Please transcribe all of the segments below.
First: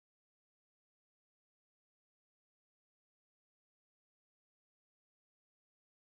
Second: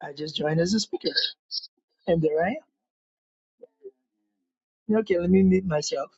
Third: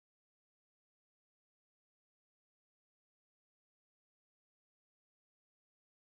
I just joined as a speaker, and there I am. Okay, let me mute myself.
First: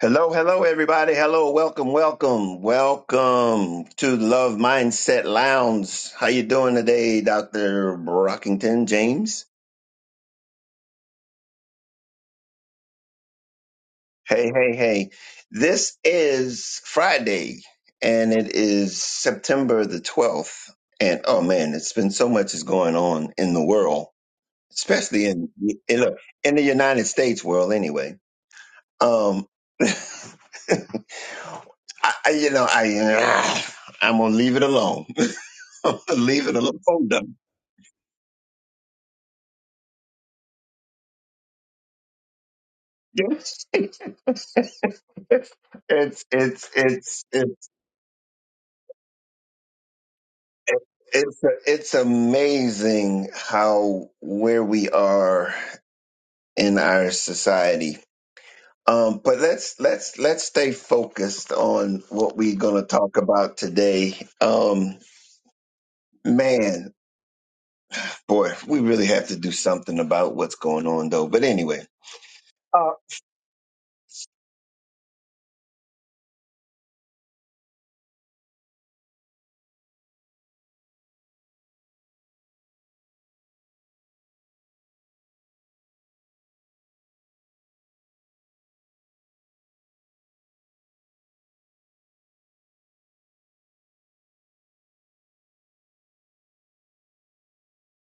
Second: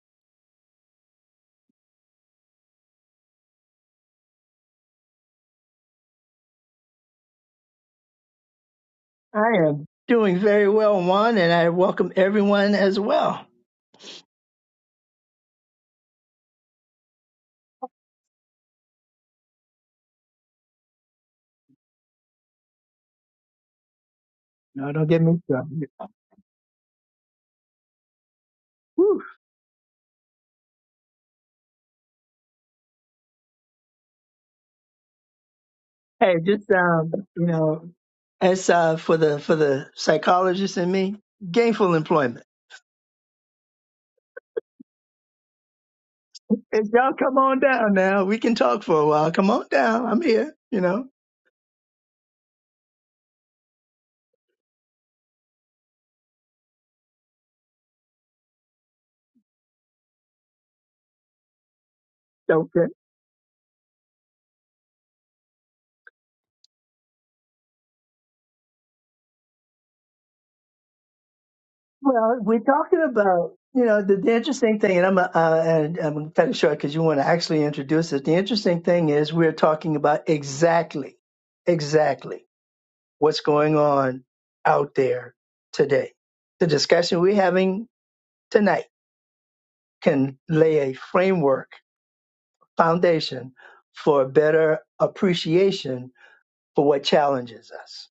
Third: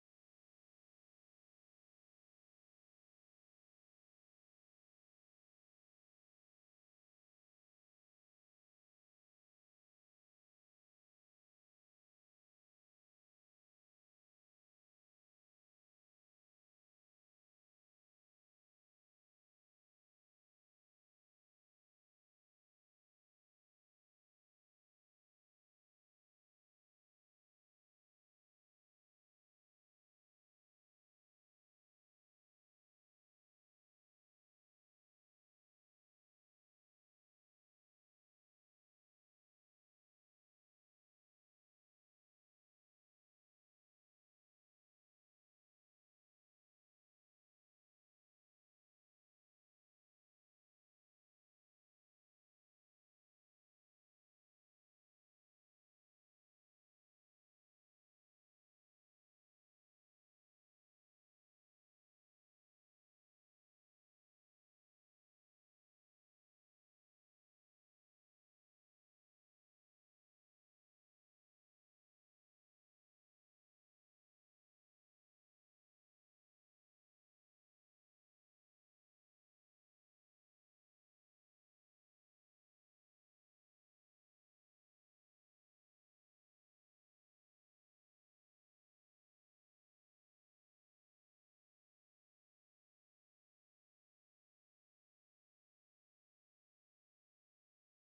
Hello, hello, everybody. Hello, welcome, welcome, welcome to Love Mindset Lounge. How you doing today, Dr. Brockington James? I am doing very well, Juan, and I welcome everyone as well. Hey, hey, hey. This is Friday, and it is September the 12th. And oh man, it's been so much is going on in the world, No, don't get especially me in started. in, look, in the United States world. Anyway, Whew. um, I, I- you know, I ah, I'm gonna leave it alone. Hey, Leave it just alone. um, you know, as uh, for the for the psychologist and me, gainful employment. Yes. it's it's it's If y'all come on it's down now, we can talk for a while. Come on down. I'm here. You know. it's it's amazing how where we are in our society. Um, but let's let's let's stay focused on what we're going to okay. talk about today. Um, man, boy, we really have to do something about what's going on, though. But anyway, Well, we're talking about you know the, the interesting thing, and I'm uh, and I'm cutting short because you want to actually introduce it. The interesting thing is we're talking about exactly, exactly what's going on out there today. The discussion we're having tonight can lay a framework, foundation for a better appreciation for what challenges us,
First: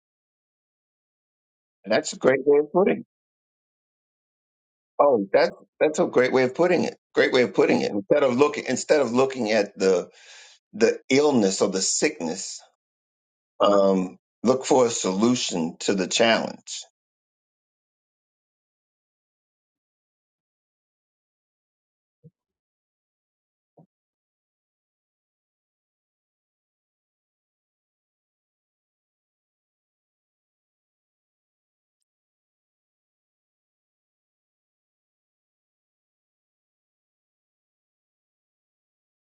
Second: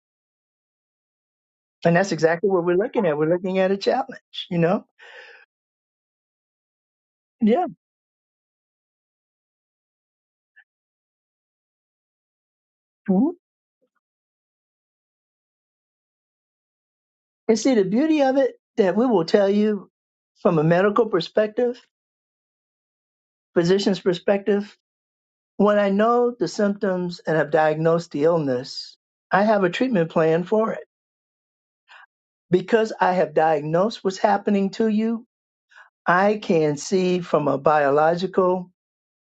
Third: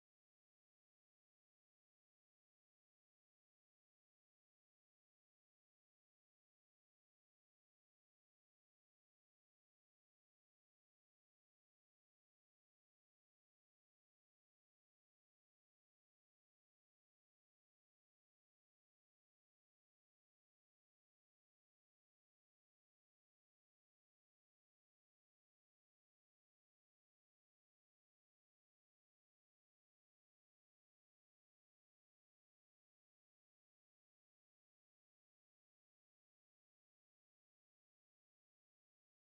and that's that's a great exactly way what of we're putting. it. looking at. We're looking at a challenge, you know. Oh, that's that's a great way of putting it. Great way of Yeah. putting it. Instead of looking instead of looking at the the illness or the sickness, um, look for a solution to the challenge. And see, the beauty of it that we will tell you from a medical perspective, physician's perspective, when I know the symptoms and have diagnosed the illness, I have a treatment plan for it. Because I have diagnosed what's happening to you, I can see from a biological,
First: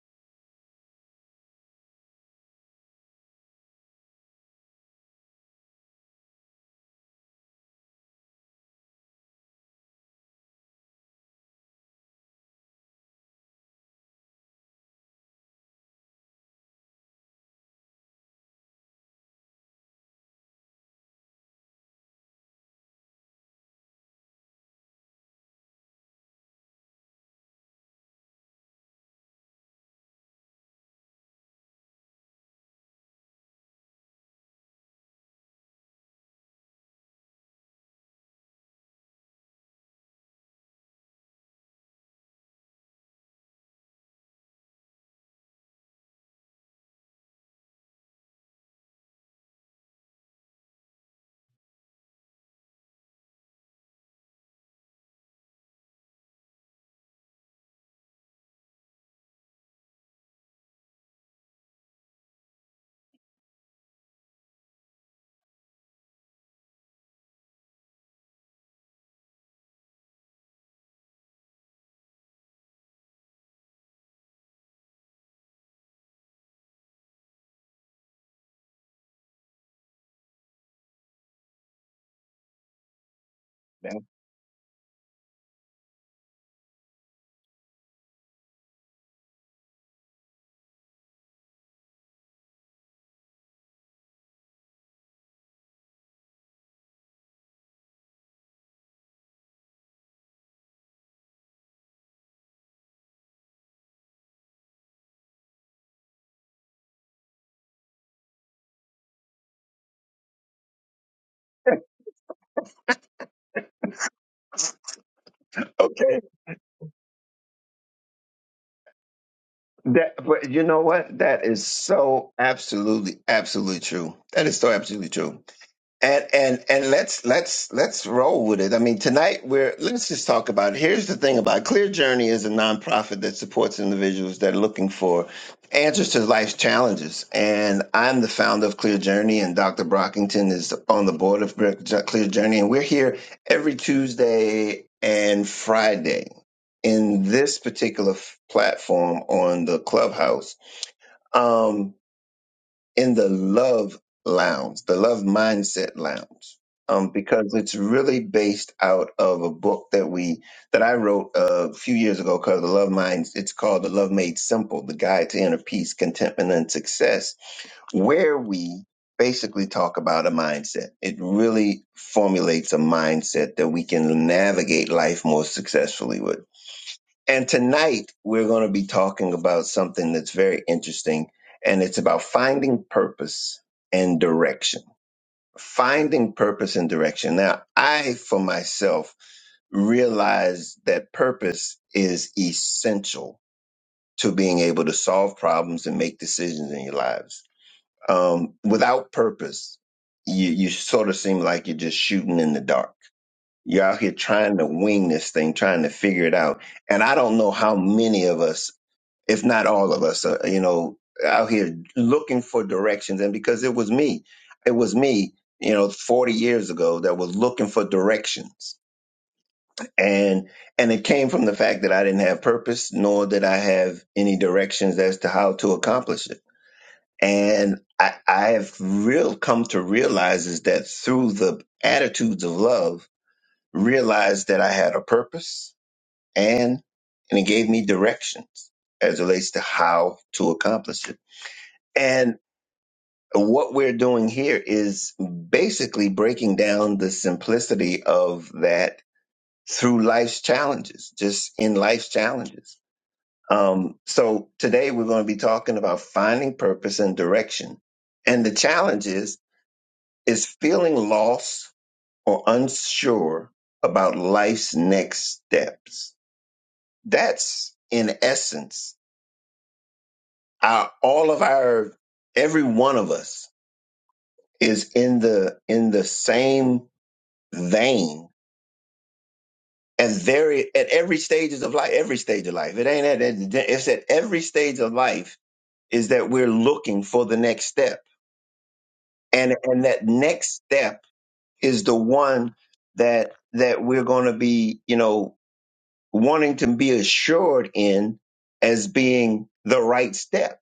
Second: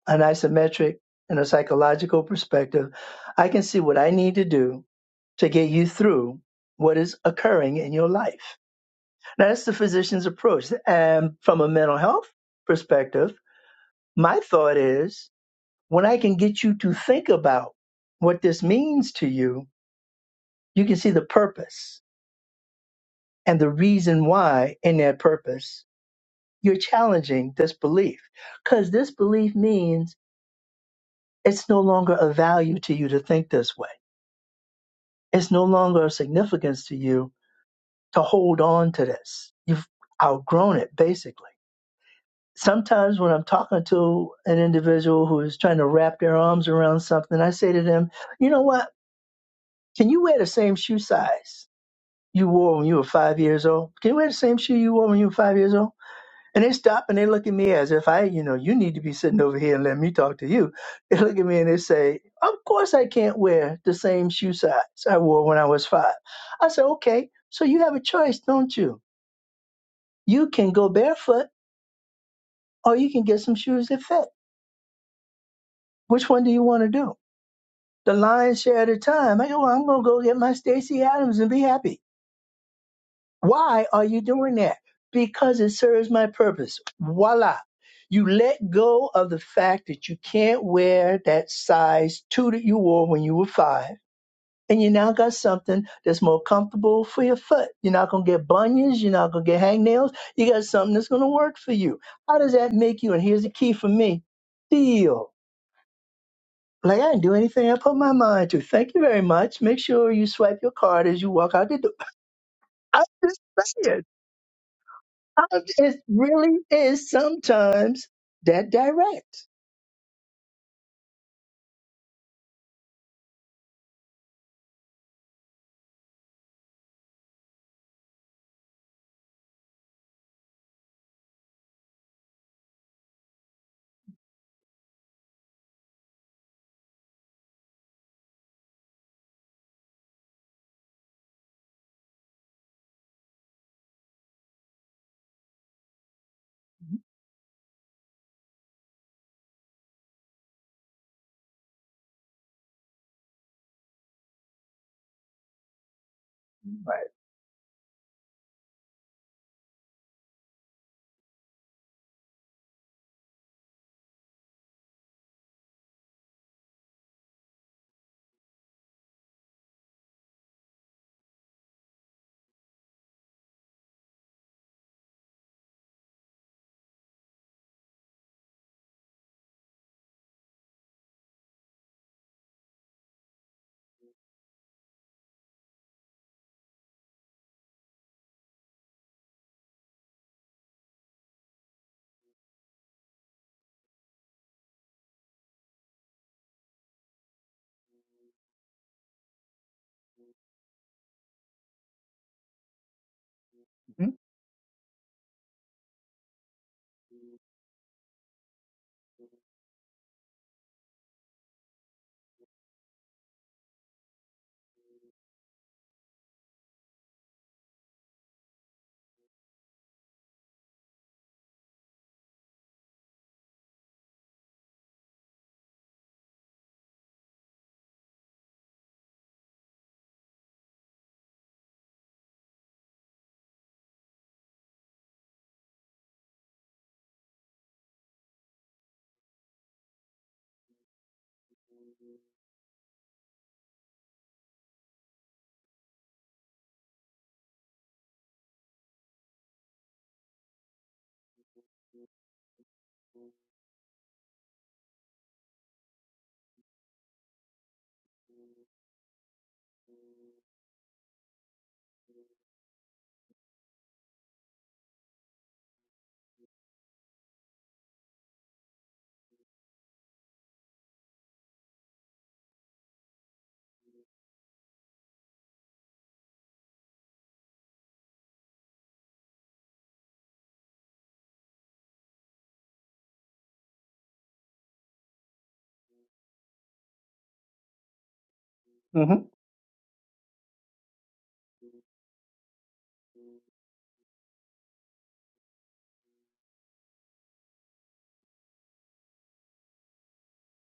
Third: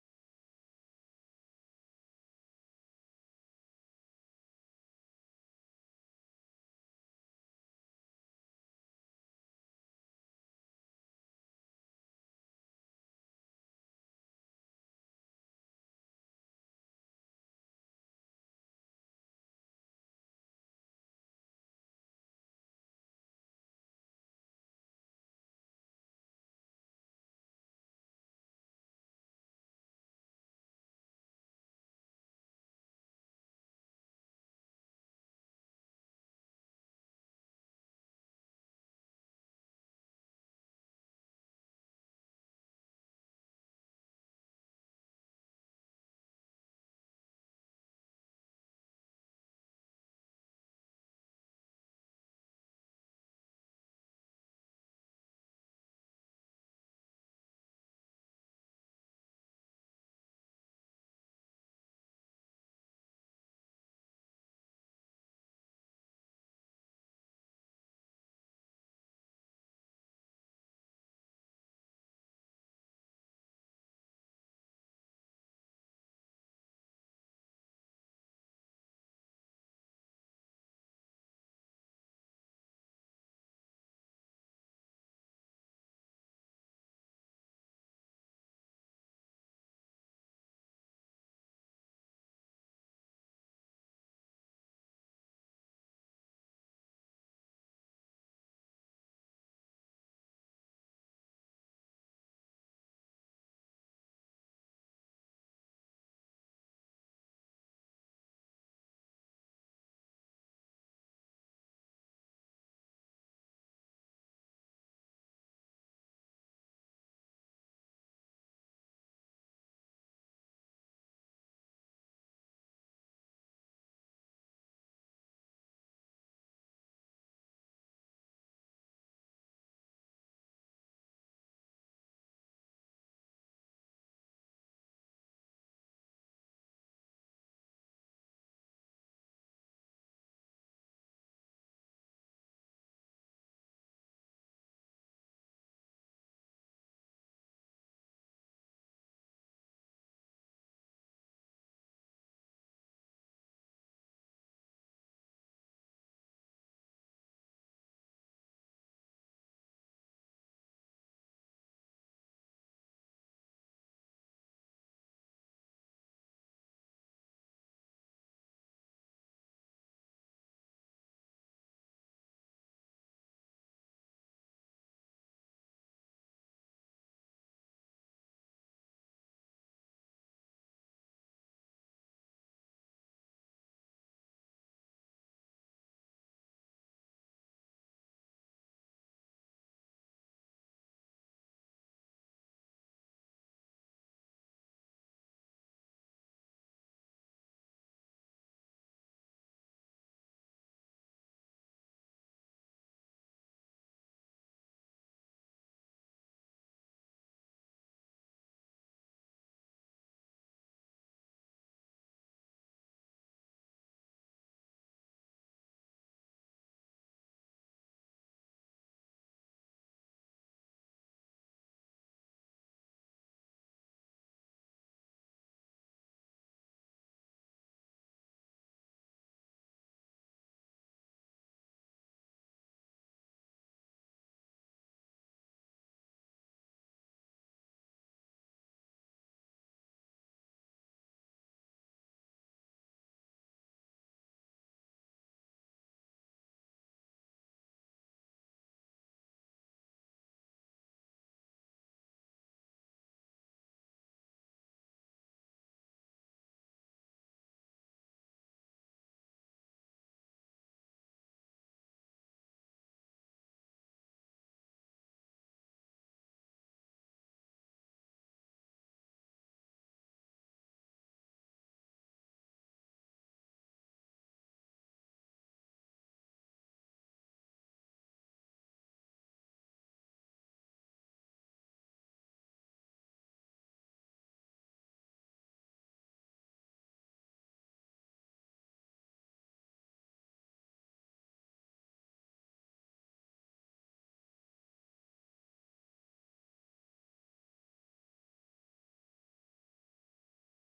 an isometric, and a psychological perspective, I can see what I need to do to get you through what is occurring in your life. That's the physician's approach. And from a mental health perspective, my thought is when I can get you to think about what this means to you, you can see the purpose and the reason why in that purpose you're challenging this belief. Because this belief means it's no longer a value to you to think this way, it's no longer a significance to you to hold on to this. You've outgrown it, basically. sometimes when I'm talking to an individual who is trying to wrap their arms around something, I say to them, you know what? Can you wear the same shoe size you wore when you were five years old? Can you wear the same shoe you wore when you were five years old? And they stop and they look at me as if I, you know, you need to be sitting over here and let me talk to you. They look at me and they say, Of course I can't wear the same shoe size I wore when I was five. I say, Okay, so you have a choice, don't you? You can go barefoot or you can get some shoes that fit. Which one do you want to do? the lion's share of the time. I go, well, I'm going to go get my Stacey Adams and be happy. Why Yeah. are you doing that? Because it serves my purpose. Voila. You let go of the fact that you can't wear that size two that you wore when you were five. And you now got something that's more comfortable for your foot. You're not going to get bunions. You're not going to get hangnails. You got something that's going to work for you. How does that make you? And here's the key for me feel. Like I didn't do anything I put my mind to. Thank you very much. Make sure you swipe your card as you walk out the door. I'm just saying. I'm- It Okay. really is sometimes that direct. That but you know what? That is so absolutely, absolutely true. That is so absolutely true. And and and let's let's let's roll with it. I mean, tonight we're let's just talk about. It. Here's the thing about Clear Journey is a nonprofit that supports individuals that are looking for answers to life's challenges. And I'm the founder of Clear Journey, and Dr. Brockington is on the board of Clear Clear Journey, and we're here every Tuesday and Friday in this particular f- platform on the Clubhouse. Um, in the love lounge, the love mindset lounge, um, Right. because it's really based out of a book that we that I wrote uh, a few years ago called The Love mind, It's called The Love Made Simple: The Guide to Inner Peace, Contentment, and Success, where we basically talk about a mindset. It really formulates a mindset that we can navigate life more successfully with. And tonight we're going to be talking about something that's very interesting, and it's about finding purpose and direction. Finding purpose and direction. Now, I, for myself, realize that purpose is essential to being able to solve problems and make decisions in your lives. Um, without purpose, you, you sort of seem like you're just shooting in the dark. You're out here trying to wing this thing, trying to figure it out. And I don't know how many of us if not all of us, uh, you know, out here looking for directions. And because it was me, it was me, you know, 40 years ago that was looking for directions. And, and it came from the fact that I didn't have purpose, nor did I have any directions as to how to accomplish it. And I, I have real come to realize is that through the attitudes of love, realized that I had a purpose and, and it gave me directions as it relates to how to accomplish it and what we're doing here is basically breaking down the simplicity of that through life's challenges, just in life's challenges. Um, so today we're going to be talking about finding purpose and direction. And the challenge is, is feeling lost or unsure about life's next steps. That's in essence, our, all of our, every one of us is in the, in the same vain at very at every stages of life every stage of life it ain't at at- it's at every stage of life is that we're looking for the next step Mm-hmm. and and that next step is the one that that we're going to be you know wanting to be assured in as being the right step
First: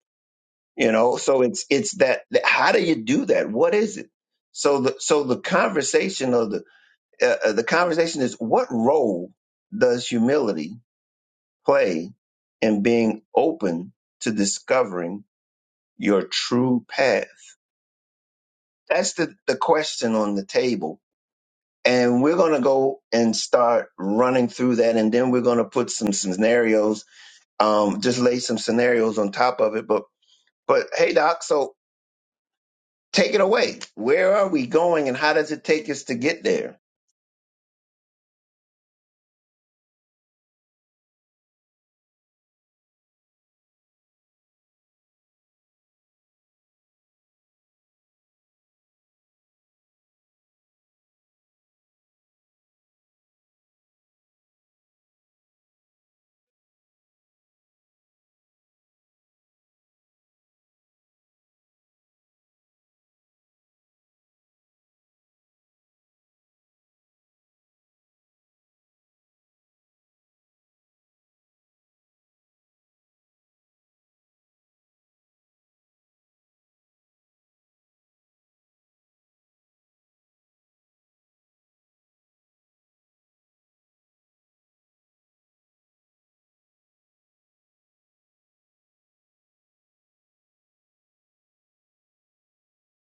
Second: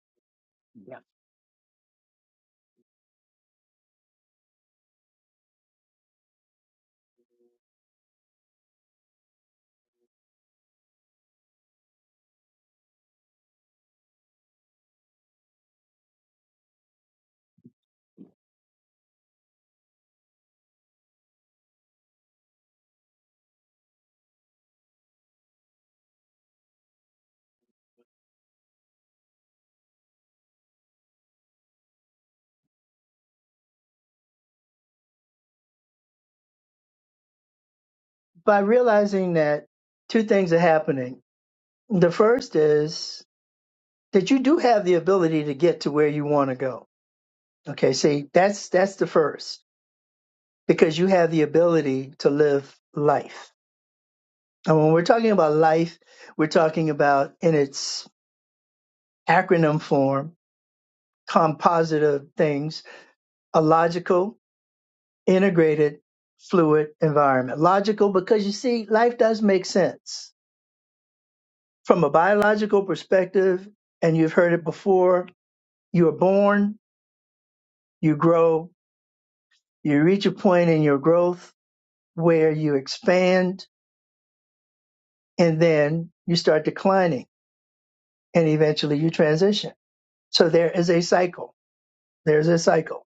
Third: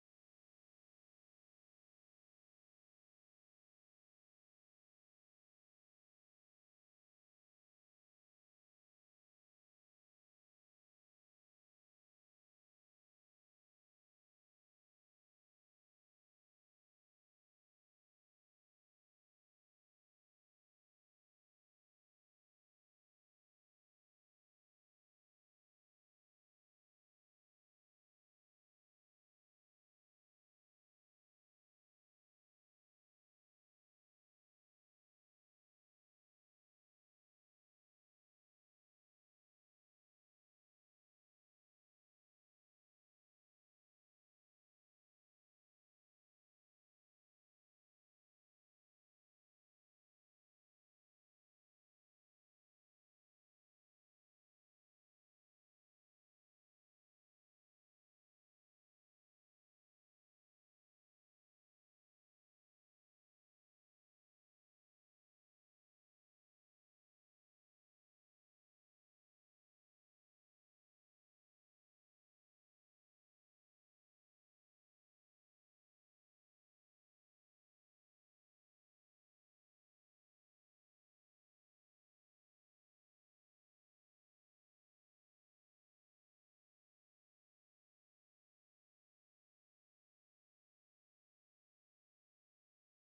you Yeah. know so it's it's that how do you do that what is it so the so the conversation of the uh, uh, the conversation is what role does humility play and being open to discovering your true path. That's the, the question on the table. And we're going to go and start running through that. And then we're going to put some scenarios, um, just lay some scenarios on top of it. But, but hey, Doc, so take it away. Where are we going and how does it take us to get there? By realizing that two things are happening. The first is that you do have the ability to get to where you want to go. Okay. See, that's that's the first because you have the ability to live life. And when we're talking about life, we're talking about in its acronym form, compositive things, a logical, integrated, fluid environment. Logical because you see, life does make sense from a biological perspective, and you've heard it before. You are born, you grow, you reach a point in your growth where you expand, and then you start declining, and eventually you transition. So there is a cycle. There's a cycle.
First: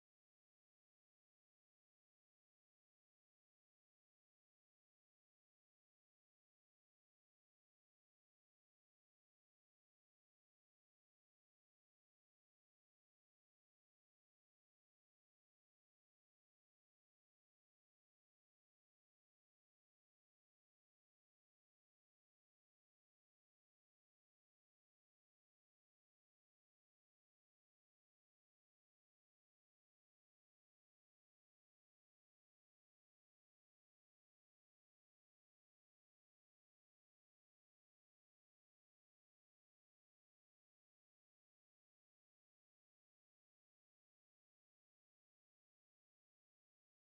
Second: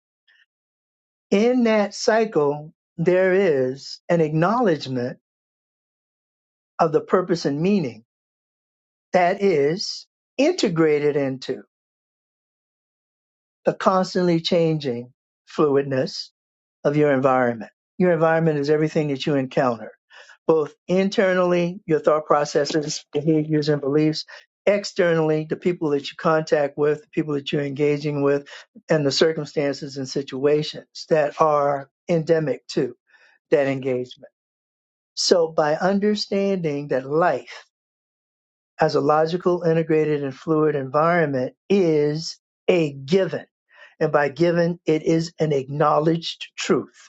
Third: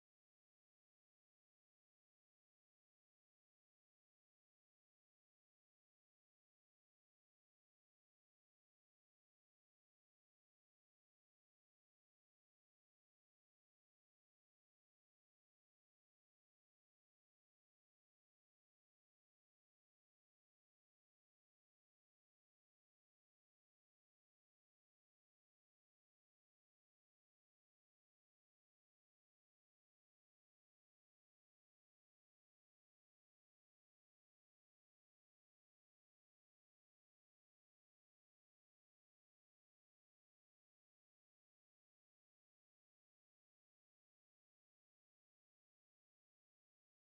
In that cycle, there is an acknowledgement of the purpose and meaning that is integrated into the constantly changing fluidness of your environment. Your environment is everything that you encounter, both internally, your thought processes, behaviors, and beliefs, externally, the people that you contact with, the people that you're engaging with, and the circumstances and situations that are endemic to that engagement. So by understanding that life as a logical, integrated, and fluid environment is a given. And by given, it is an acknowledged truth.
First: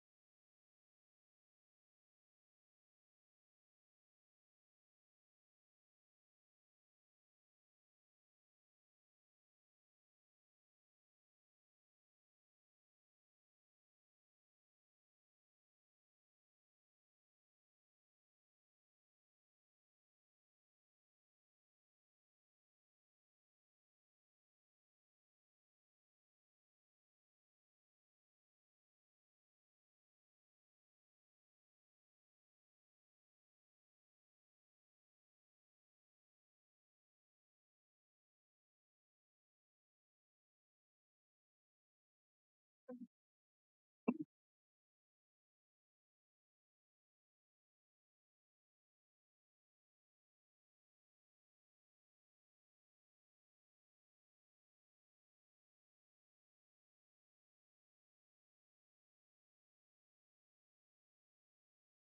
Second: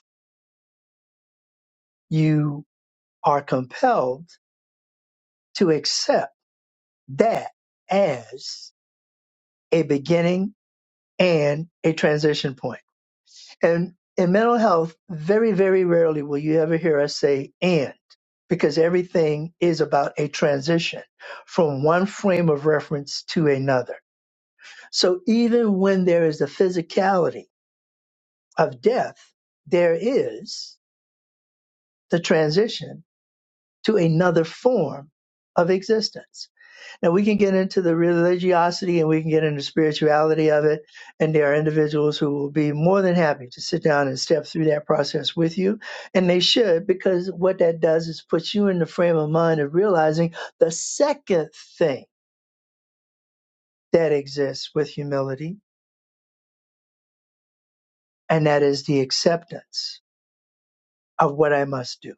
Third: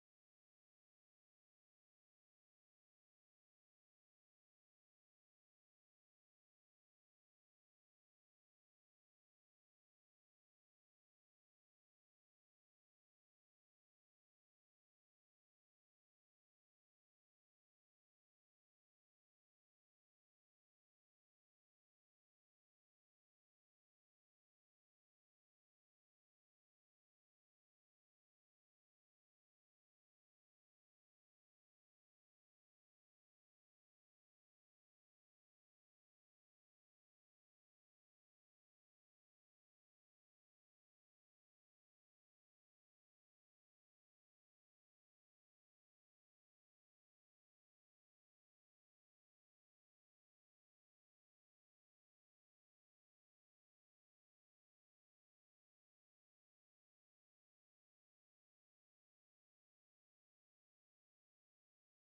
You are compelled to accept that as a beginning and a transition point. And in mental health, very, very rarely will you ever hear us say and, because everything is about a transition from one frame of reference to another So even when there is the physicality of death, there is the transition to another form of existence. Now we can get into the religiosity and we can get into spirituality of it. And there are individuals who will be more than happy to sit down and step through that process with you. And they should, because what that does is puts you in the frame of mind of realizing the second thing that exists with humility, and that is the acceptance of what I must do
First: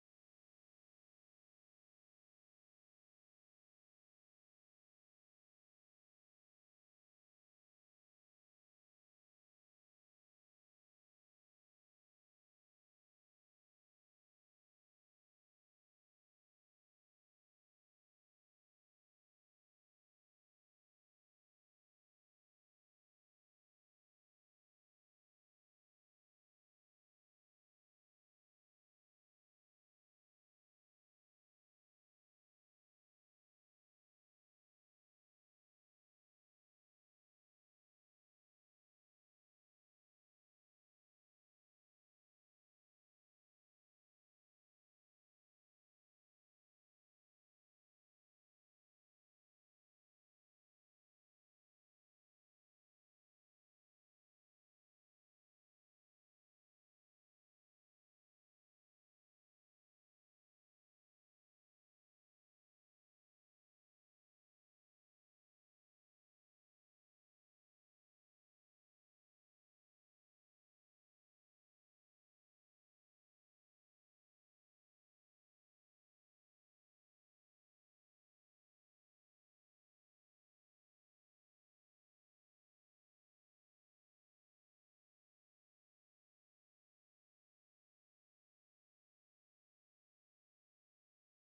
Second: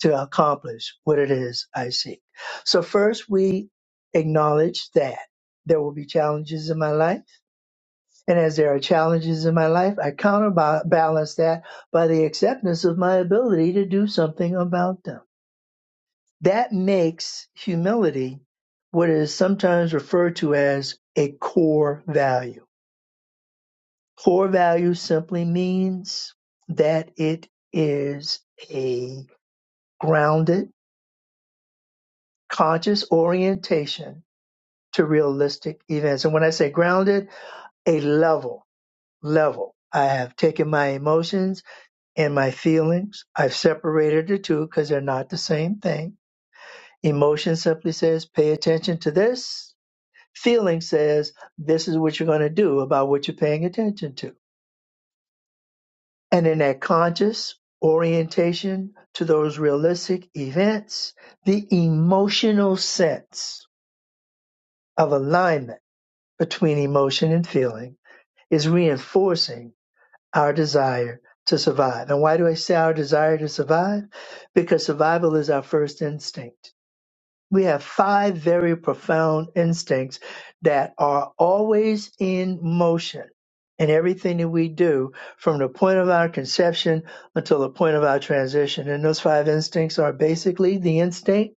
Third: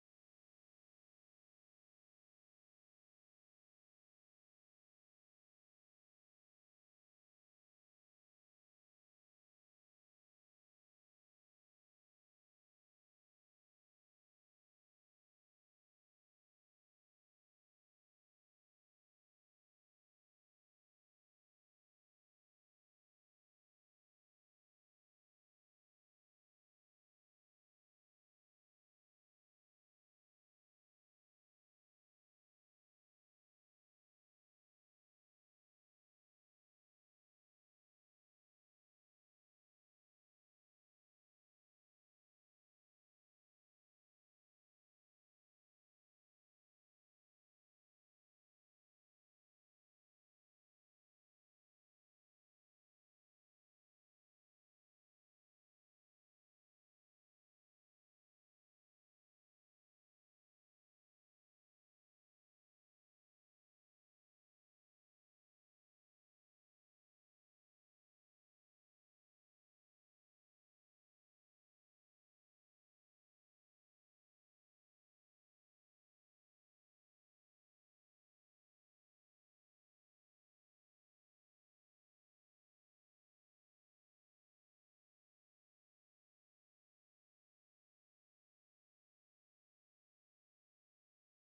to accomplish what it is I seek. So first we acknowledge that there will be challenges in my life. And as there are challenges in my life, I counterbalance that by the acceptance of my ability to do something about them. That makes humility what is sometimes referred to as a core value. Core value simply means that it is a grounded, conscious orientation to realistic events. And when I say grounded, a level, level. I have taken my emotions and my feelings. I've separated the two because they're not the same thing. Emotion simply says, pay attention to this. Feeling says, this is what you're going to do about what you're paying attention to. And in that conscious orientation to those realistic events, the emotional sense of alignment between emotion and feeling is reinforcing our desire to survive. And why do I say our desire to survive? Because survival is our first instinct. We have five very profound instincts that are always in motion in everything that we do from the point of our conception until the point of our transition. And those five instincts are basically the instinct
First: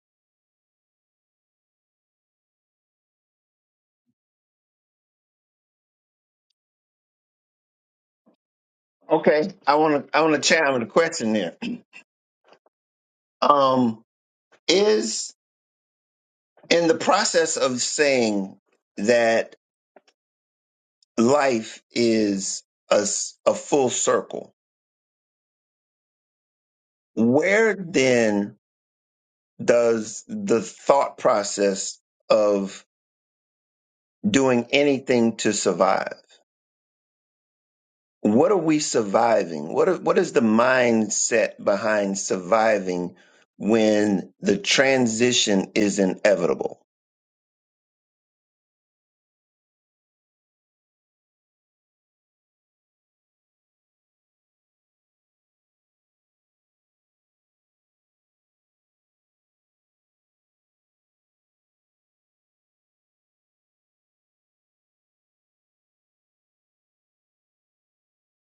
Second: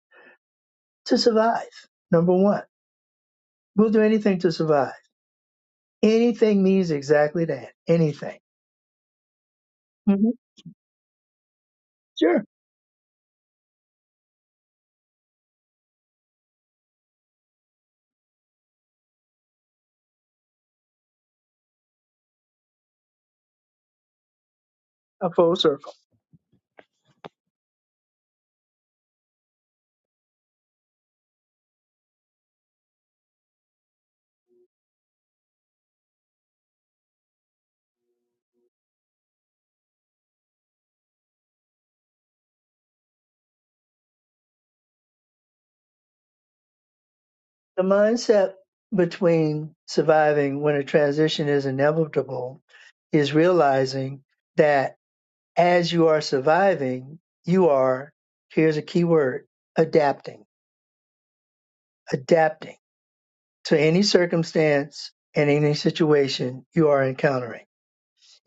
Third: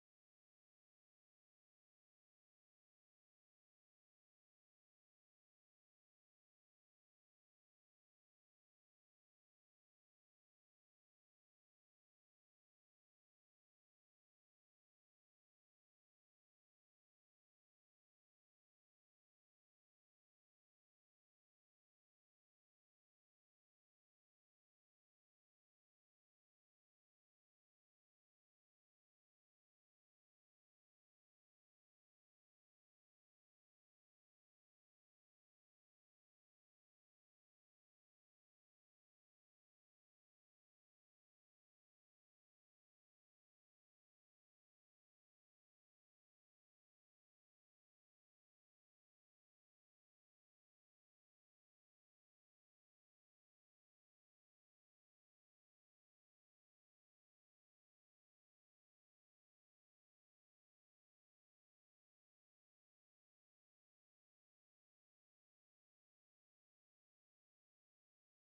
to survive. Number one, we'll do anything to survive. Anything means exactly that. Anything. Okay. I want to, I hmm want to chime with a question there. Sure. Um, is in the process of saying that life is a, s- a full circle. A full circle. Where then does the thought process of doing anything to survive? What are we surviving? What are, what is the mindset behind surviving when the transition is inevitable? The mindset between surviving when a transition is inevitable is realizing that as you are surviving, you are, here's a key word, adapting, adapting to any circumstance and any situation you are encountering.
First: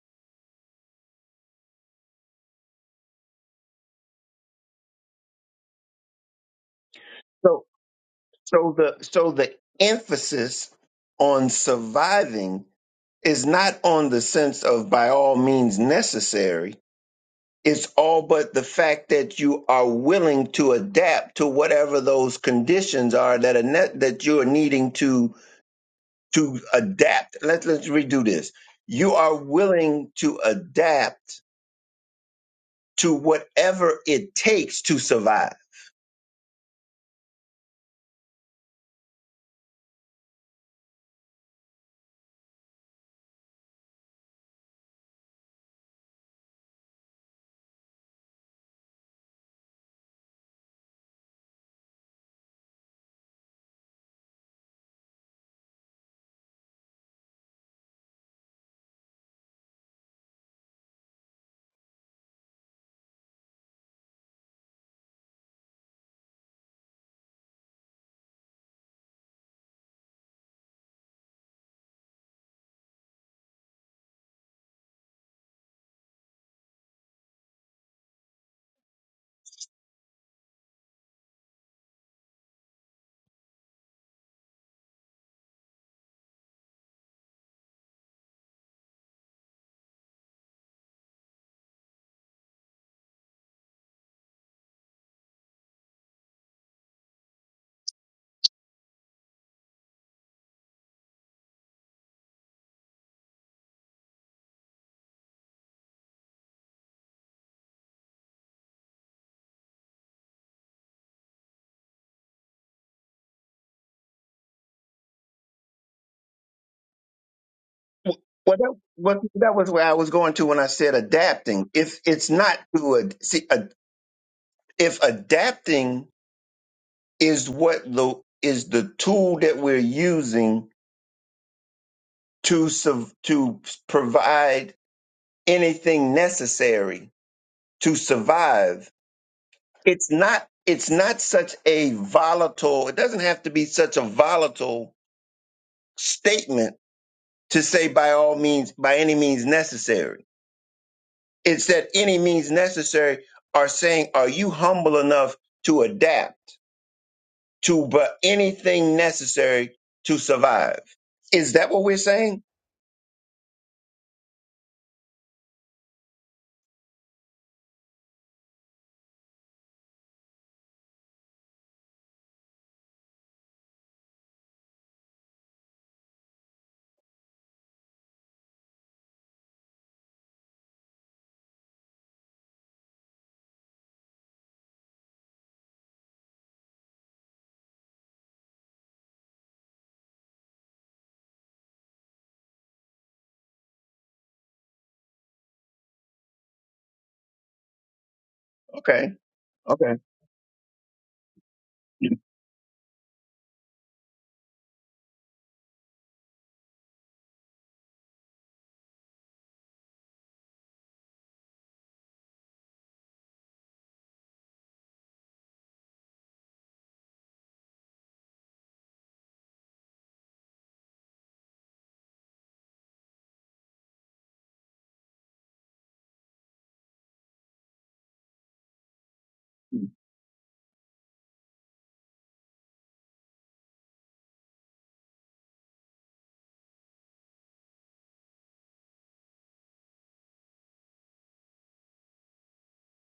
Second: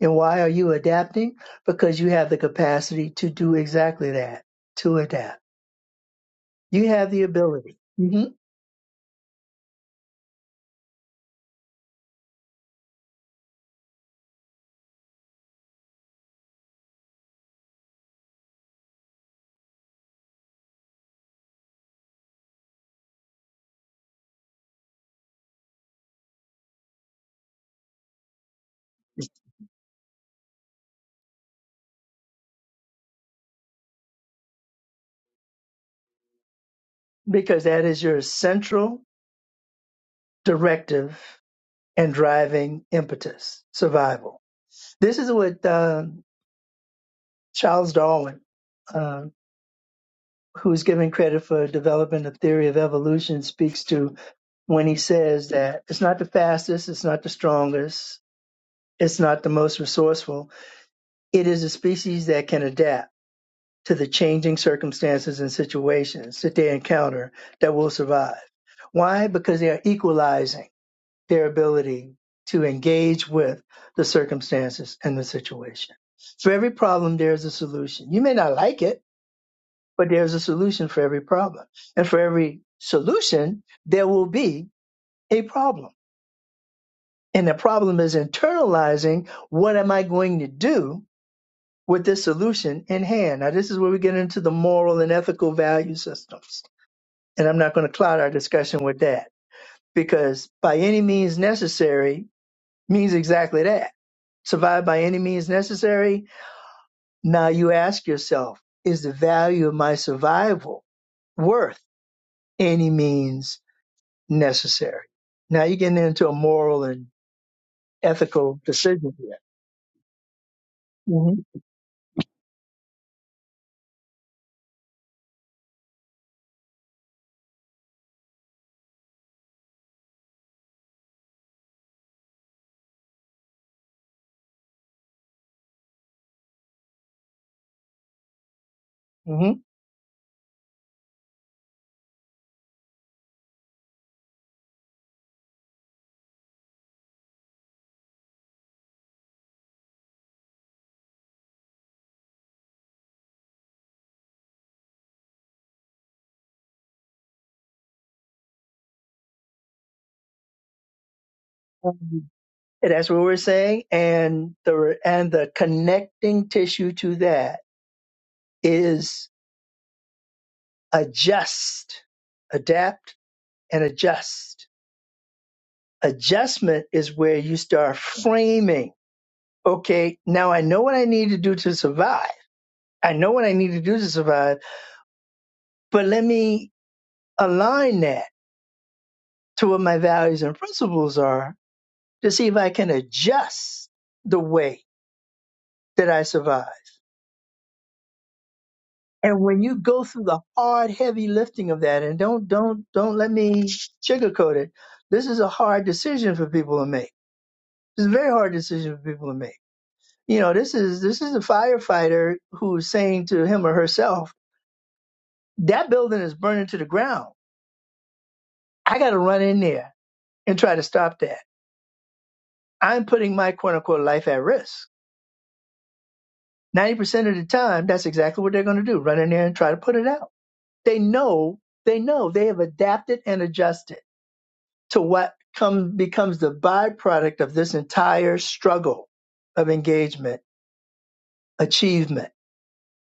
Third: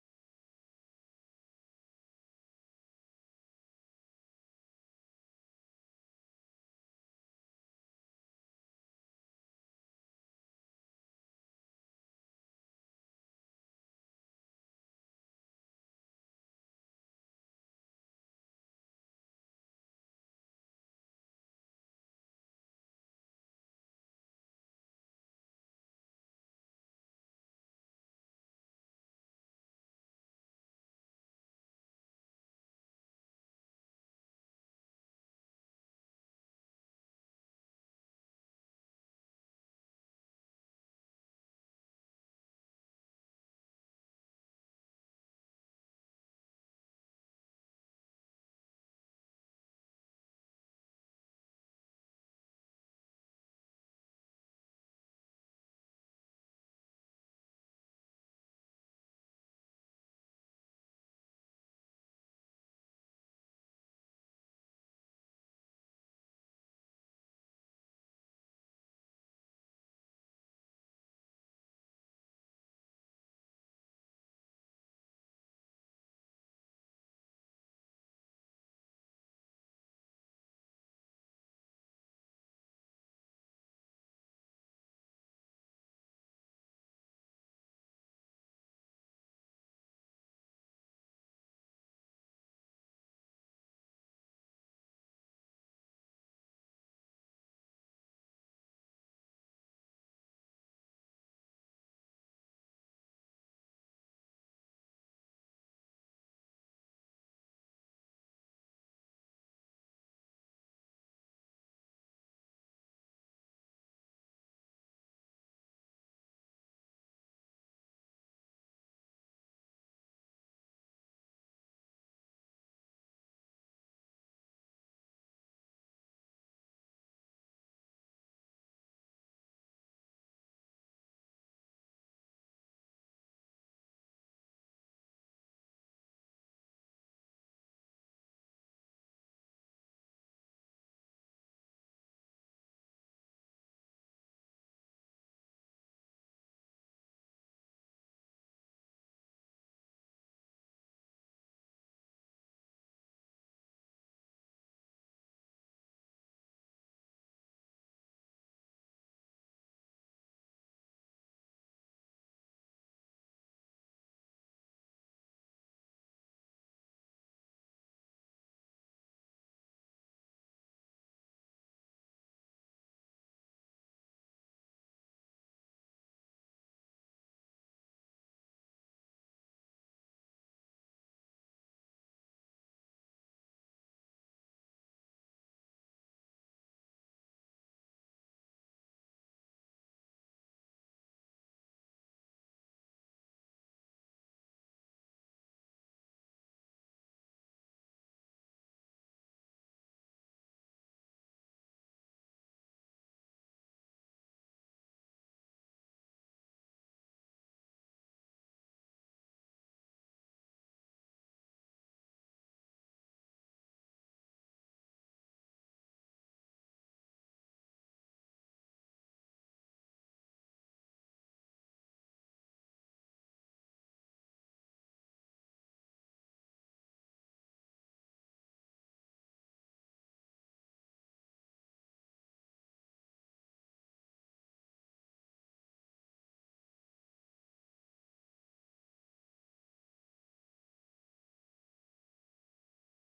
And why are you adapting? Because you have the capacity to do exactly that, to adapt. You have the So ability. Mhm. so the so the emphasis on surviving is not on the sense of by all means necessary It's all but the fact that you are willing to adapt to whatever those conditions are that are net, that you are needing to to adapt. Let's let's redo this. You are willing to adapt to whatever it takes to survive. Because that is your central directive and driving impetus, survival. This is what uh, Charles Darwin, uh, who is given credit for developing the theory of evolution, speaks to when he says that it's not the fastest, it's not the strongest, it's not the most resourceful. It is a species that can adapt to the changing circumstances and situations that they encounter that will survive. Why? Because they are equalizing their ability to engage with the circumstances and the situation. For every problem, there's a solution. You may not like it, but there's a solution for every problem. And for every solution, there will be a problem. And the problem is internalizing what am I going to do with this solution in hand? Now, this is where we get into the moral and ethical value systems. And I'm not going to cloud our discussion with that because by any means necessary means exactly that survive by any means necessary. Now you ask yourself, is the value of my survival worth any means necessary? Now you're getting into a moral and Well, ethical that, decision what, here. that was where I was going to when I said hmm adapting. If it's not to ad, see, ad, if adapting is what the is the tool that we're using to sub, to provide anything necessary to survive. hmm It's not it's not such a volatile, it doesn't have to be such a volatile statement to say by all means, by any means necessary. It's that any means necessary are saying, are you humble enough to adapt to but anything necessary to survive? Is that what we're saying? that's what we're saying. And the, and the connecting tissue to that is adjust, adapt and adjust. Adjustment is where you start framing okay, now I know what I need to do to survive. I know what I need to do to survive, but let me align that to what my values and principles are to see if I can adjust the way that I survive. Okay. And when you Okay. go through the hard, heavy lifting of that, and don't, don't, don't let me sugarcoat it. This is a hard decision for people to make. It's a very hard decision for people to make. You know, this is, this is a firefighter who's saying to him or herself, that building is burning to the ground I got to run in there and try to stop that. I'm putting my quote unquote life at risk. 90% of the time, that's exactly what they're going to do run in there and try to put it out. They know, they know they have adapted and adjusted to what come, becomes the byproduct of this entire struggle of engagement, achievement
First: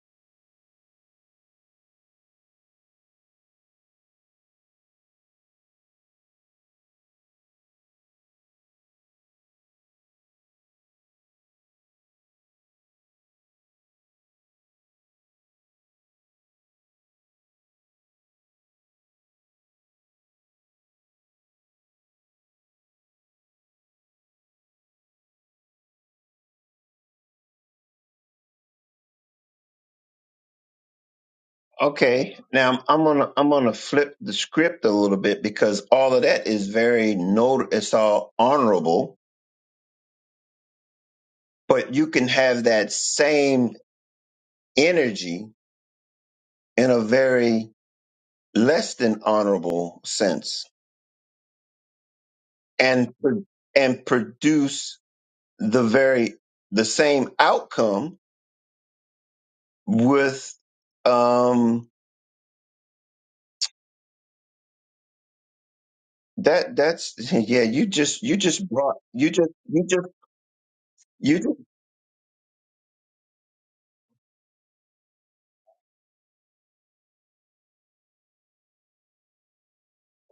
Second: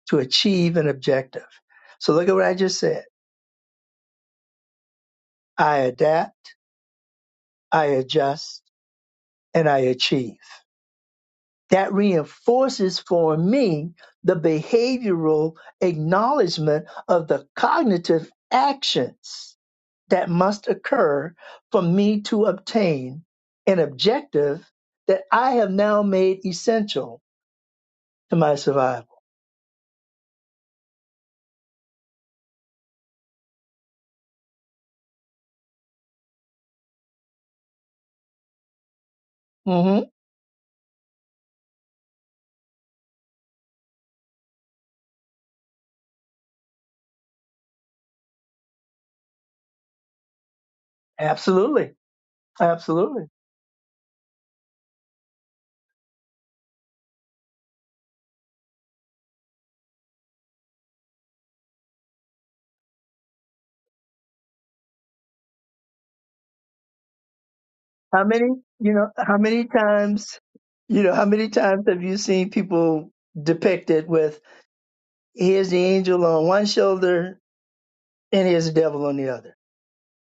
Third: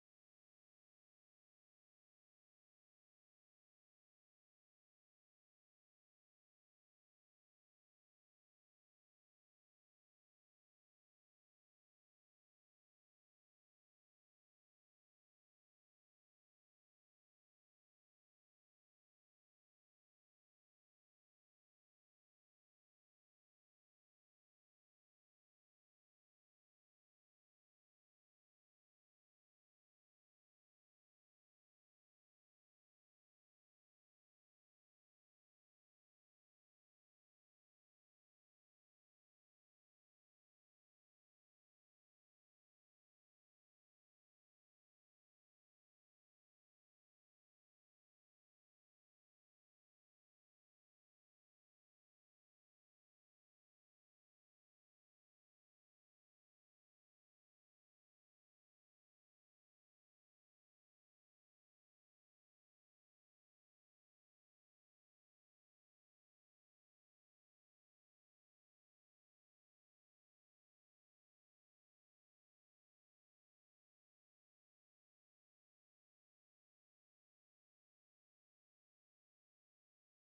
to achieve an objective. So look at what I just said. I adapt, I adjust, and I achieve. that reinforces for me the behavioral acknowledgement of the cognitive actions that must occur for me to obtain an objective that I have now made essential to my survival. Okay, now I'm gonna I'm gonna flip the script a little bit because all of that is very not it's all honorable, hmm but you can have that same energy in a very less than honorable sense Absolutely. and Absolutely. pro- and produce the very the same outcome with um that that's yeah you just How you many, just you brought know, you how just many you just times, you know, how you many just times have you seen people depicted with here's the angel on one shoulder and here's the devil on the other?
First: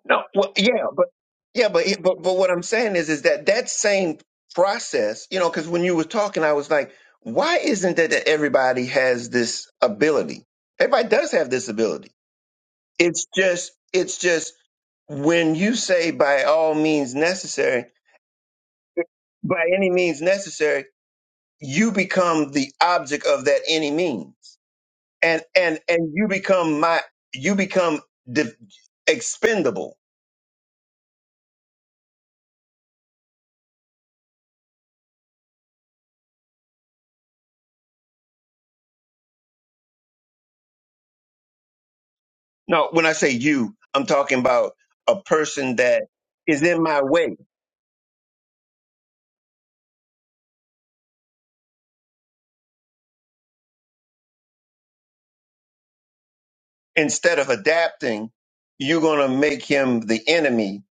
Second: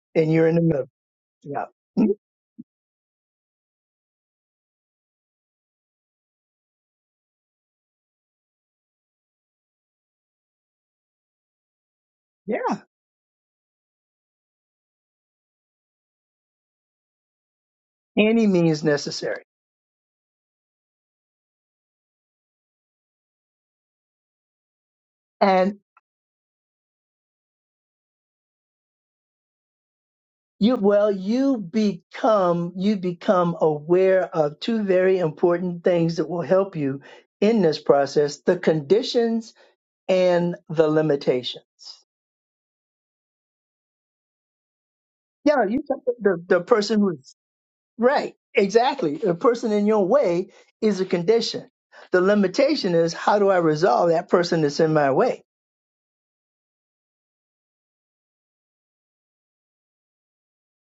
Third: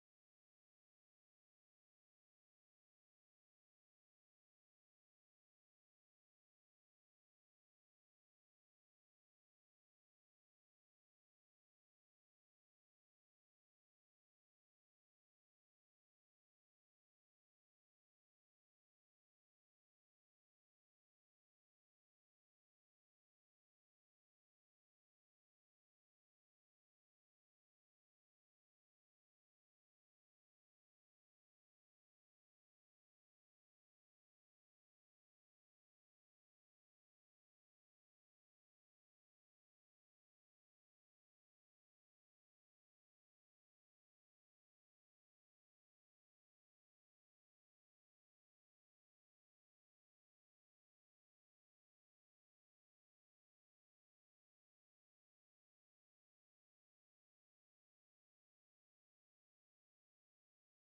No, and you're well, in the yeah, middle. but Yeah. yeah, but yeah, Mm, but but what I'm saying is, is that that same process, you know, because when you were talking, I was like, why isn't it that everybody has this ability? Everybody does have this ability. Yeah. It's just, it's just when you say by all means necessary, Any means necessary. by any means necessary, you become the object of that any means, and and And and you become my, you become de- expendable you well, you become you become aware of two very important things that will help you in this process, the conditions and the limitations. No, when I say you, I'm talking about a Yeah, person you the, that the the is in person my who is way. Right, exactly. A person in your way is a condition. The limitation is how do I resolve that person that's in my way? Instead of adapting, you're going to make him the enemy.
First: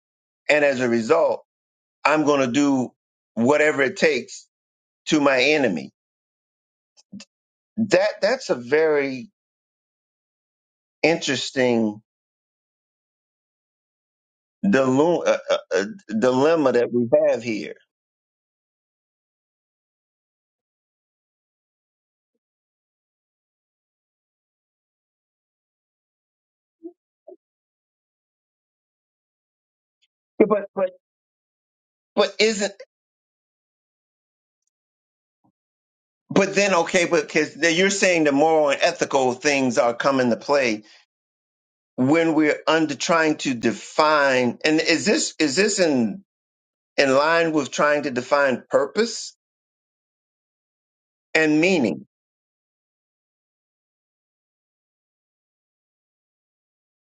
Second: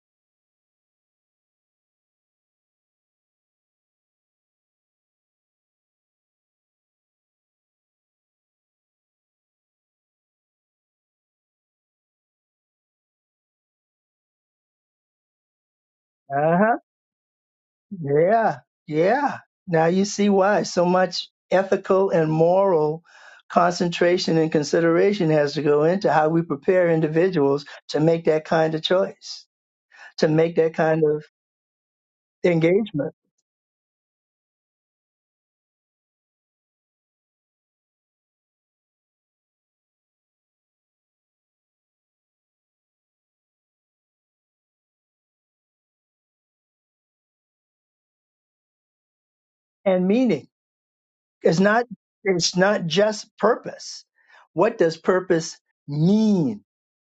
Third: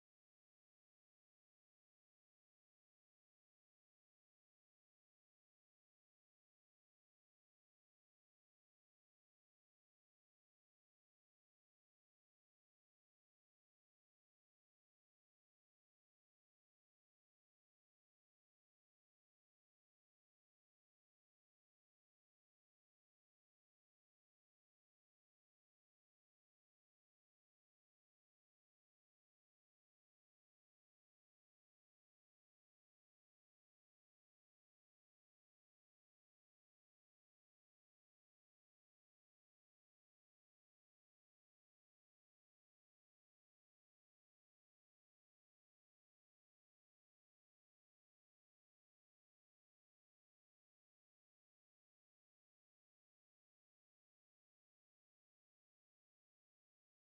And as a result, I'm going to do whatever it takes to my enemy. That that's a very interesting dilu- uh, uh, uh, Uh huh. dilemma that we have here. Yeah, yeah. Now you see why so much ethical and moral concentration and consideration has to go into how we prepare individuals to make that kind of choice, to Yeah, make But that but kind of but isn't engagement but then okay? but Because you're saying the moral and ethical things are come into play when we're under trying to define and is this is this in in line with trying to define purpose and meaning. and It's not meaning it's not just purpose. What does purpose mean?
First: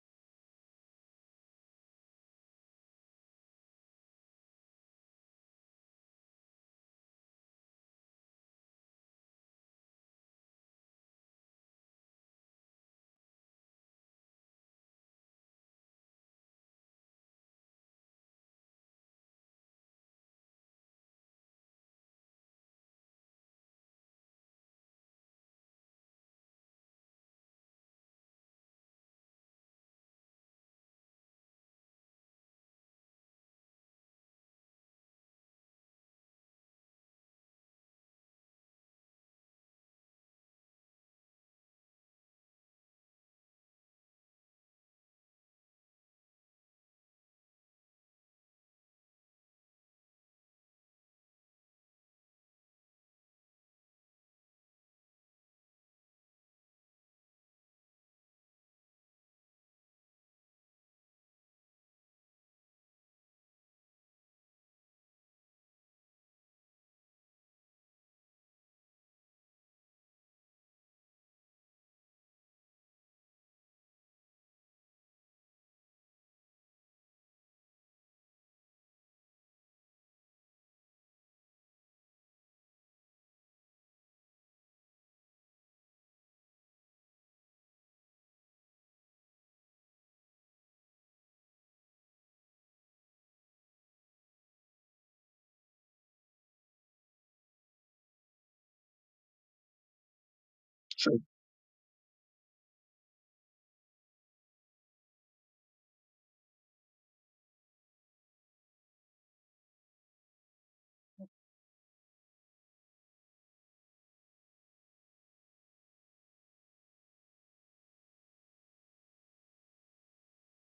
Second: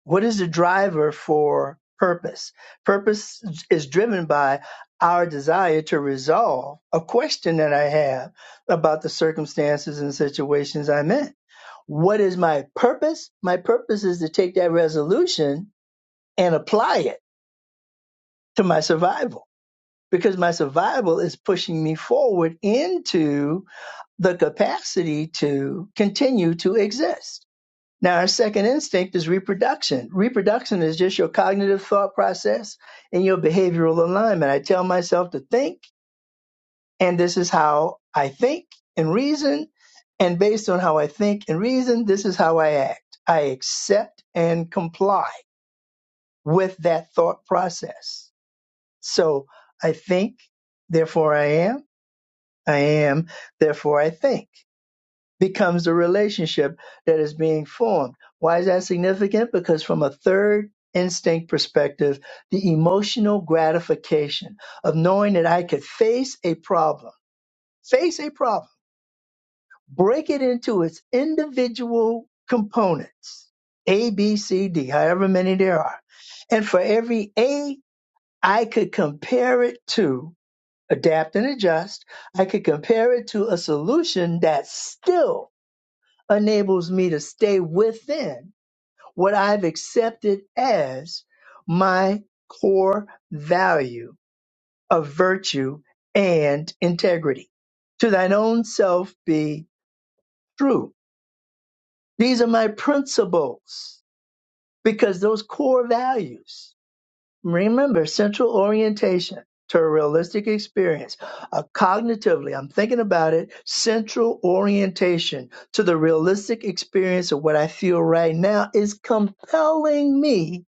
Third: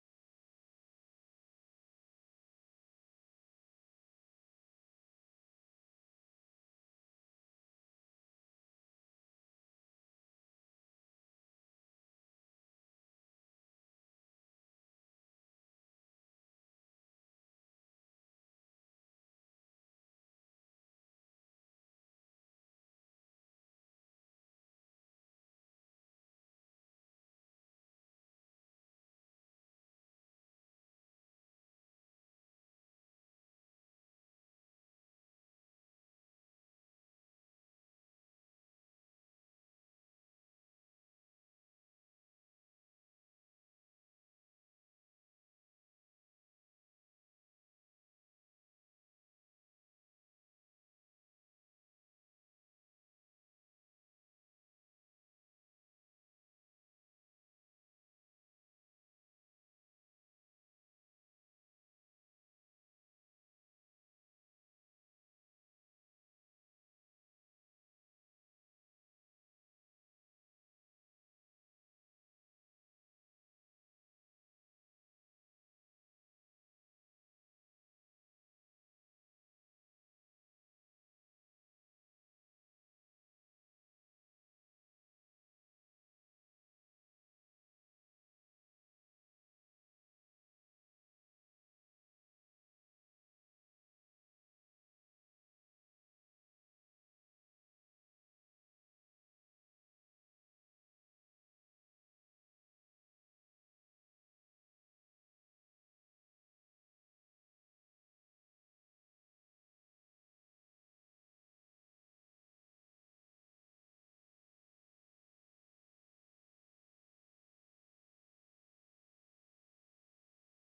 what is the driver for purpose? Purpose is driven by our desire to resolve a question that I have about the circumstances and situations I'm in. What is my purpose? My purpose is to take that resolution and apply it to my survival because my survival is pushing me forward into the capacity to continue to exist. Now, our second instinct is reproduction. Reproduction is just your cognitive thought process and your behavioral alignment. I tell myself to think, and this is how I think and reason. And based on how I think and reason, this is how I act. I accept and comply with that thought process. So I think, therefore I am. I am, therefore I think. becomes the relationship that is being formed. Why is that significant? Because from a third instinct perspective, the emotional gratification of knowing that I could face a problem, face a problem, break it into its individual components, A, B, C, D, however many there are. And for every A, I could compare it to adapt and adjust. I could compare it to a solution that still enables me to stay within what I've accepted as my core value of virtue and integrity. To thine own self be true. These are my principles because those core values Remember central orientation to a realistic experience. Uh, cognitively, I'm thinking about it, central orientation to the realistic experience of what I feel right now is compelling me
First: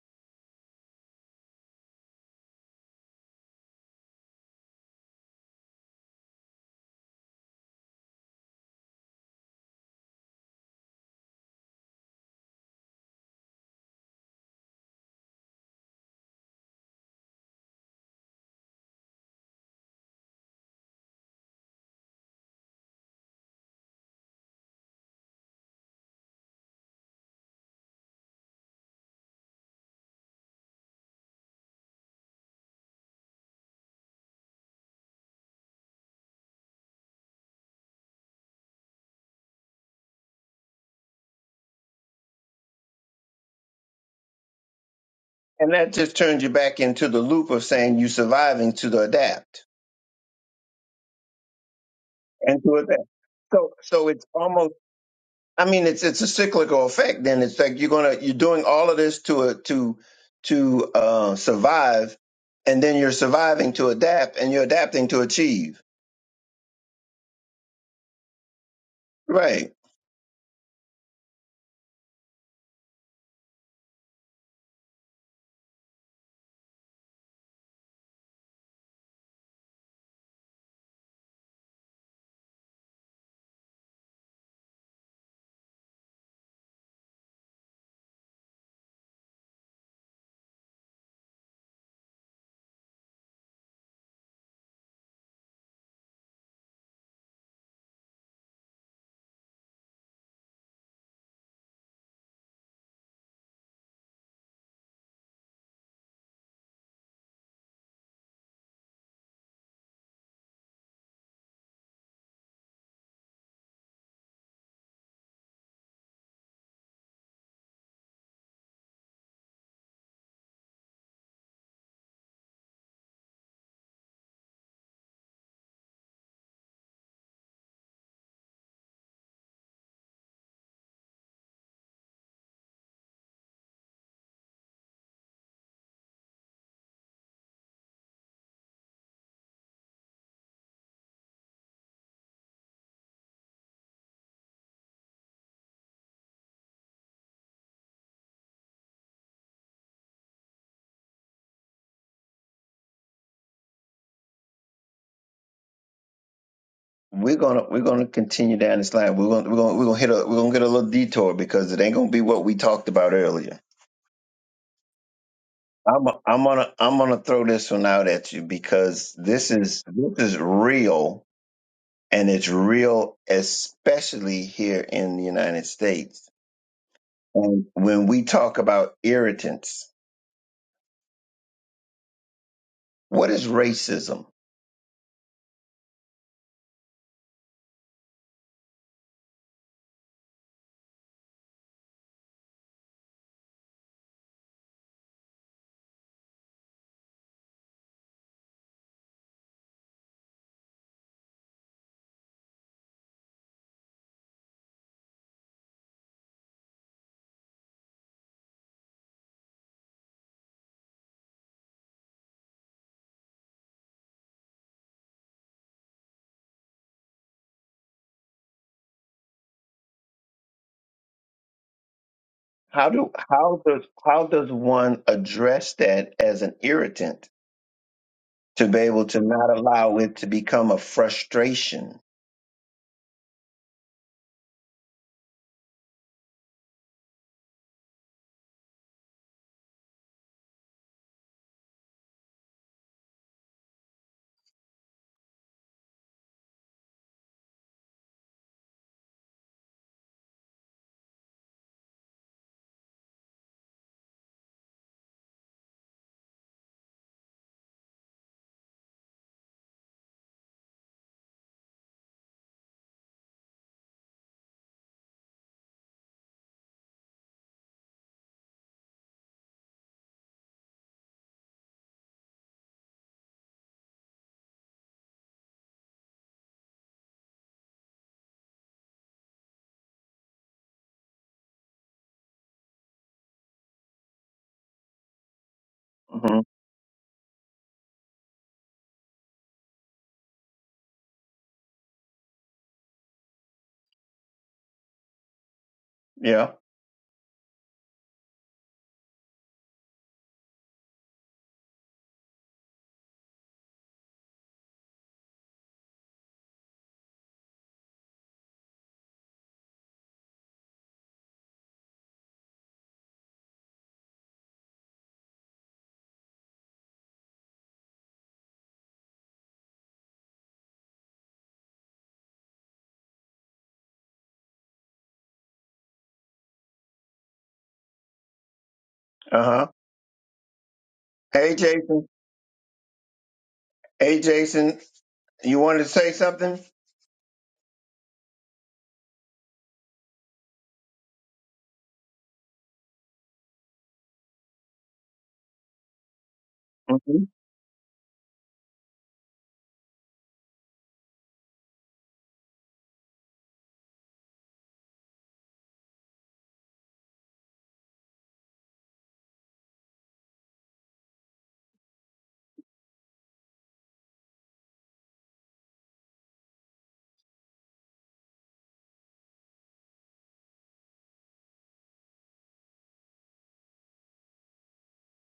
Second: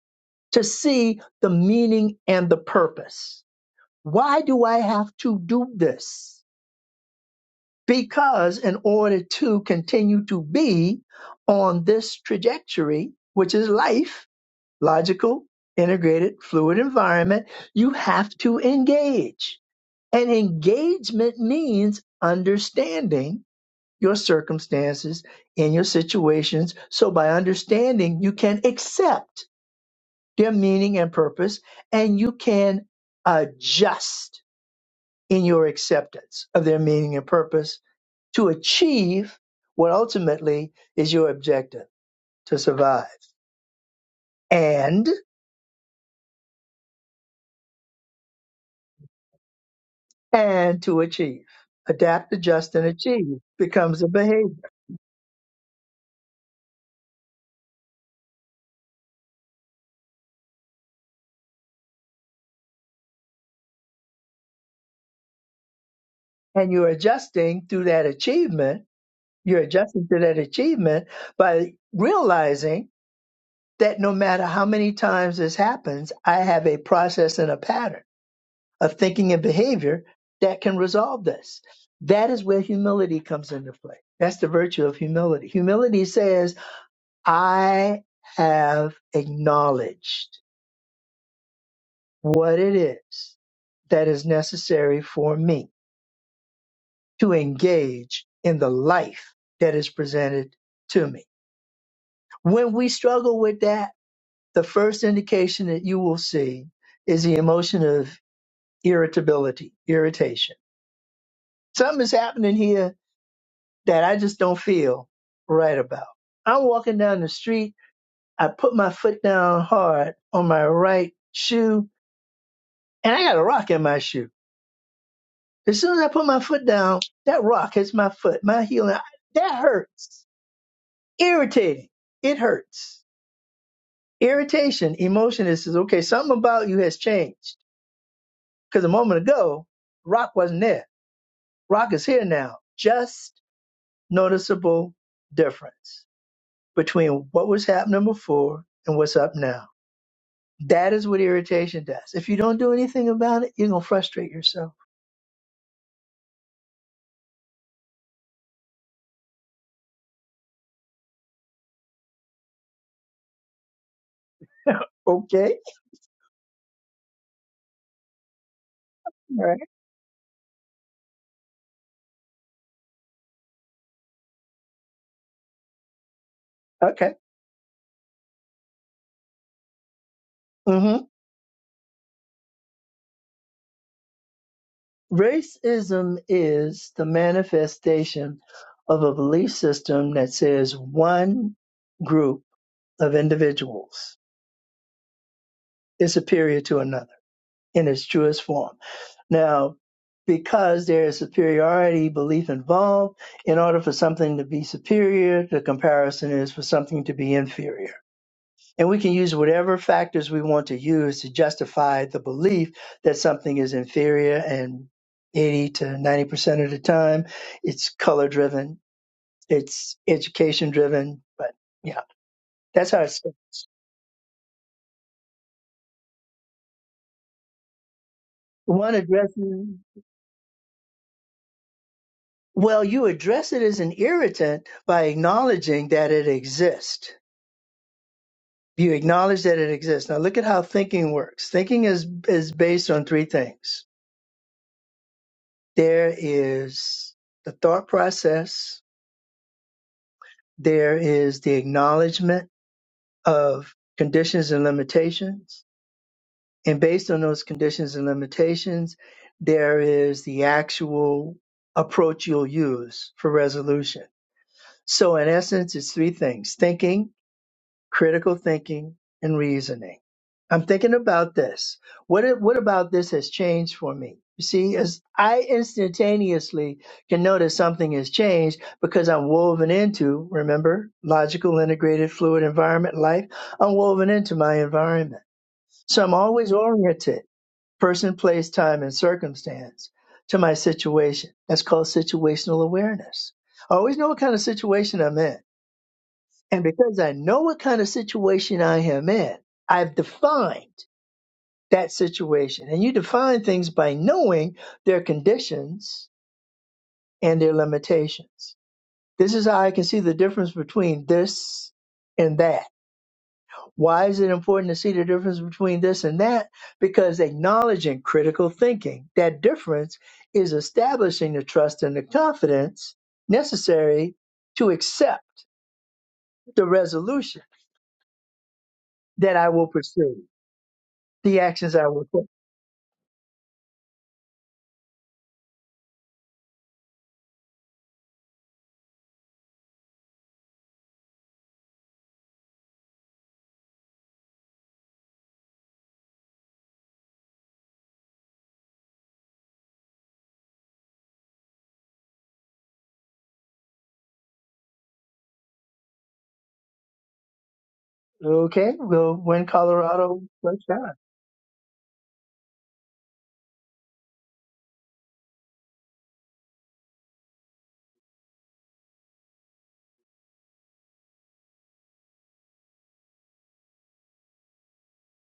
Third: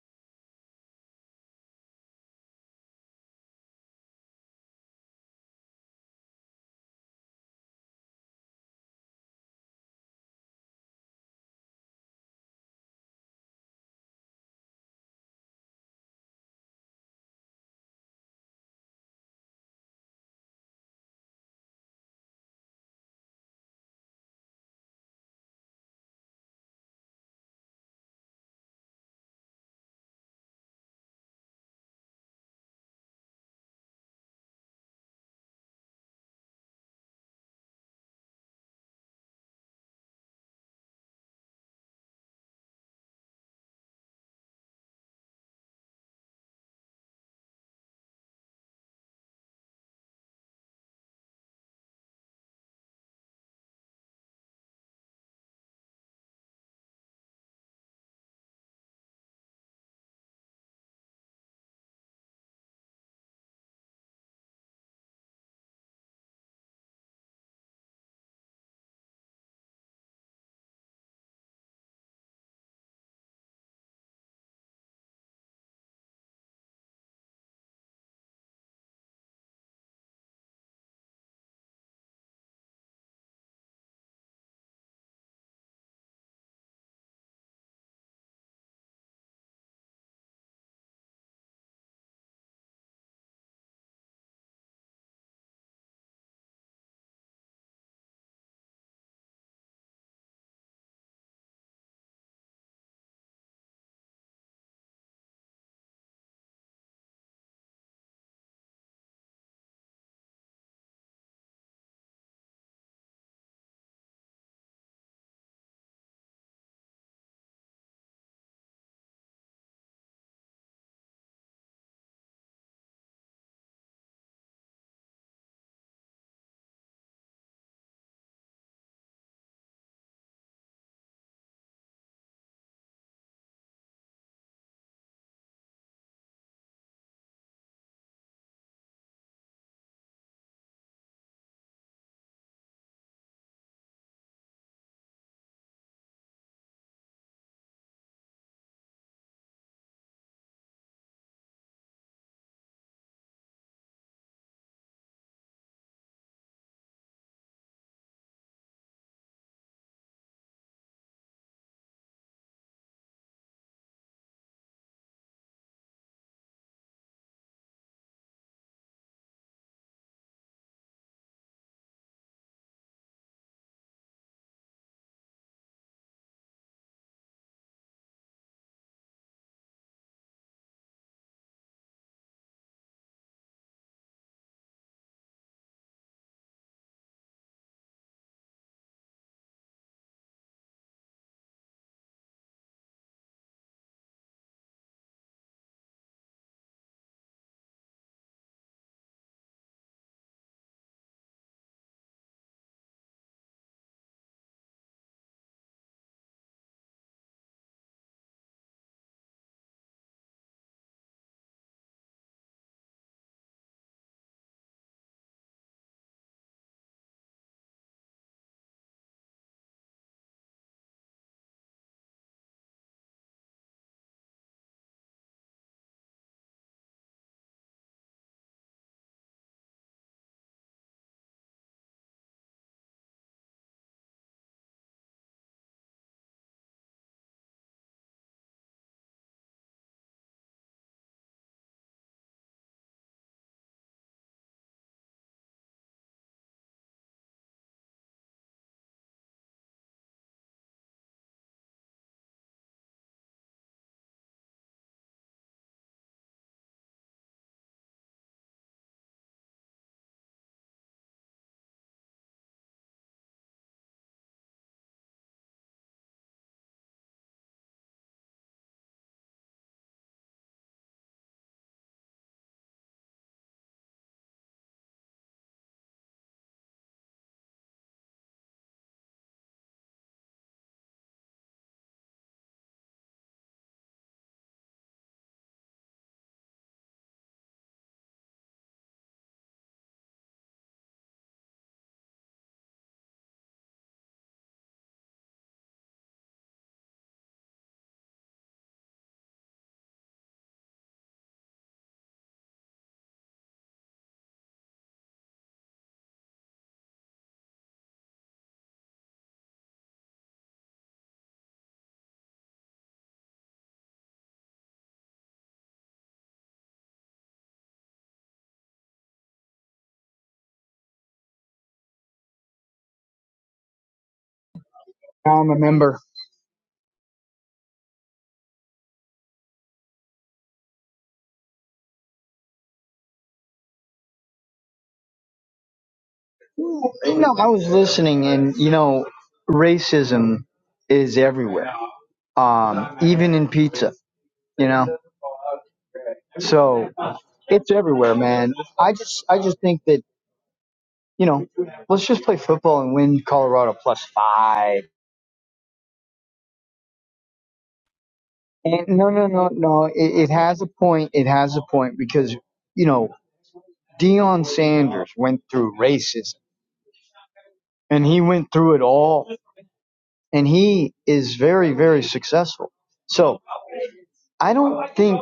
to see the meaning and the purpose. Why do I have to do this? Because in order to continue to be on this trajectory, which is life, logical, integrated, fluid environment, you have to engage. And engagement means understanding your circumstances and your situations. So by understanding, you can accept their meaning and purpose, and you can adjust in your acceptance of their meaning and purpose to achieve what ultimately is your objective to survive. And and that just turns you back into the loop of saying you surviving to the adapt and to achieve. Adapt, and to adjust, and adapt achieve so becomes so a it's behavior. almost i mean it's it's a cyclical effect then it's like you're gonna you're doing all of this to uh, to to uh survive and then you're surviving to adapt and you're adapting to achieve And you're adjusting through that achievement. You're right adjusting to that achievement by realizing that no matter how many times this happens, I have a process and a pattern of thinking and behavior that can resolve this. That is where humility comes into play. That's the virtue of humility. Humility says, I have acknowledged what it is that is necessary for me to engage in the life that is presented to me. When we struggle with that, the first indication that you will see is the emotion of irritability, irritation. Something is happening here that I just don't feel right about. I'm walking down the street. I put my foot down hard on my right shoe and I got a rock in my shoe. As soon as I put my foot down, that rock hits my foot, my heel. and I- That hurts. Irritating. It hurts Irritation, emotion is says, okay, something about you has changed. Because a moment ago, rock wasn't there. Rock is here now. Just noticeable difference between what was happening before and what's up now. That is what irritation does. If you don't do anything about it, you're gonna frustrate yourself. we're gonna we're gonna continue down this line. We're gonna we're gonna we're gonna hit a we're gonna get a little detour because it ain't gonna be what we talked about earlier. Okay. I'm I'm gonna I'm gonna throw this one out at you because All this right. is this is real and it's real especially here in the United States. Okay. And when we talk about irritants, hmm what is racism? Racism is the manifestation of a belief system that says one group of individuals is superior to another in its truest form. Now, because there is superiority belief involved, in order for something to be superior, the comparison is for something to be inferior. And we can use whatever factors we want to use to justify the belief that something is inferior and 80 to 90% of the time it's color driven, it's education driven, but yeah, How that's how it do how starts. does how does one address that as an irritant to be One able to not addresses. allow it to become a frustration? Well, you address it as an irritant by acknowledging that it exists. You acknowledge that it exists. Now look at how thinking works. Thinking is is based on three things. There is the thought process, there is the acknowledgement of conditions and limitations, and based on those conditions and limitations, there is the actual approach you'll use for resolution. So in essence, it's three things. Thinking critical thinking and reasoning. I'm thinking about this. What it- what about this has changed for me? You see, as I instantaneously can notice something has changed because I'm woven into, remember, logical, integrated, fluid environment life. I'm woven into my environment. So I'm Mm-hmm. always oriented, person, place, time, and circumstance to my situation. That's called situational awareness. I always know what kind of situation I'm in. Yeah. And because I know what kind of situation I am in, I've defined that situation. And you define things by knowing their conditions and their limitations. This is how I can see the difference between this and that. Why is it important to see the difference between this and that? Because acknowledging critical thinking, that difference is establishing the trust and the confidence necessary to accept I remember. the resolution that Uh I huh. will pursue. the Hey, actions I Jason. would put. Hey, Jason. You wanted to say something? No, I was listening, and you know, racism is everywhere. Um, even in pizza, you know. So hmm it's everywhere, man. I just, I just think that you know, let's just play football and win Colorado plus five. Okay, And no, well, no, when no, no. Colorado It, it has lets a down. point. It has a point because you know Deion Sanders went through racism, and he went through it all, and he is very, very successful. So I don't think.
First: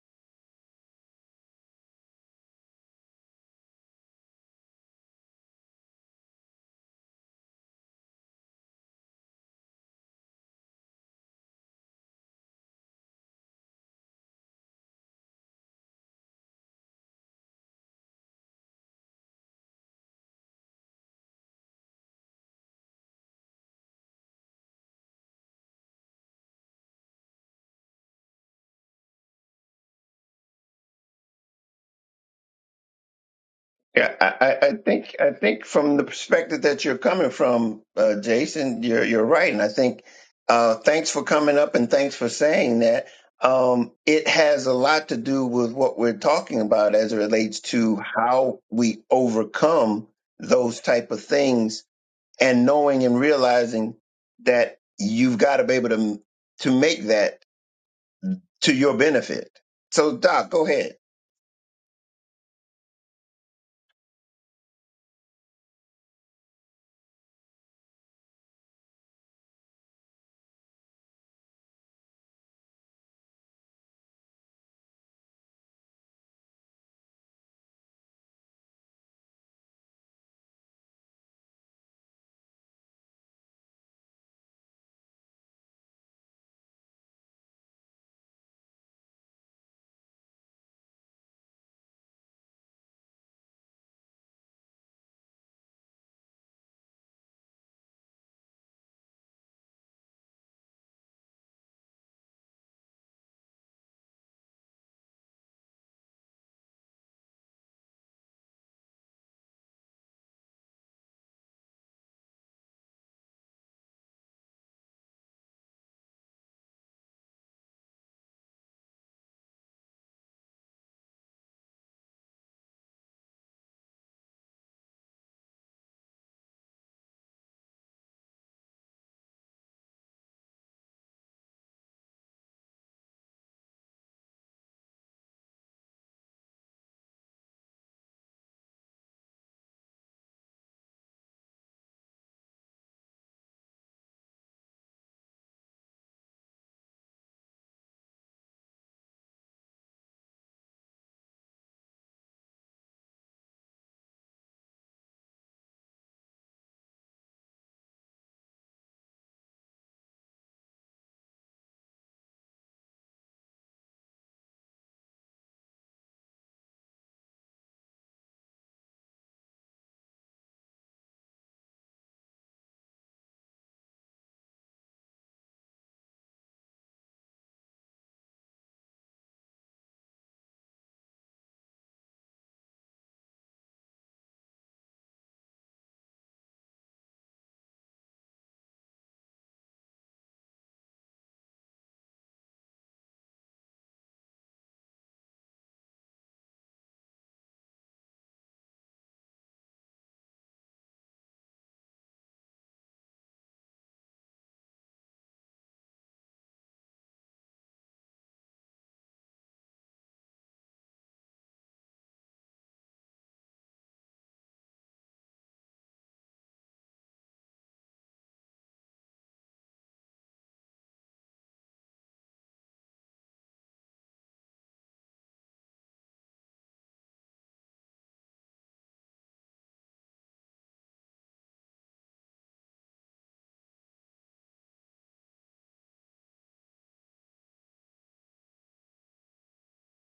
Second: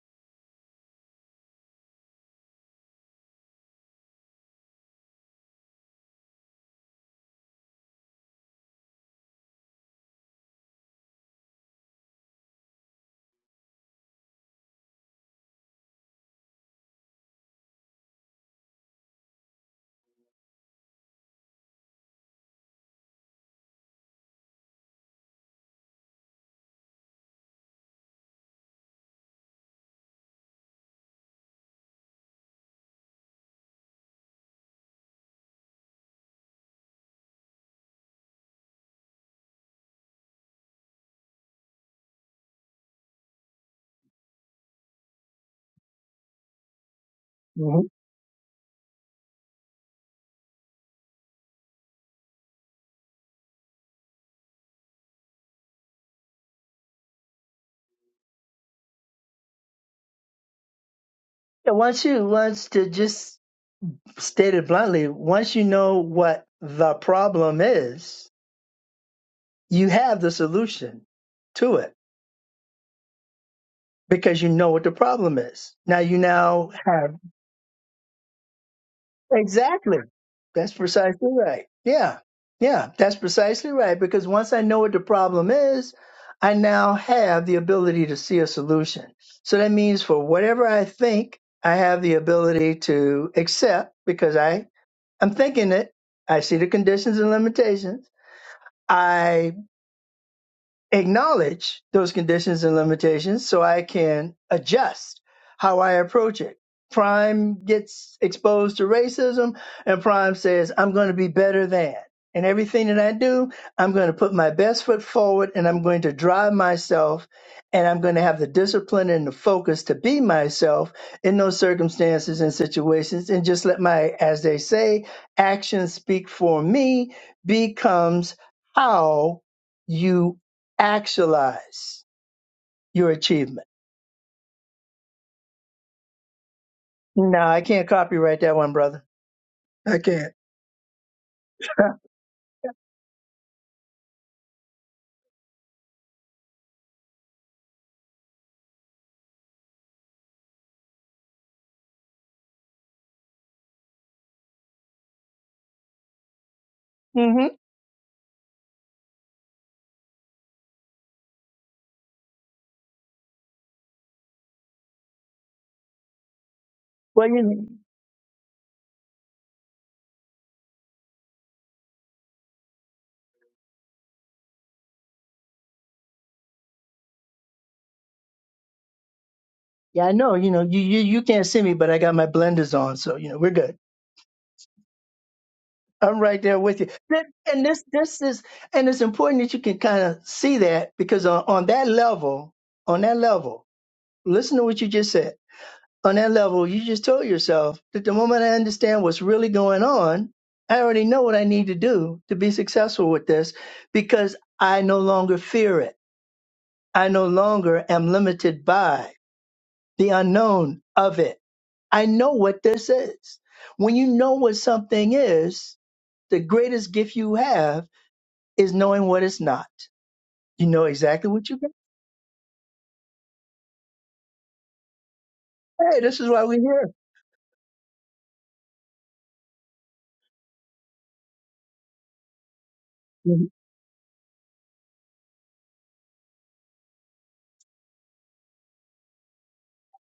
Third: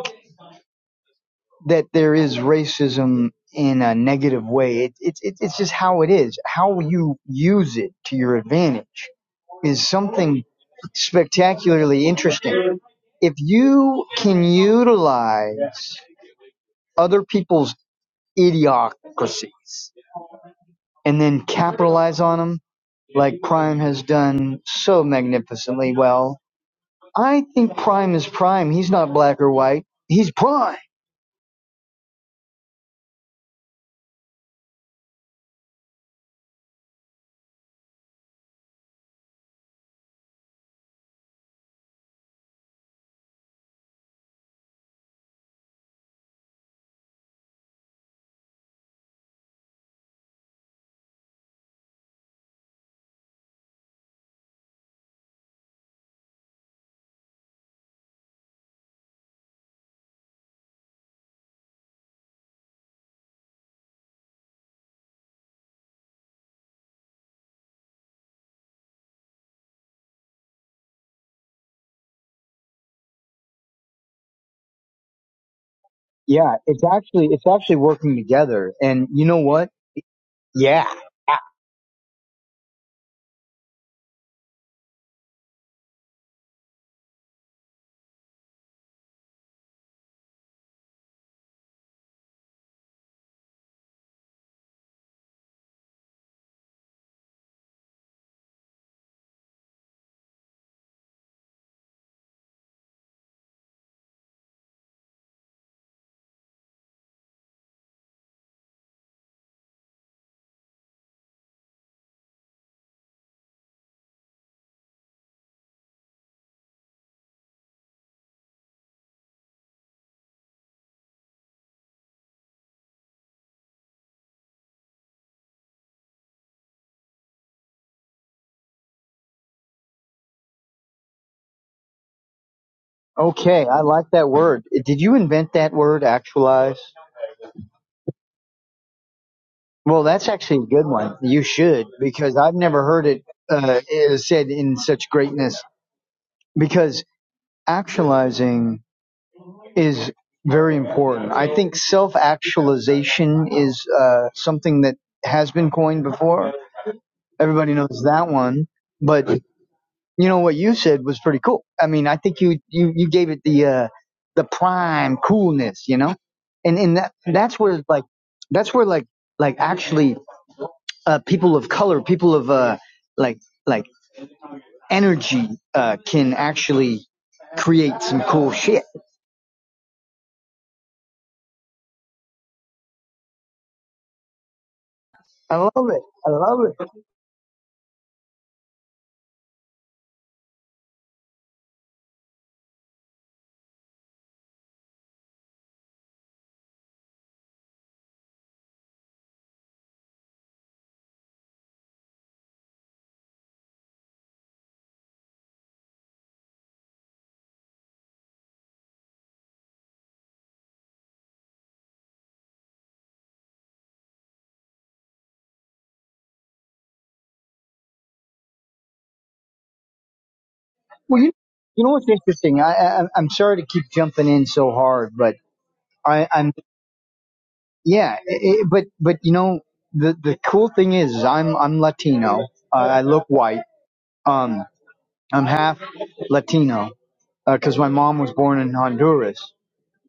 that there is racism in a negative way. It, it, it, it's just how it is. How you use it to your advantage is something spectacularly interesting. If you can utilize other people's idiocracies and then capitalize on them, like Prime has done so magnificently well, I think Prime is Prime. He's not black or white. He's Prime. Yeah, I, I I think I think from the perspective that you're coming from, uh, Jason, you're you're right, and I think uh, thanks for coming up and thanks for saying that. Um, it has a lot to do with what we're talking about as it relates hmm to how we overcome those type of things, and knowing and realizing that you've got to be able to to make that. to your benefit. So, Doc, go ahead. And once you, once to just state it bluntly, once you know what the problem is, you have the solution to it because you know what the problem is. Now you Yeah, now it's have actually it's actually working together. And you know what? Exactly. That's Yeah. precisely right. Yeah. Yeah. That's precisely right. Because once I know what the problem is, I now have the ability to see a solution. So that means for whatever I think, I have the ability to accept because I, I'm thinking it. I see the conditions and limitations. I acknowledge those conditions and limitations so I can adjust how I approach it. Prime gets exposed to racism, and Prime says, I'm going to be better than. And everything that I do, I'm going to put my best foot forward and I'm going to drive myself and I'm going to have the discipline and the focus to be myself in those circumstances and situations and just let my, as they say, actions speak for me becomes how you Actualize your Okay. achievement. I like that word. Did you invent that word, actualize? No, I can't copyright that one, brother. I Well, that's can't. actually a good one. You should, because I've never heard it uh, eh, said in such greatness. Because actualizing is very important. I think self actualization is uh, something that has been coined before. hmm Everybody knows that one. But you know what you said was pretty cool. I mean, I think you you you gave it the uh the prime coolness, you know, and and that Well, you that's know, where like that's where like like actually uh people of color, people of uh like like energy uh can actually create some cool shit. yeah, I know. You know, you, you you can't see me, but I got my blenders on, so you know we're good. I love it. I'm I right there love with you. it. Th- And this this is and it's important that you can kind of see that because on, on that level, on that level, listen to what you just said on that level, you just told yourself that the moment I understand what's really going on, I already know what I need to do to be successful with this because I no longer fear it. I no longer am limited by the unknown of it. I know what this is. When you know what something is, the greatest gift you have is knowing what it's not. You know Well, exactly you what you got. you know what's interesting? I, I I'm sorry to keep jumping in so hard, but Hey, this I is why I'm we're here. Yeah, i i but but you know the the cool thing is is I'm I'm Latino. Uh, I look white. Um, I'm half Latino because my mom was born in Honduras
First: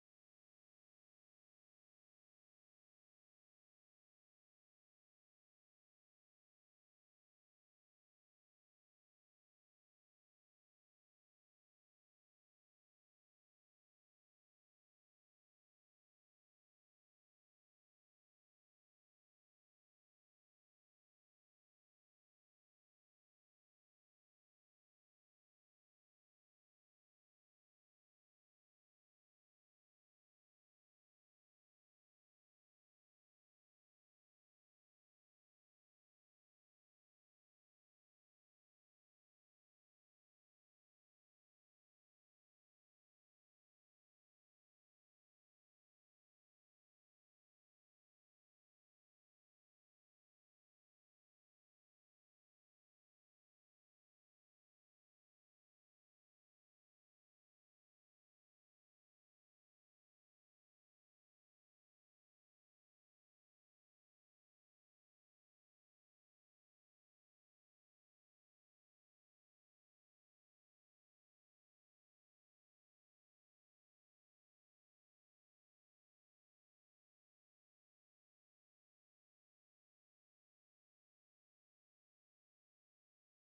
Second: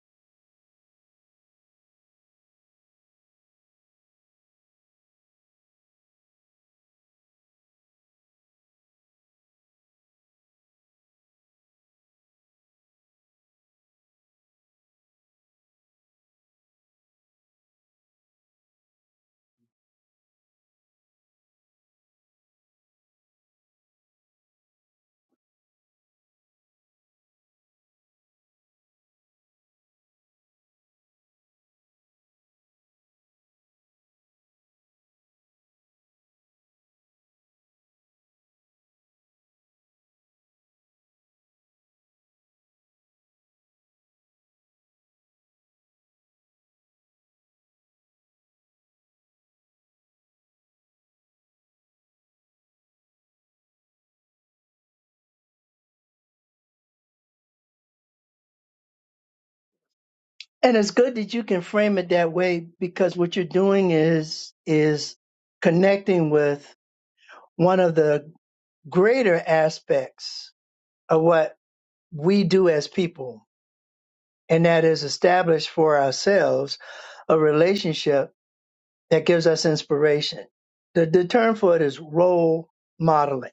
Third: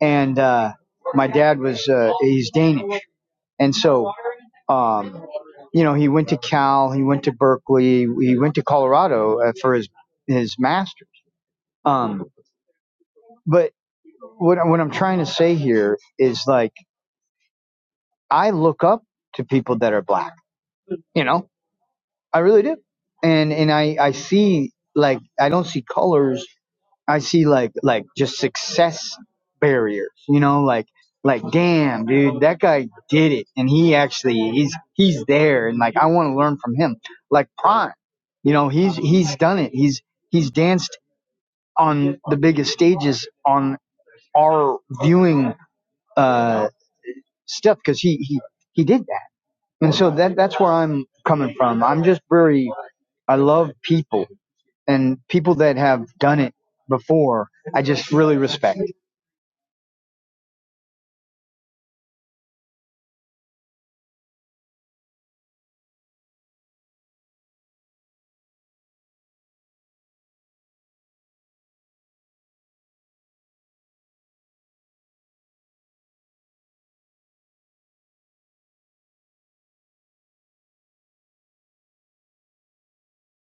and uh, my dad was uh, he's Danish. And so um, you know he went to Cal, he went to Berkeley, he went to Colorado uh, for his his master's. Um, but what what I'm trying to say here is like I look up to people that are black. You know I really do. And and I I see like I don't see colors. I see like like just success barriers. You know, like like damn, dude, that guy did it, and he actually he's he's there, and like I want to learn from him. Like Prime, you know, he's he's done it. He's he's danced on the biggest stages on our viewing uh stuff because he he he did that. And so that that's where I'm coming from. I'm just very I love people and people that have done it before, I just really respect. And it's good that you can frame it that way because what you're doing is is connecting with one of the greater aspects of what we do as people, and that is establish for ourselves a relationship that gives us inspiration. The, the term for it is role modeling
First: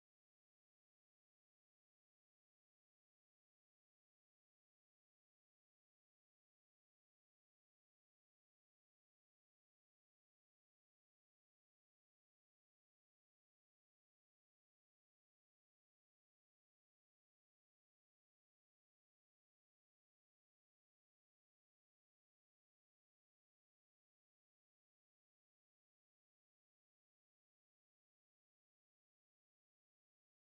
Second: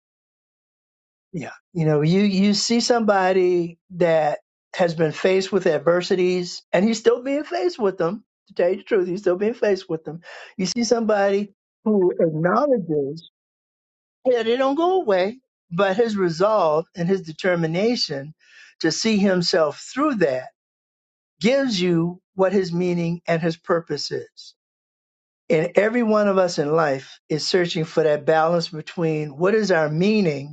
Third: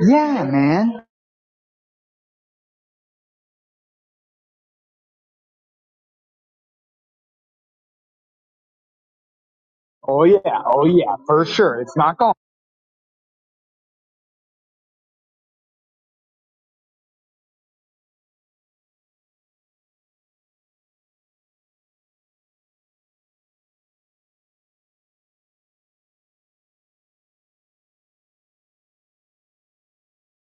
Yeah, man. Yeah. You know, you you see somebody that has been faced with adversities and he's still being faced with them. To tell you the truth, he's still being faced with them. Oh yeah, You see oh yeah, for somebody sure. It's who not gone. acknowledges that it don't go away, but his resolve and his determination to see himself through that gives you what his meaning and his purpose is. And every one of us in life is searching for that balance between what is our meaning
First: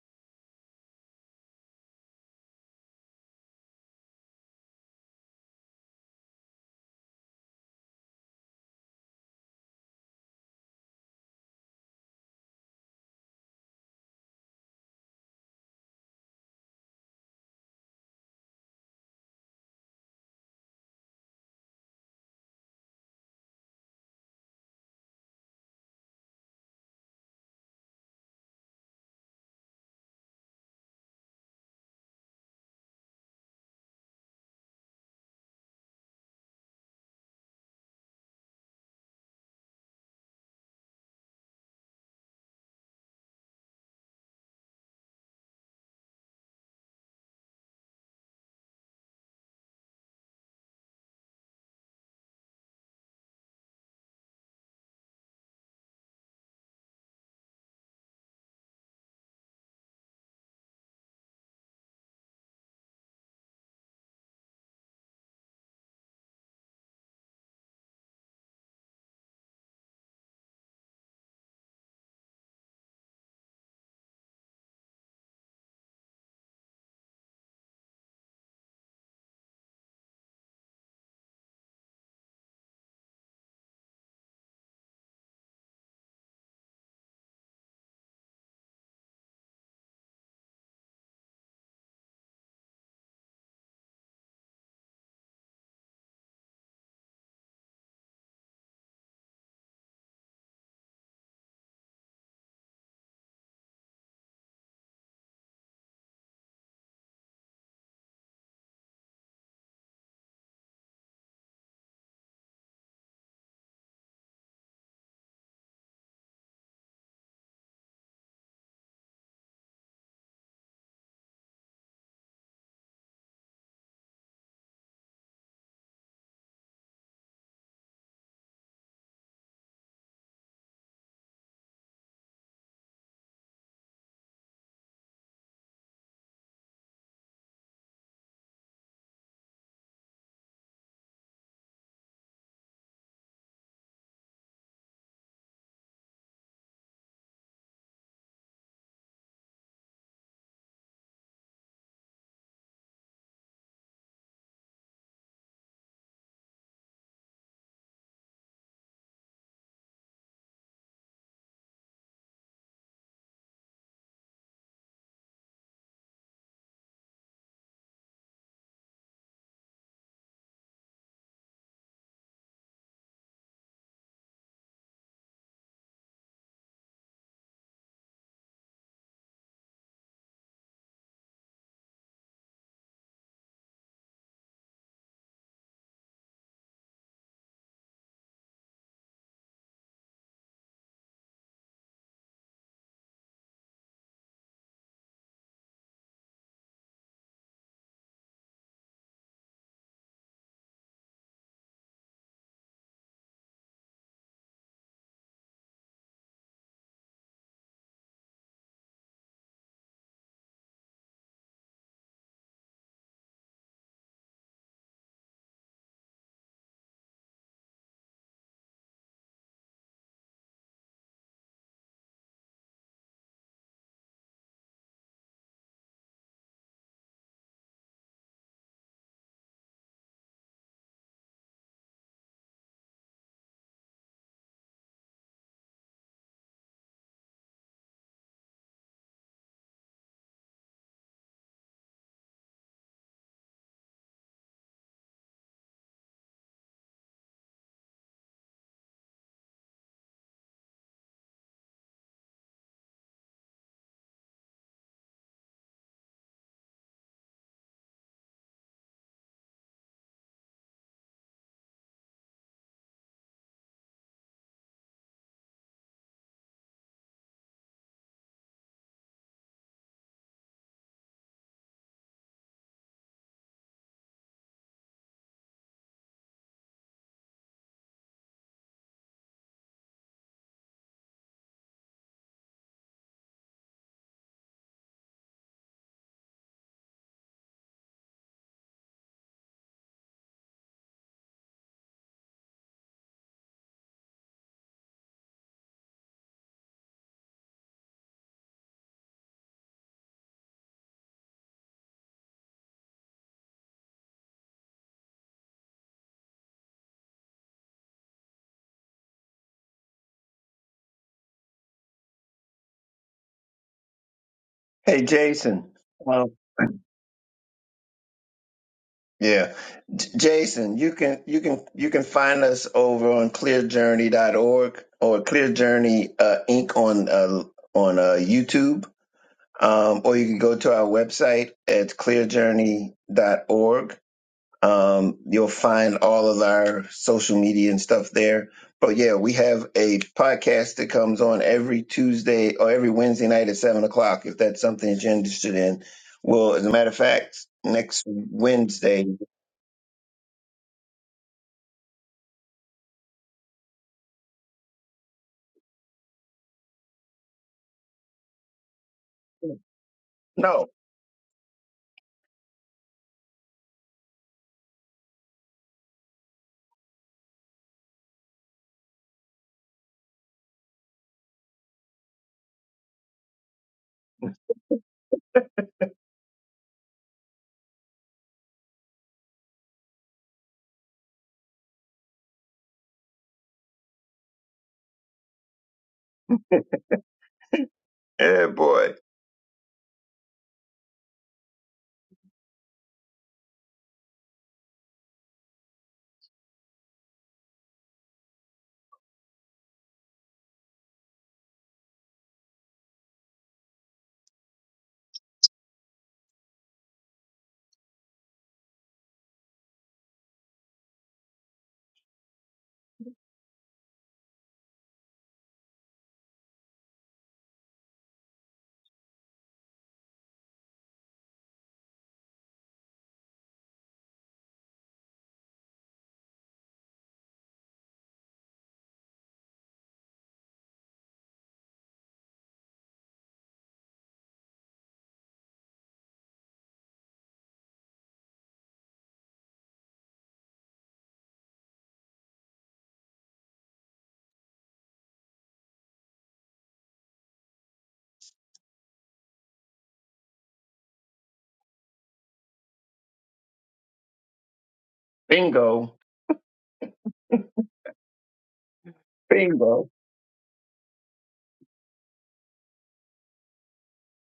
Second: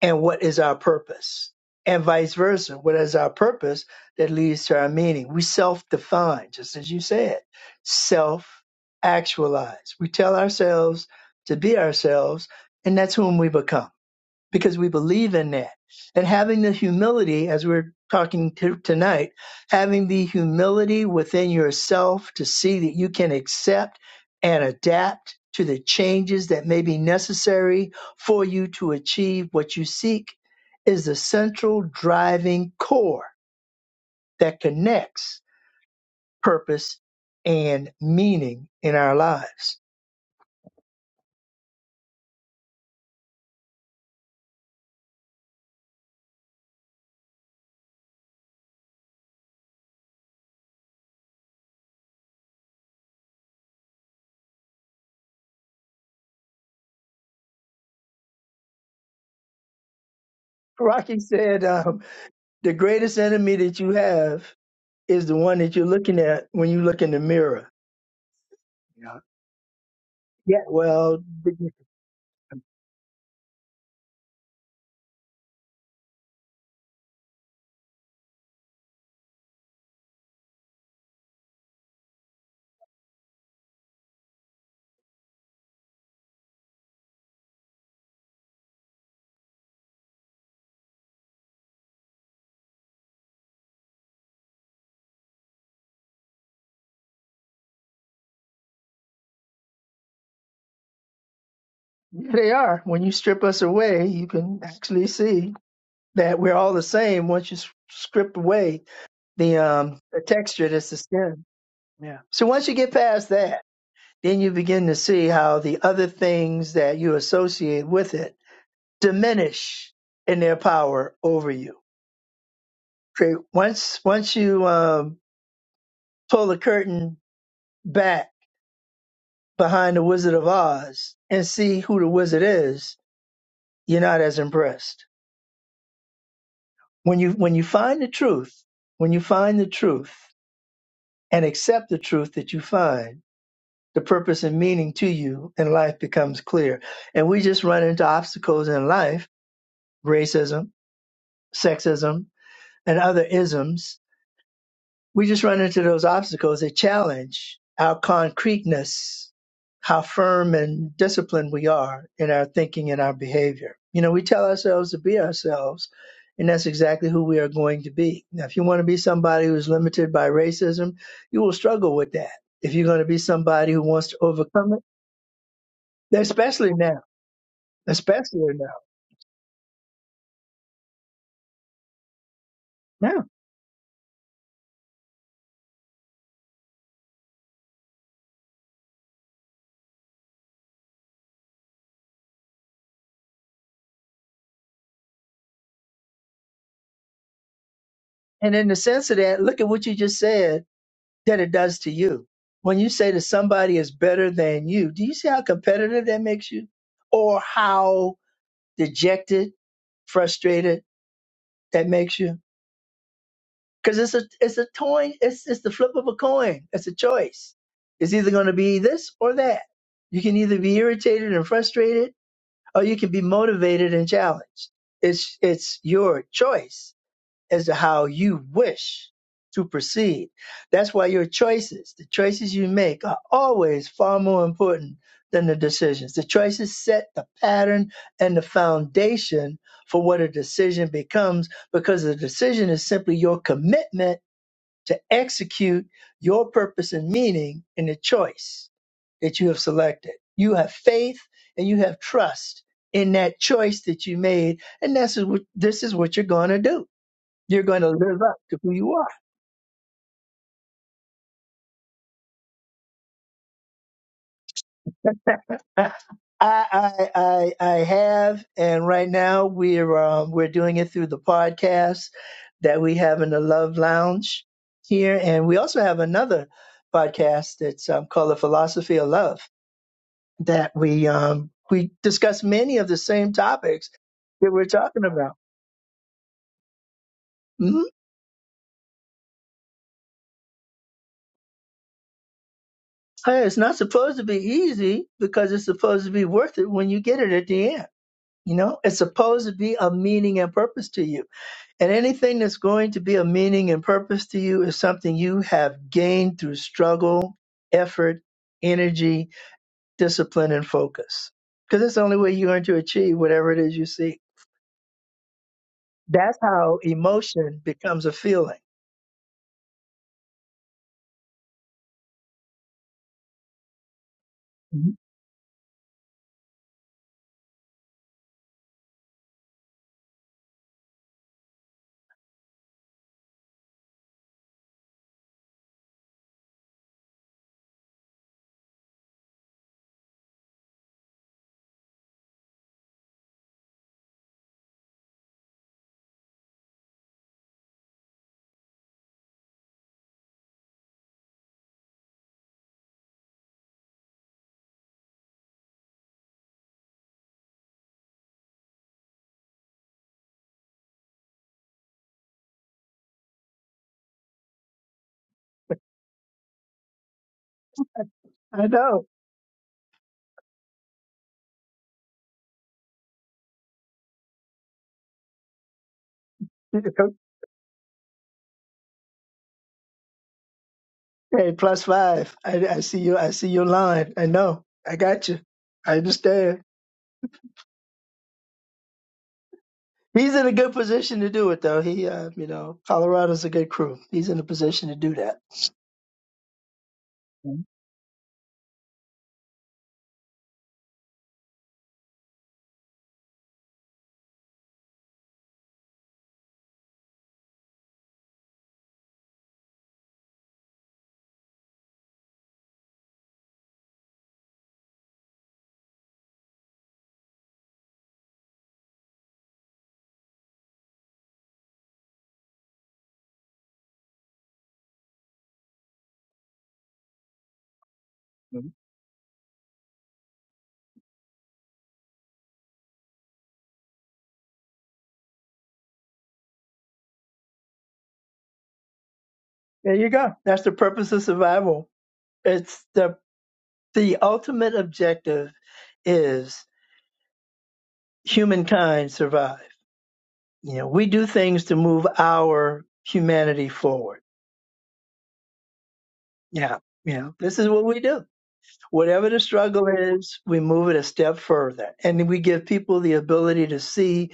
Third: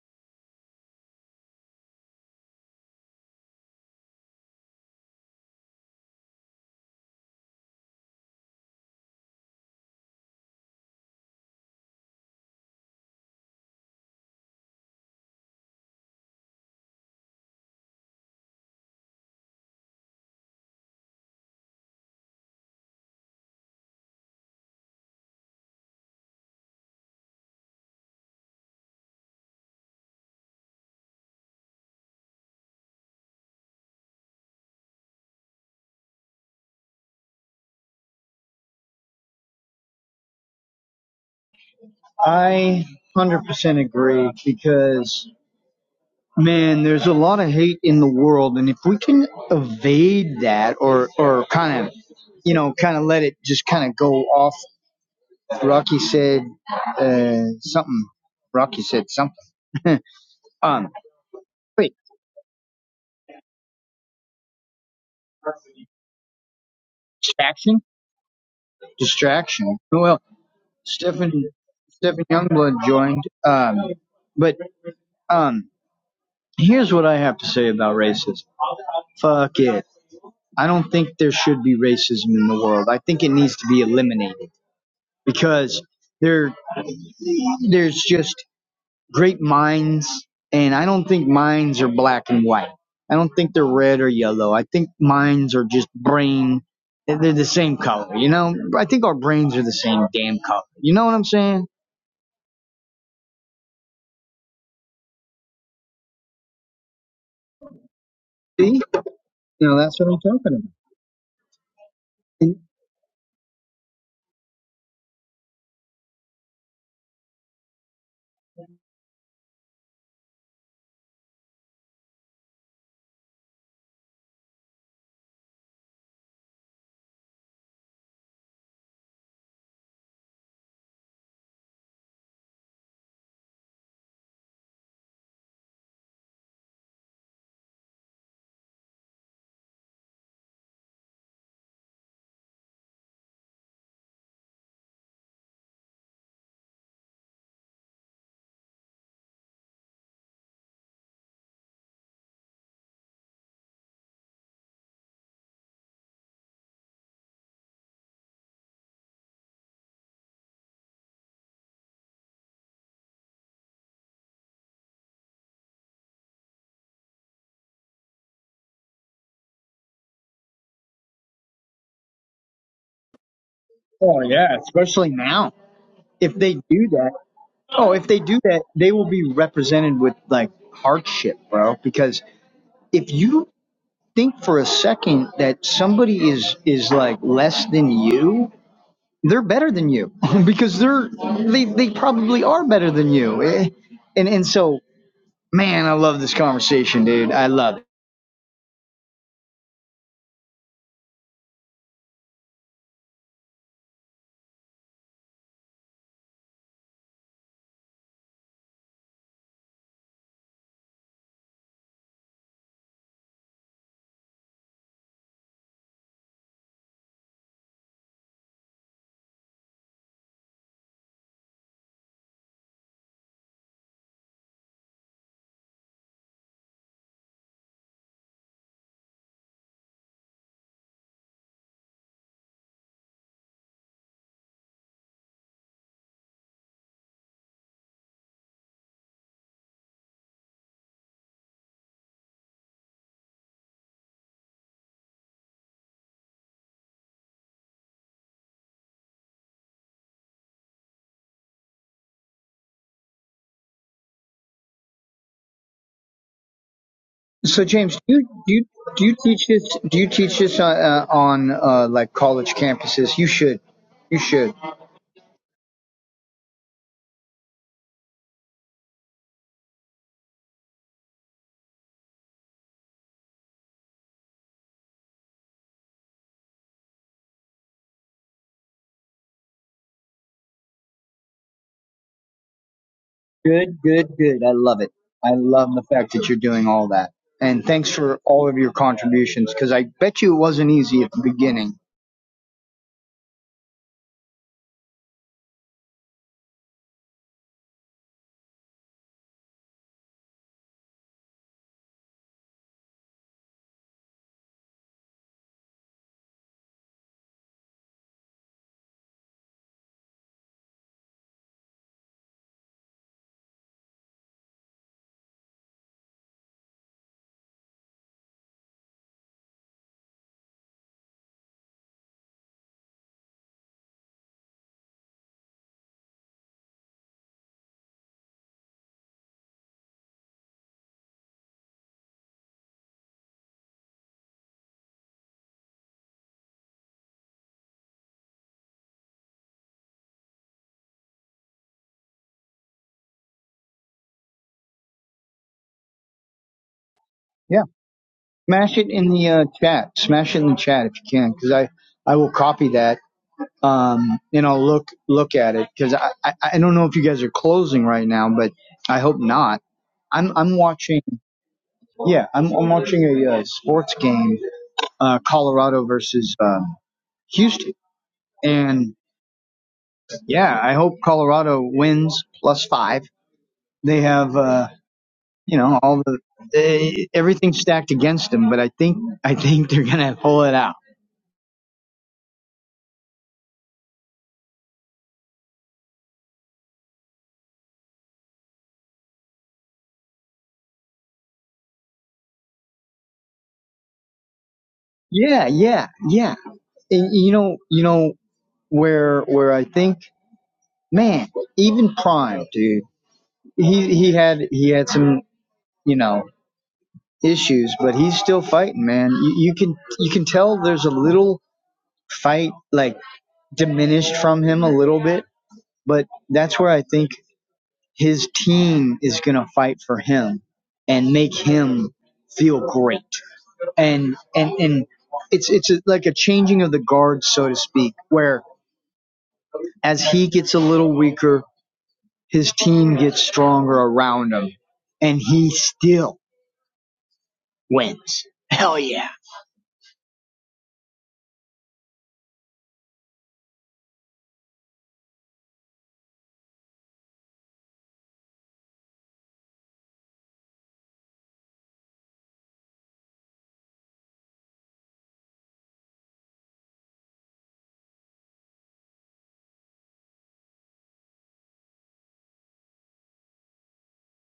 and what is our purpose, and vice versa. What is our purpose that leads to our meaning? We self define, just as you said, self actualize. We tell ourselves to be ourselves, and that's whom we become because we believe in that. And having the humility, as we're talking to tonight, having the humility within yourself to see that you can accept and adapt to the changes that may be necessary for you to achieve what you seek is the central driving core that connects purpose and meaning in our lives. I 100% agree because man, there's a lot of hate in the world and if we can evade that or or kind of you know, kind of let it just kind of go off. Rocky said uh, something. Rocky said something. um, Rocky said, wait, um, the greatest enemy that you have is the one that you're looking at when you look in the mirror. distraction, Yeah. distraction. Well. Yeah. Well, Stephen Stephen Youngblood joined. Um, but um, here's what I have to say about racism. Fuck it. I don't think there should be racism in the world. I think it needs to be eliminated because there there's just great minds, and I don't think minds are black and white. I don't think they're red or yellow. I think minds are just brain. They're the same color, you know. I think our brains are the same damn color. You know what I'm saying? they are. When you strip us away, you can actually see that we're all the same. Once you s- strip See? away the No, that's um what I'm the talking texture about. that's the skin. Yeah. So And once you get past that, then you begin to see how the other things that you associate with it diminish in their power over you. Okay. Once once you um, pull the curtain back behind the Wizard of Oz and see who the wizard is, you're not as impressed. When you when you find the truth, when you find the truth and accept the truth that you find, the purpose and meaning to you and life becomes clear. And we just run into obstacles in life, racism, sexism, and other isms we just run into those obstacles that challenge our concreteness, how firm and disciplined we are in our thinking and our behavior. You know, we tell ourselves to be ourselves, and that's exactly who we are going to be. Now, if you want to be somebody who's limited by racism, you will struggle with that. If you're going to be somebody who wants to Oh yeah, overcome especially now. it, If they especially do now, that, oh, if they do especially that, now. they will be represented with like hardship, bro. Because if Now. you think for a second that somebody is is like less than you, they're better than you because they're they they probably are better than you. Eh, And and so, man, I love this conversation, dude. I love it. And in the sense of that, look at what you just said that it does to you. When you say to somebody is better than you, do you see how competitive that makes you? Or how dejected, frustrated that makes you? Because it's a it's a coin, it's it's the flip of a coin. It's a choice. It's either gonna be this or that. You can either be irritated and frustrated, or you can be motivated and challenged. It's it's your choice as to how you wish to proceed. That's why your choices, the choices you make, are always far more important than the decisions. The choices set the pattern and the foundation for what a decision becomes because the decision is simply your commitment to execute your purpose and meaning in the choice that you have selected. You have faith and you have trust in that choice that you made, and this is what this is what you're going to do you're So going to James, do live you up do to you, who you do you are. teach this? Do you teach this uh, uh, on uh, like college campuses? You should. You should. I, I, I, I have, and right now we're um, we're doing it through the podcast that we have in the Love Lounge here, and we also have another podcast that's um, called the Philosophy of Love that we um, we discuss many of the same Good, topics good, good. that I we're love it. talking I about. love the fact that you're doing all that. And Mhm. thanks for all of your contributions because I bet you it wasn't easy at the beginning. Hey, it's not supposed to be easy because it's supposed to be worth it when you get it at the end. You know, it's supposed to be a meaning and purpose to you And anything that's going to be of meaning and purpose to you is something you have gained through struggle, effort, energy, discipline, and focus. Because it's the only way you're going to achieve whatever it is you seek. Hey, Jason. Um, That's how emotion becomes a feeling. Yeah, J- Jason, you can you can you can find us over on clearjourney.org Mhm. or Clear Journey uh, Inc. on uh, on uh, YouTube, um, or you can go to our website at clear journey dot org. Um, you'll find all of our social media and stuff there. But yeah, we have a podcast that comes on every Tuesday or every Wednesday night at seven o'clock. If that's something that you're interested in, well, as a matter of fact, Yeah. next Smash it Wednesday, in the uh, chat. Smash it in the chat if you can because I, I will copy that um, and I'll look look at it because I, I, I don't know if you guys are closing right now, but I hope not. I'm, I'm no, watching, yeah, I'm, I'm watching a uh, sports game, uh, Colorado versus uh, Houston. I And know. Yeah, I hope Colorado wins plus five. They have, uh, you know, all the they, everything stacked against them, but I think I think they're gonna pull it out. Okay, plus five. I, I see you. I see your line. I know. I got you. I understand. yeah, boy, He's in a good position to do it, though. He, uh, you know, Colorado's a good crew. He's in a position to do that. Yeah, yeah, yeah. And, you know, you know where where I think, man, even Prime, dude, he he had he had some, you know, issues, but he's still fighting, man. You, you can you can tell there's a little fight like diminished from him a little bit, but that's where I think his team is going to fight for him and make him feel great. And and and it's it's a, like a changing of the guard, so to speak, where as he gets a little weaker, his team gets stronger around him, and he still wins. Hell yeah! There you go. That's the purpose of survival. It's the the ultimate objective is humankind survive. You know, we do things to move our humanity forward. bingo, Yeah, you know, this is what we do. Whatever the struggle bingo, is, we move it a step further. And we give people the ability to see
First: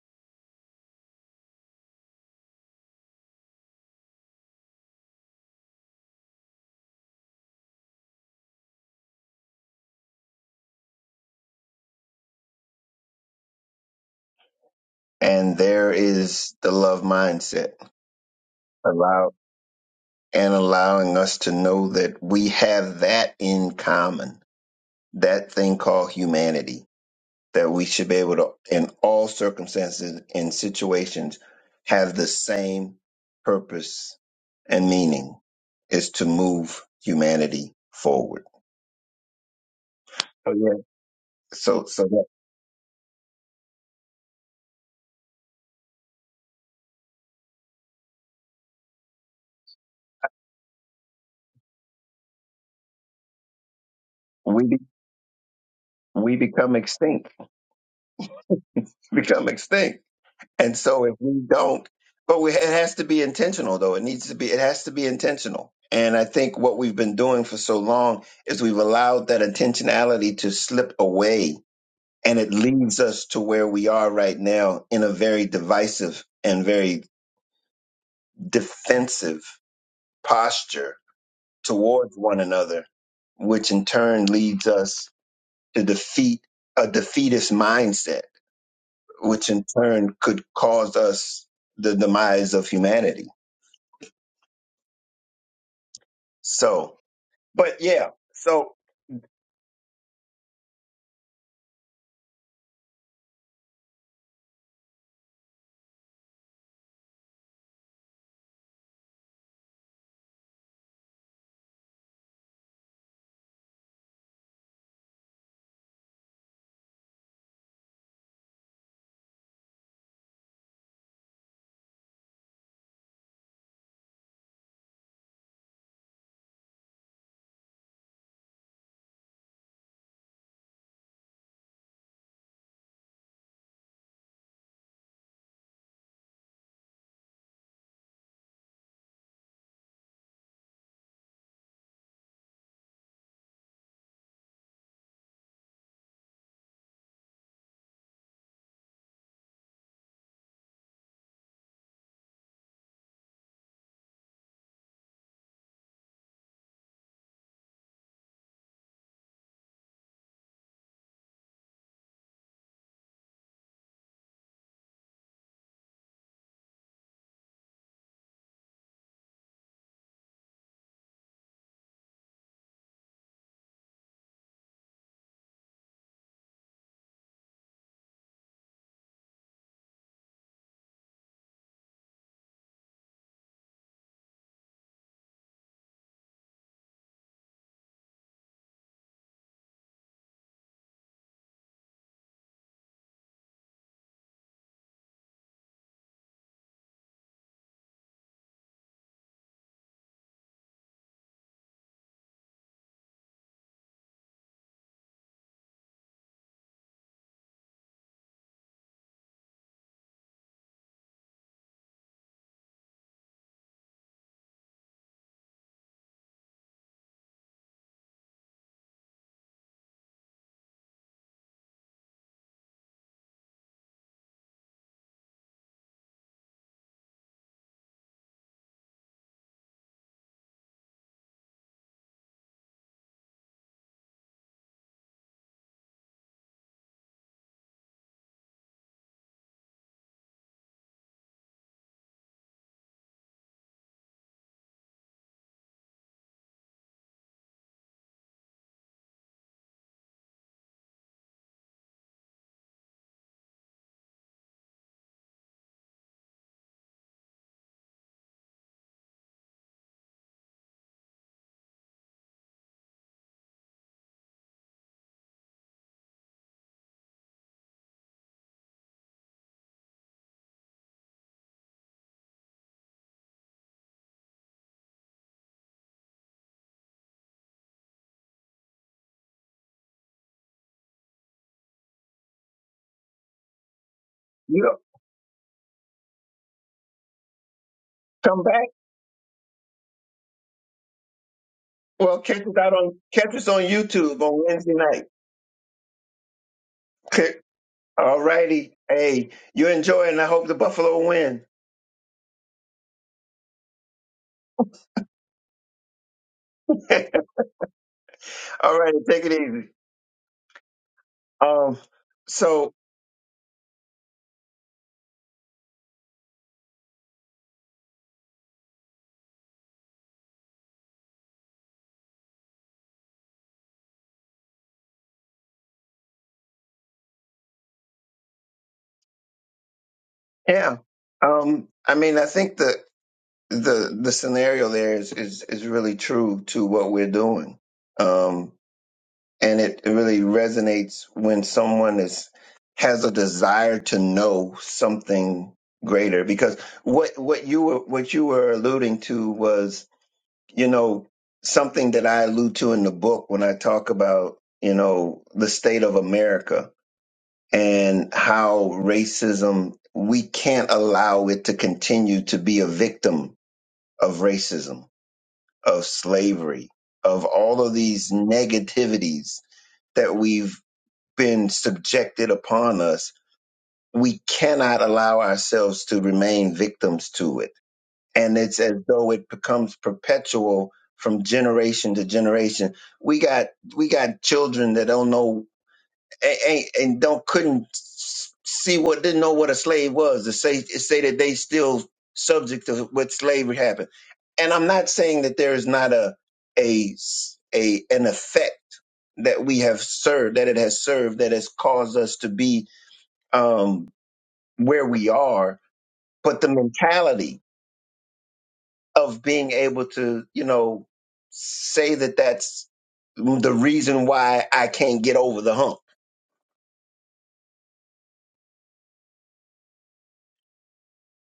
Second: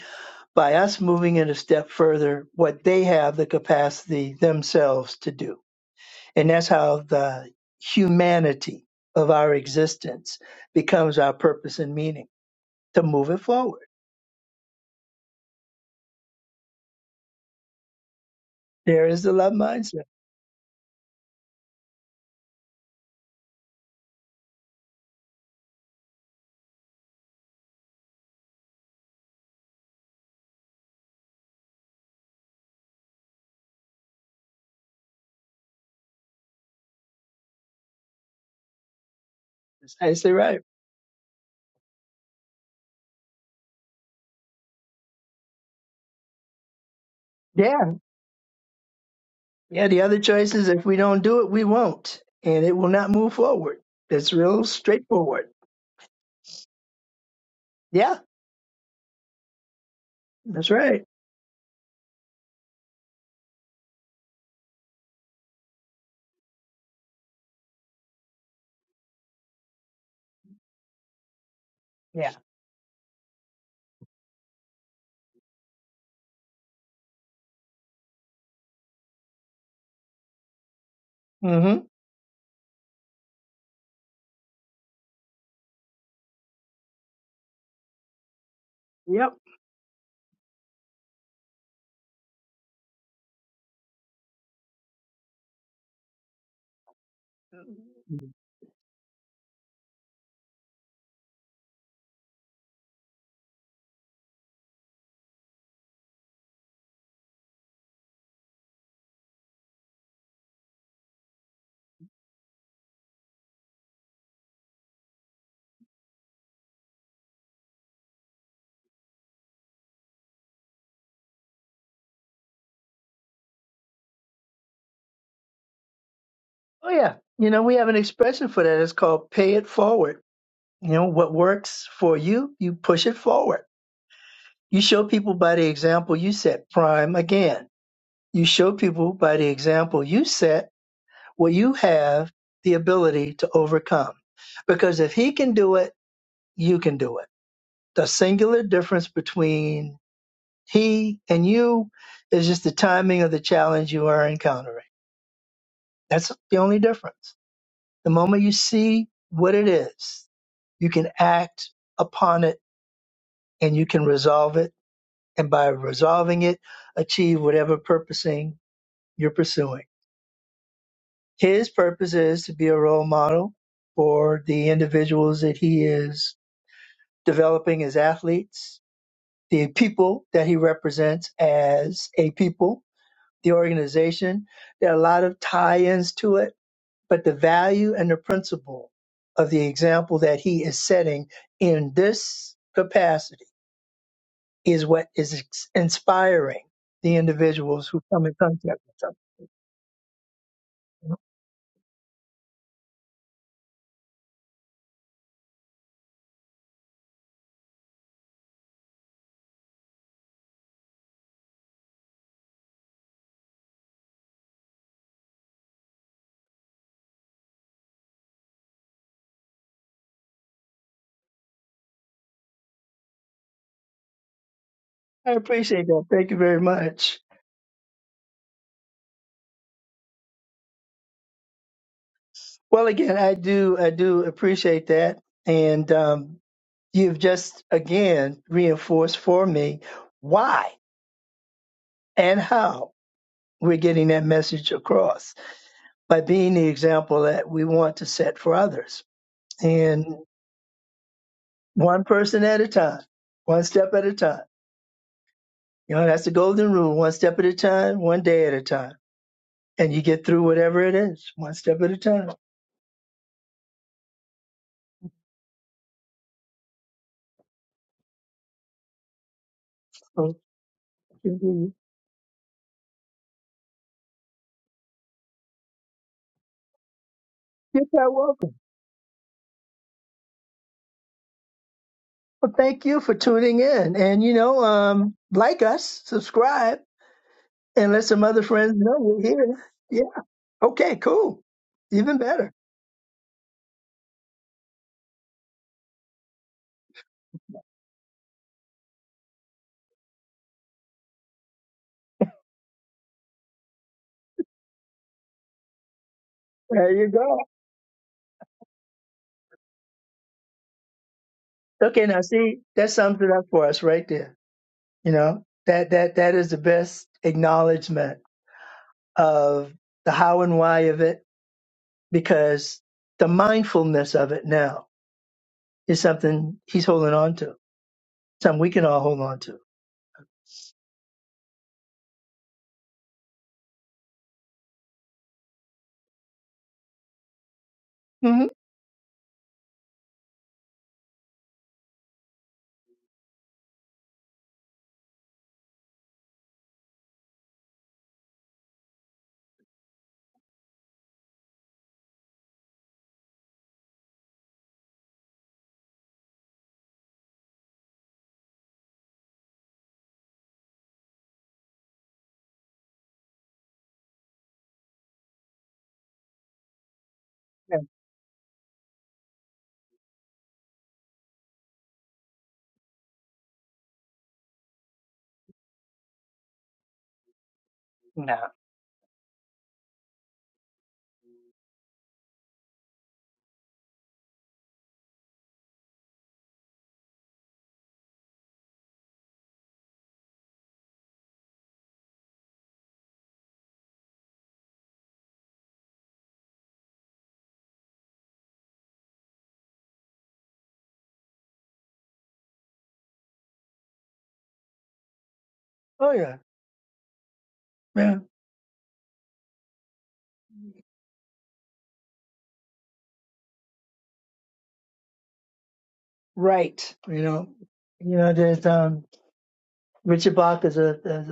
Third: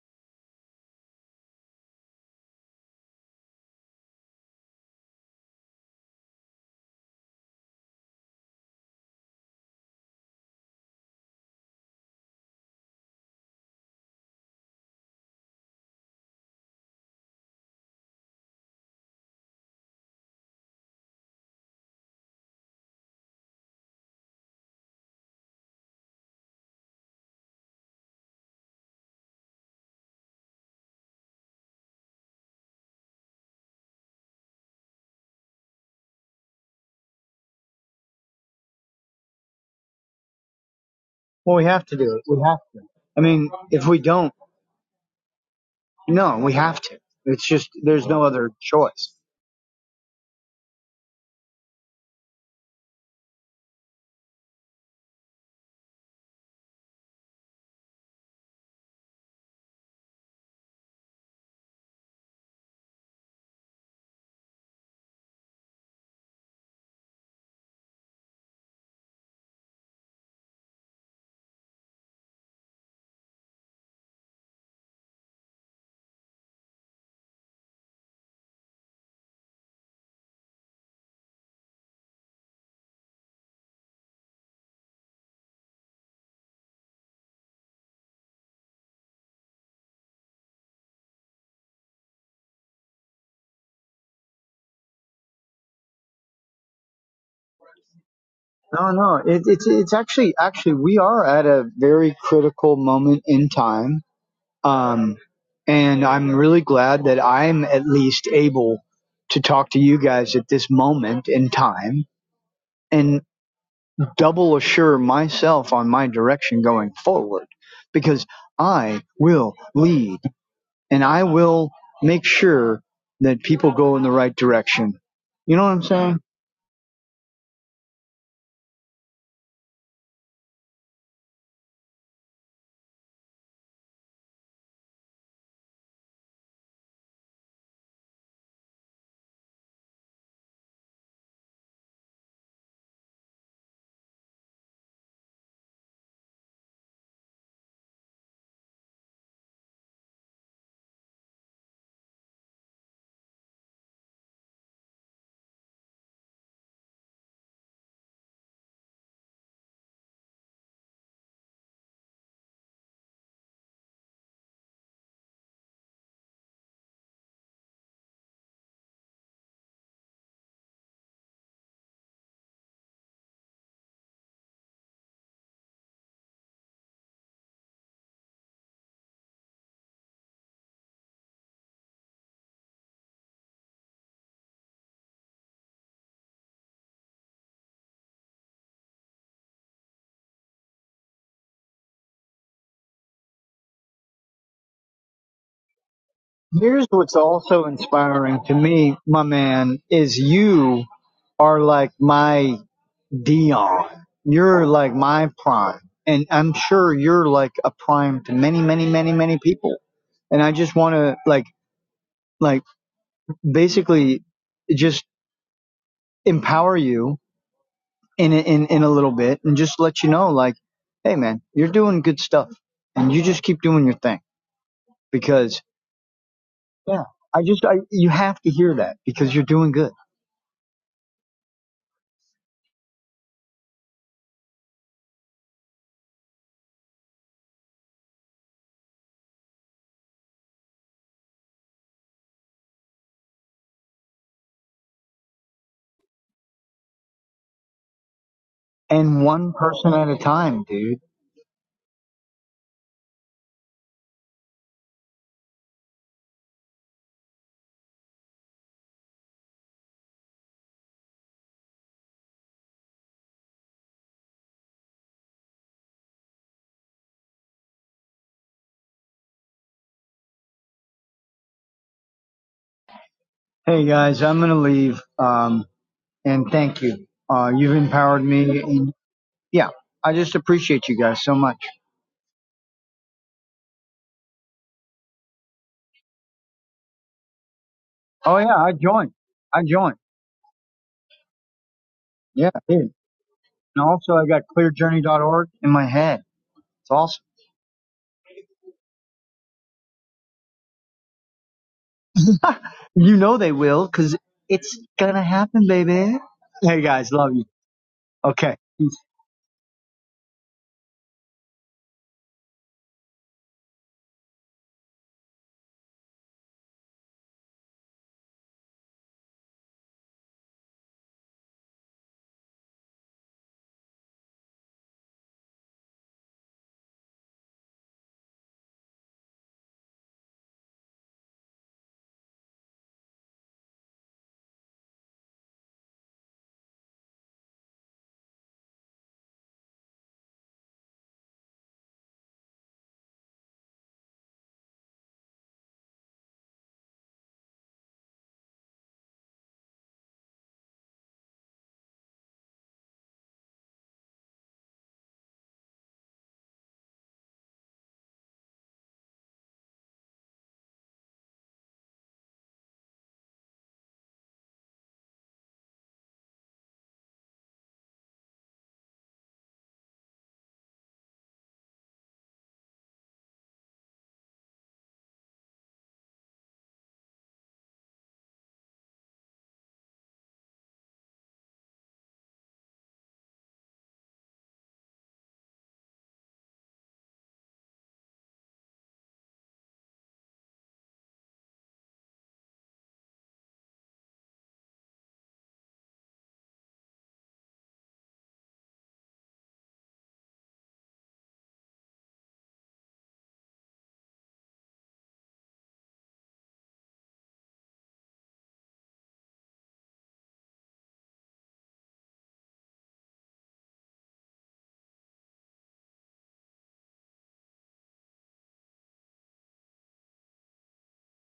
by us moving it a step further what they have the capacity themselves to do. And that's how the humanity of our existence becomes our purpose and meaning to move it forward. and there is the love mindset There is allow the love mindset. and allowing us to know that we have that in common, that thing called humanity that we should be able to, in all circumstances and situations, have the same purpose and meaning is to move humanity forward. That's nicely So right. yeah. Well, we So have to so do it. that We have to. I mean, if we don't, no, we have to. It's just Yeah. there's no other choice. Yeah. The other choice is if we don't do it, we won't, and it will not move forward. It's real we be, straightforward. we become extinct, Yeah. become extinct, That's and so right. if we don't, but we, it has to be intentional though. It needs to be. It has to be intentional. And I think what we've been doing for so long is we've allowed that intentionality to slip away Yeah. and it leads us to where we are right now in a very divisive and very defensive posture hmm towards one another, which in turn leads us to defeat a defeatist mindset, Yep. which in turn could cause us the demise of humanity. So, but yeah, so No, no, it, it's it's actually actually we are at a very critical moment in time, um, and I'm really glad that I'm at least able to talk to you guys at this moment in time and double assure myself on my direction going forward, because I will lead and I will make sure that people go in the right direction. You know what I'm saying? Oh, yeah. You know, we have an expression for that. It's called pay it forward. You know, what works for you, you push it forward You show people by the example you set. Prime again. You show people by the example you set what you have the ability to overcome. Because if he can do it, you can do it. The singular difference between he and you is just the timing of the challenge you are encountering. That's the only difference. The moment you see what it is, you can act upon it and you can resolve it. And by resolving it, achieve whatever purposing you're pursuing. His purpose is to be a role model for the individuals that he is developing as athletes, the people that he represents as a people, the organization. There are a lot of tie ins to it, but the value and the principle of the example that he is setting in this capacity is what is ex- inspiring Here's what's the also individuals who come in inspiring to contact me, with my him. man, is you are like my Dion. You're like my prime. And I'm sure you're like a prime to many, many, many, many people. And I just want to like, like basically just empower you in, in, in a little bit and just let you know, like, Hey man, you're doing good stuff and you just keep doing your thing I because appreciate that. Thank you very yeah, much. I just, I, you have to hear that because you're doing good Well, again, I do I do appreciate that, and um, you've just again reinforced for me why and how we're getting that message across by being the example that we want to set for others, and one person and at a time, dude. one person at a time, one step at a time. You know, that's the golden rule: one step at a time, one day at a time, and you get through whatever it is, one step at a time. So, You're Hey guys, I'm gonna leave. Um, and thank you. Uh, you've empowered welcome. me, and yeah, I just appreciate you guys so much. Well, thank you for tuning in. And, you you know, um, like us, subscribe, and let some Oh other come yeah, back. I friends know joined. we're here. I joined. Yeah. Okay, cool. Even Well, catch Yeah, better. us out dude. on catch us on And also, YouTube I got on Wednesday night. clearjourney.org in my head. It's awesome. All righty, hey, you're enjoying. I hope the Buffalo win. You know they will, cause it's gonna happen, baby. Hey There you guys, love go. you. Okay. All Peace. right, take it easy. Um, Okay, now see, so that sums it up for us right there. You know, that, that, that is the best acknowledgement of the how and why of it because the mindfulness of it now is something he's holding on to, something we can all hold on to. yeah, um, I mean, I think the the the scenario there is is is really true to what we're doing, hmm um, and it, it really resonates when someone is has a desire to know something greater because what what you were what you were alluding to was you know something that I allude to in the book when I talk about you know the state of America and how racism, we can't allow it to continue to be a victim of racism, of slavery, of all of these negativities that we've been subjected upon us. We cannot allow ourselves to remain victims to it. And it's as though it becomes perpetual from generation to generation. We got we got children that don't know and, and, and don't couldn't see what didn't know what a slave was to say say that they still subject to what slavery happened. And I'm not saying that there is not a a s- a an effect that we have served that it has served that has caused us to be um, where we are, Oh, yeah. but the mentality Yeah. of being able to you know say that that's the reason why I can't get over the hump. Right. You know, you know, there's um, Richard Bach is a is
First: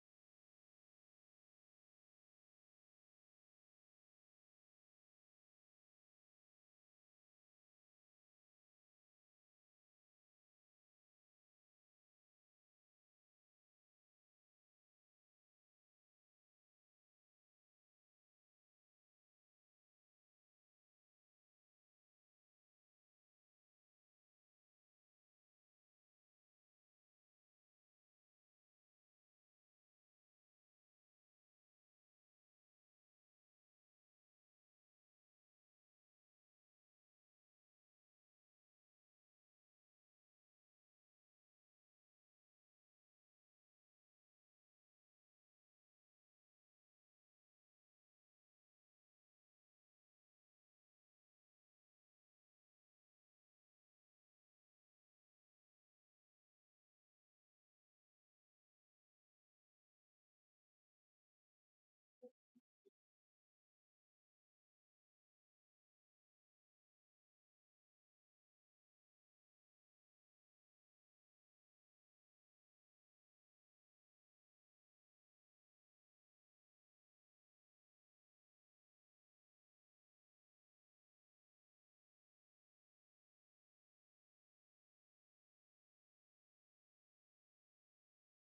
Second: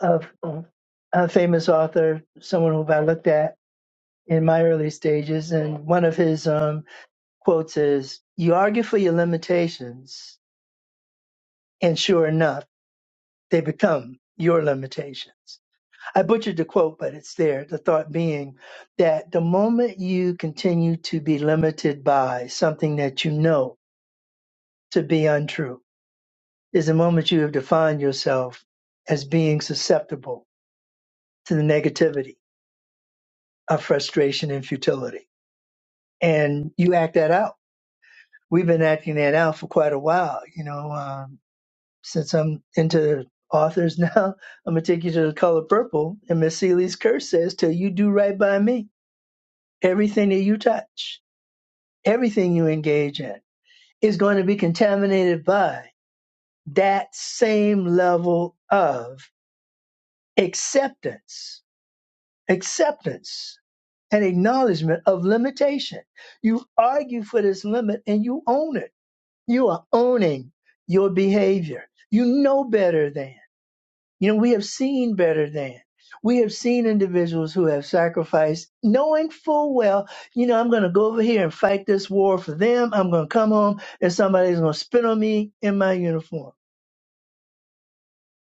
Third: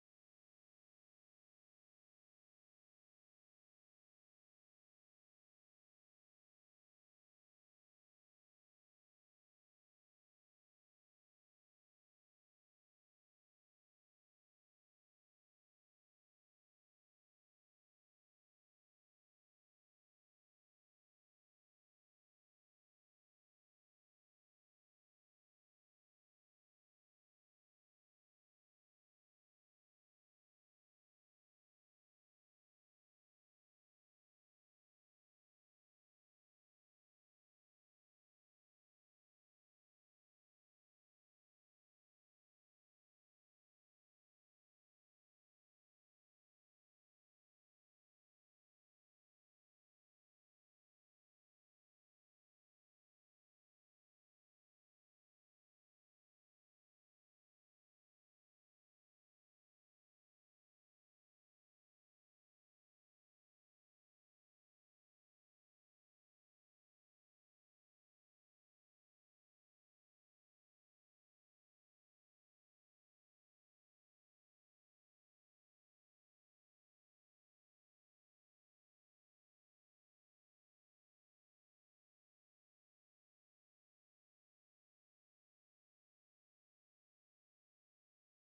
a, a, a famous author, someone who I looked at in my early stages, and one of his um, quotes is, "You argue for your limitations, and sure enough, they become your limitations." I butchered the quote, but it's there. The thought being that the moment you continue to be limited by something that you know to be untrue is the moment you have defined yourself as being susceptible to the negativity of frustration and futility. And you act that out. We've been acting that out for quite a while. You know, um, since I'm into authors now, I'm going to take you to the color purple. And Miss Seeley's curse says, till you do right by me, everything that you touch, everything you engage in is going to be contaminated by that same level of acceptance acceptance and acknowledgement of limitation. You argue for this limit and you own it. You are owning your behavior. You know better than. You know, we have seen better than. We have seen individuals who have sacrificed knowing full well, you know, I'm going to go over here and fight this war for them. I'm going to come home and somebody's going to spit on me in my uniform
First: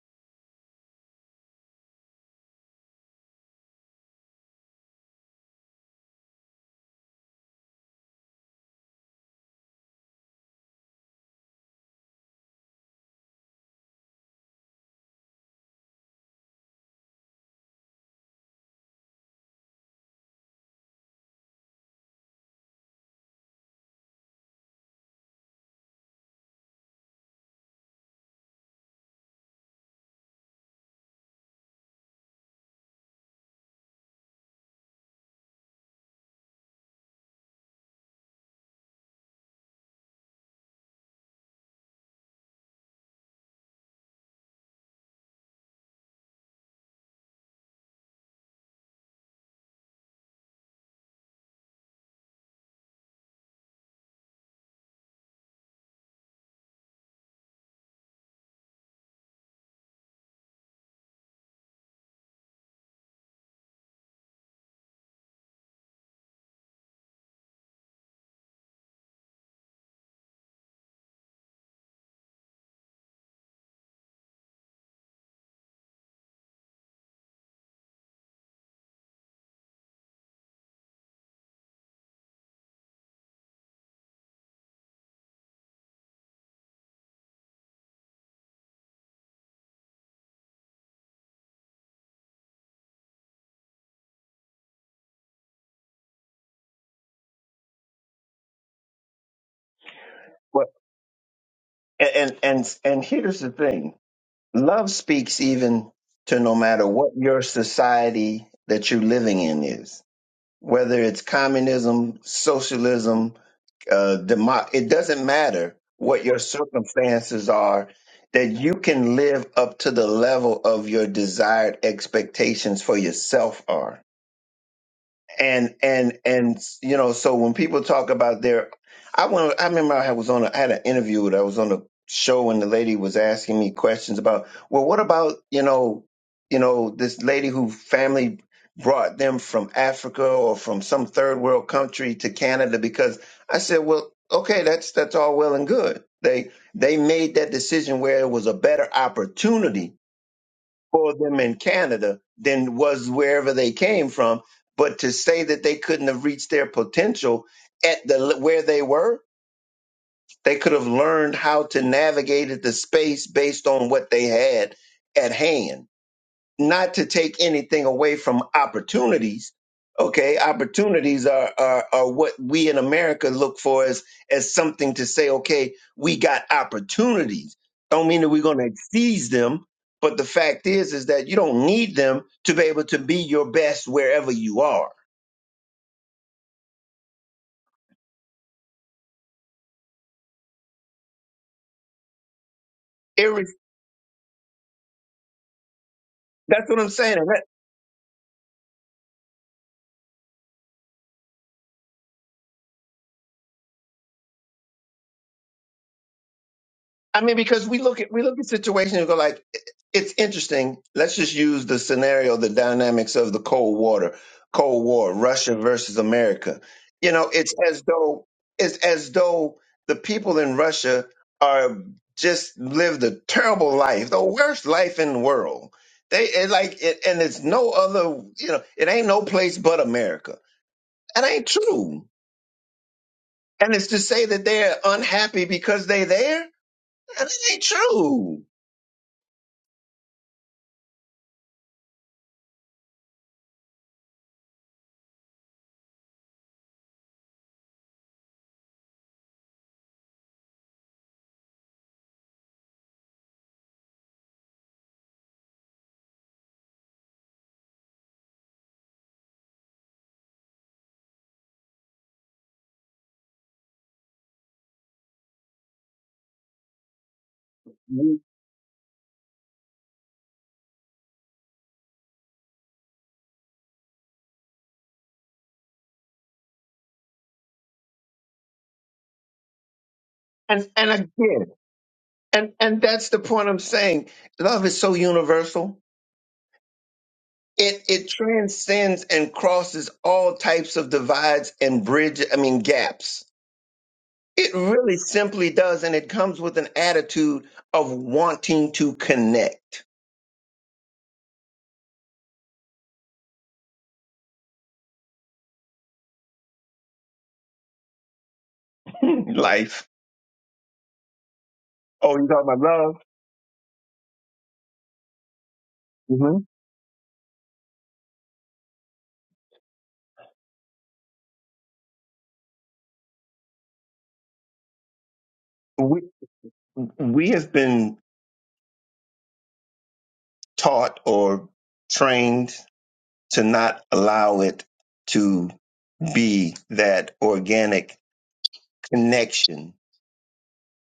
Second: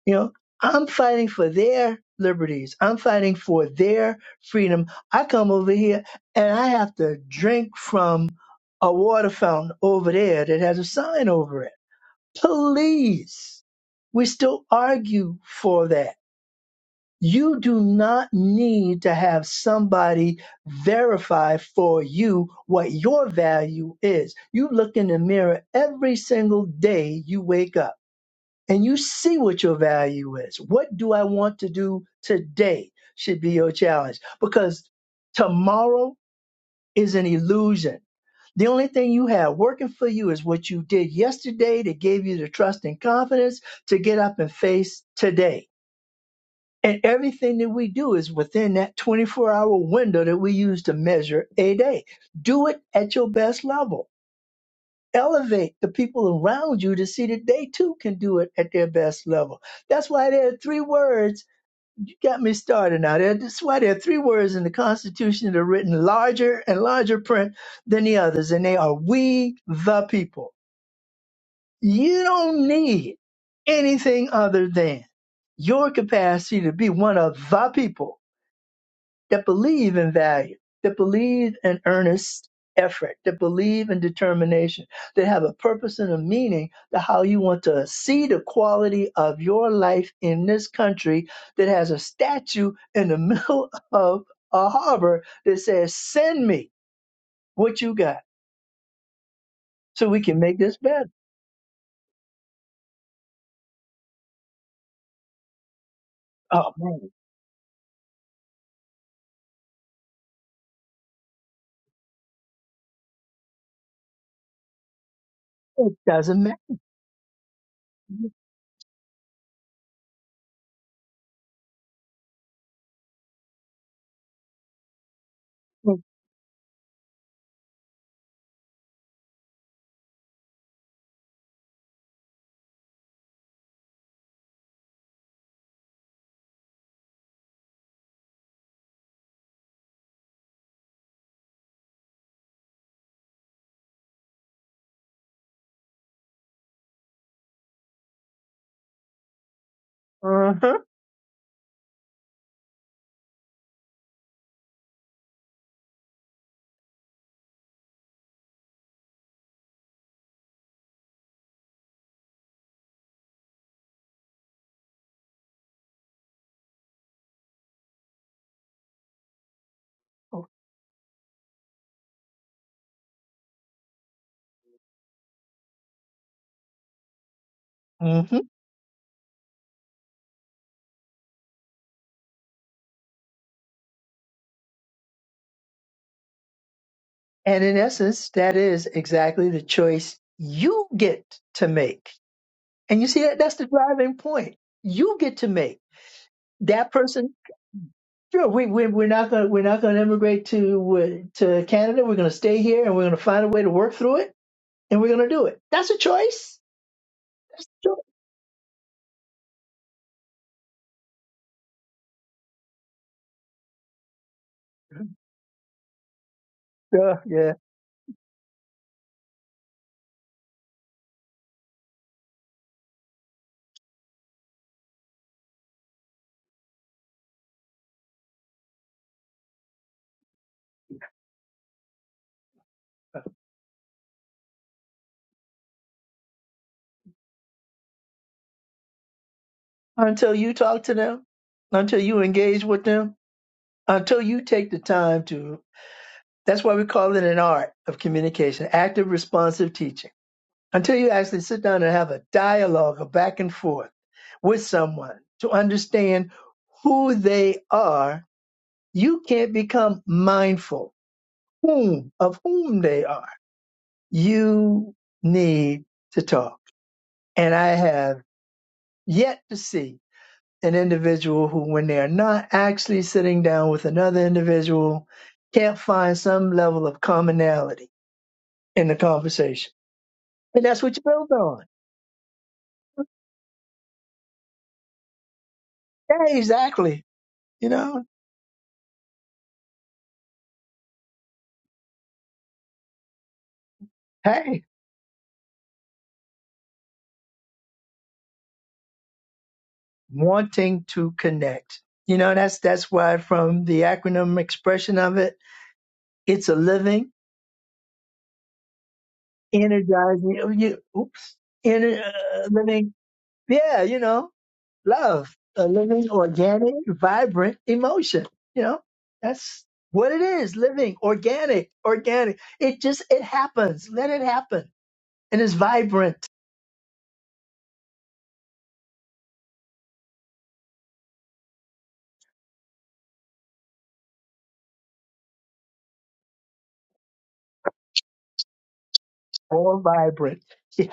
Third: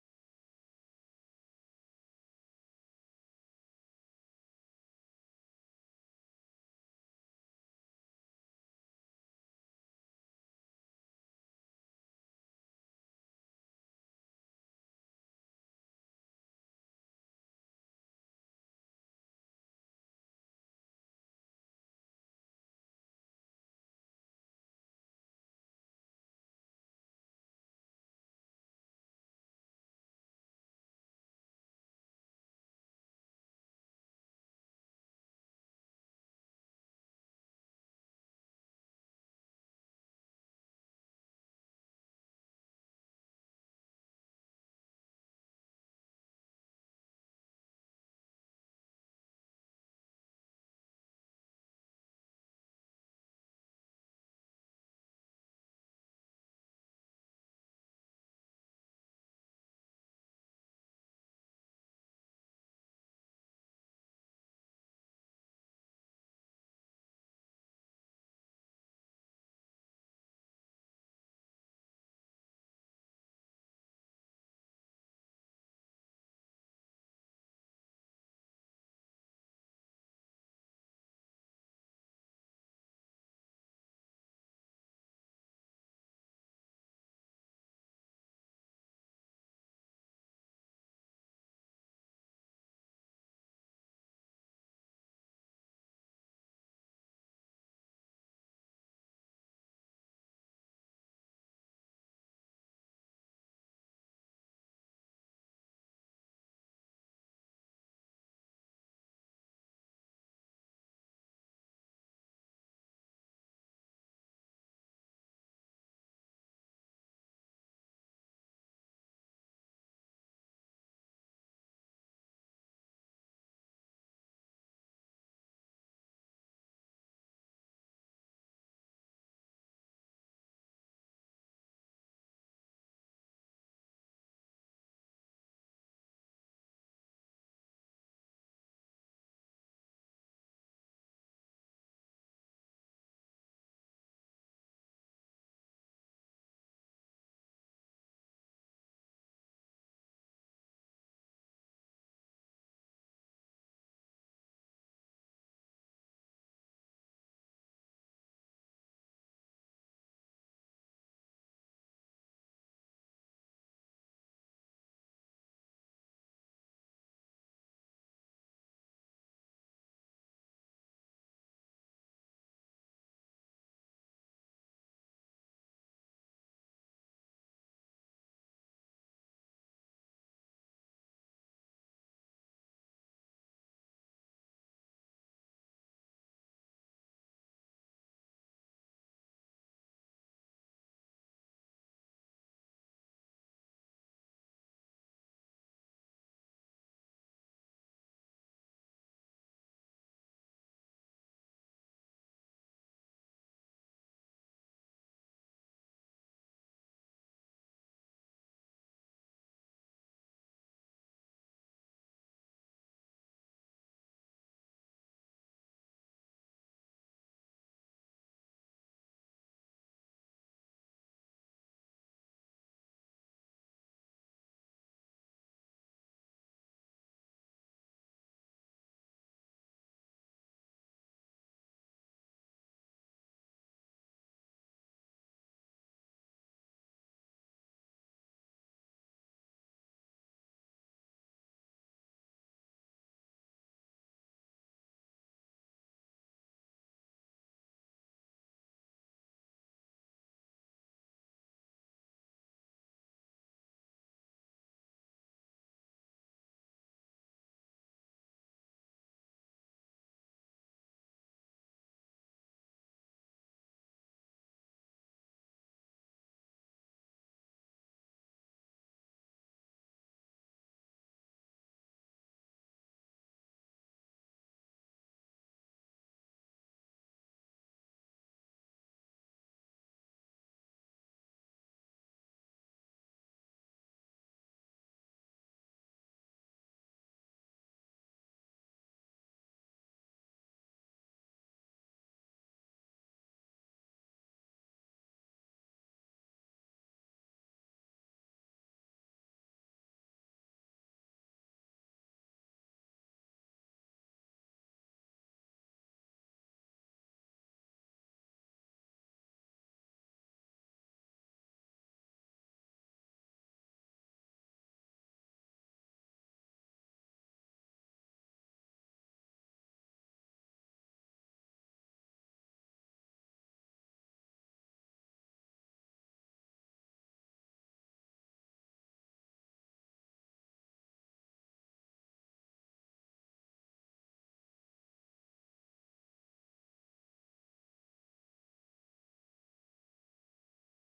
you know, I'm fighting for their liberties. I'm fighting for their freedom. I come over here and I have to drink from a water fountain over there that has a sign over it. Please. We still argue for that. You do not need to have somebody verify for you what your value is. You look in the mirror every single day you wake up and you see what your value is. What do I want to do today should be your challenge because tomorrow is an illusion. The only thing you have working for you is what you did yesterday that gave you the trust and confidence to get up and face today. And everything that we do is within that 24 hour window that we use to measure a day. Do it at your best level elevate the people around you to see that they too can do it at their best level. That's why there are three words. You got me started now. There- That's why there are three words in the Constitution that are written larger and larger print than the others, and they are we the people. You don't need anything other than your capacity to be one of the people that believe in value, that believe in earnest effort, that believe in determination, that have a purpose and a meaning to how you want to see the quality of your life in this country that has a statue in the middle of a harbor that says, Send me what you got so we can make But this better. and and and, and here's the thing Love speaks even to no Oh, matter what man, your society that you're living in is, whether it's communism, socialism, uh, demo- it doesn't matter it what your doesn't circumstances are, matter. that you can live up to the level of your desired expectations for yourself are and and and you know so when people talk about their i went i remember i was on a, i had an interview that I was on a show and the lady was asking me questions about well what about you know you know this lady who family brought them from africa or from some third world country to canada because i said well okay that's that's all well and good they they made that decision where it was a better opportunity Uh-huh. for them in Canada than was wherever they came from. But to say that they couldn't have reached their potential at the where they were, they could have learned how to navigate at the space based on what they had at hand not to take anything away from opportunities. Okay, opportunities are, are are what we in America look for as as something to say, okay, we got opportunities. Don't mean that hmm we're going to seize them, but the fact is is that you don't need them to be able to be your best wherever you are. And in essence, that is exactly the choice you get to make And you see that Irre- that's the driving point. You get to make that's what I'm that saying. person. Sure, we, we we're not gonna we're not gonna immigrate to uh, to Canada. We're gonna stay here, and we're gonna find a way to work through it, and we're gonna do it. That's a choice. I mean, That's because we a look at choice. we look at situations and go like, "I- it's interesting. Let's just use the scenario, the dynamics of the Cold War, Cold War, Russia versus America. You Yeah, know, it's yeah. as though it's as though the people in Russia are just lived a terrible life, the worst life in the world. They it like it, and it's no other. You know, it ain't no place but America. That ain't true. And it's to say that they're unhappy because they there. That ain't true Until you talk to them, until you engage with them, until you take the time to. That's why we call it an art of communication, active responsive teaching. Until you actually sit down and have a dialogue, a back and forth with someone to understand who they are, you can't become mindful whom of whom they are. You need to talk. And I have yet to see an individual who, when they are not actually sitting down with another individual, can't find some level of commonality in the conversation. And And that's and what you build again, on. and and that's the point I'm saying. Love is so universal. Yeah, exactly. You It know, it transcends and crosses all types of divides and bridge, I mean gaps. hey. It really simply does, and it comes with an attitude of wanting to connect. wanting to connect. You know, that's that's why from the acronym expression of it, it's a living, Life. energizing, oh, you, oops, ener- Oh, you uh, talking about living, love? yeah, you know, love, a living, hmm organic, vibrant emotion. You know, that's what it is, living, organic, organic. It just it happens. Let it happen, and it's We vibrant, we have been taught or trained to not allow it to be that organic connection all vibrant.